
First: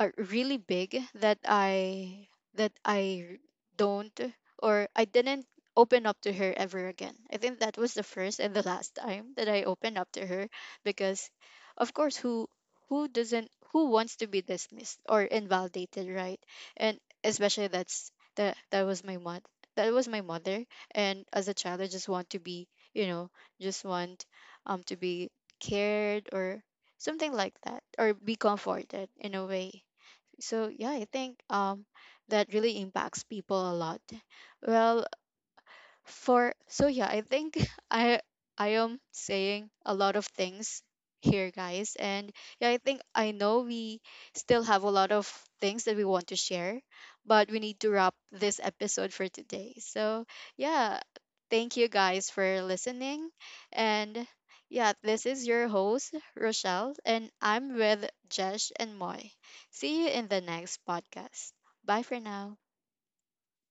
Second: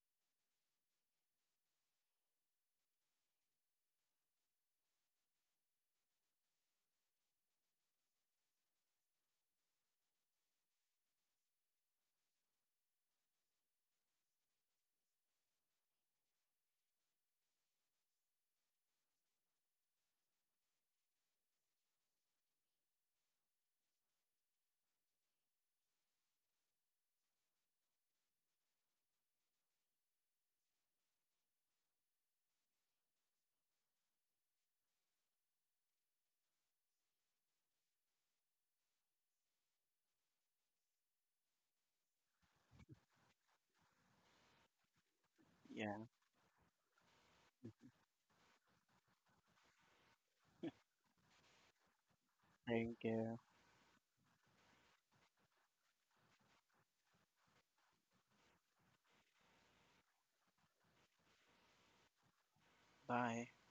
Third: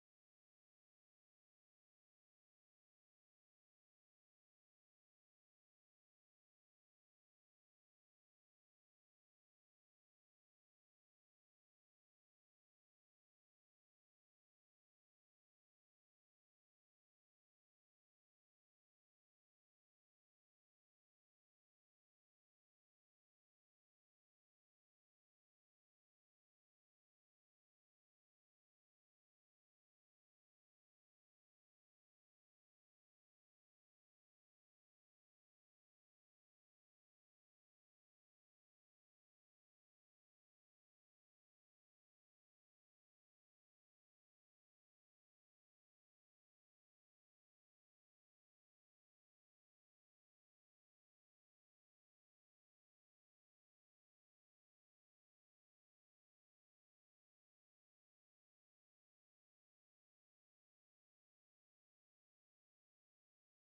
A: are really big, that I, that I don't, or I didn't open up to her ever again. I think that was the first and the last time that I opened up to her, because of course who doesn't, who wants to be dismissed or invalidated, right? And especially that was my mother, that was my mother. And as a child, I just want to be, you know, just want to be cared, or something like that, or be comforted in a way. So yeah, I think, that really impacts people a lot. Well, for, so yeah, I think I I am saying a lot of things here, guys. And yeah, I think I know we still have a lot of things that we
B: yeah.
A: want to share, but we need to wrap this episode for today. So yeah, thank you guys for
B: Thank
A: listening.
B: you.
A: And yeah, this is your host, Rochelle, and I'm with Jesh and Moy. See you in the next podcast. Bye for now.
B: Bye.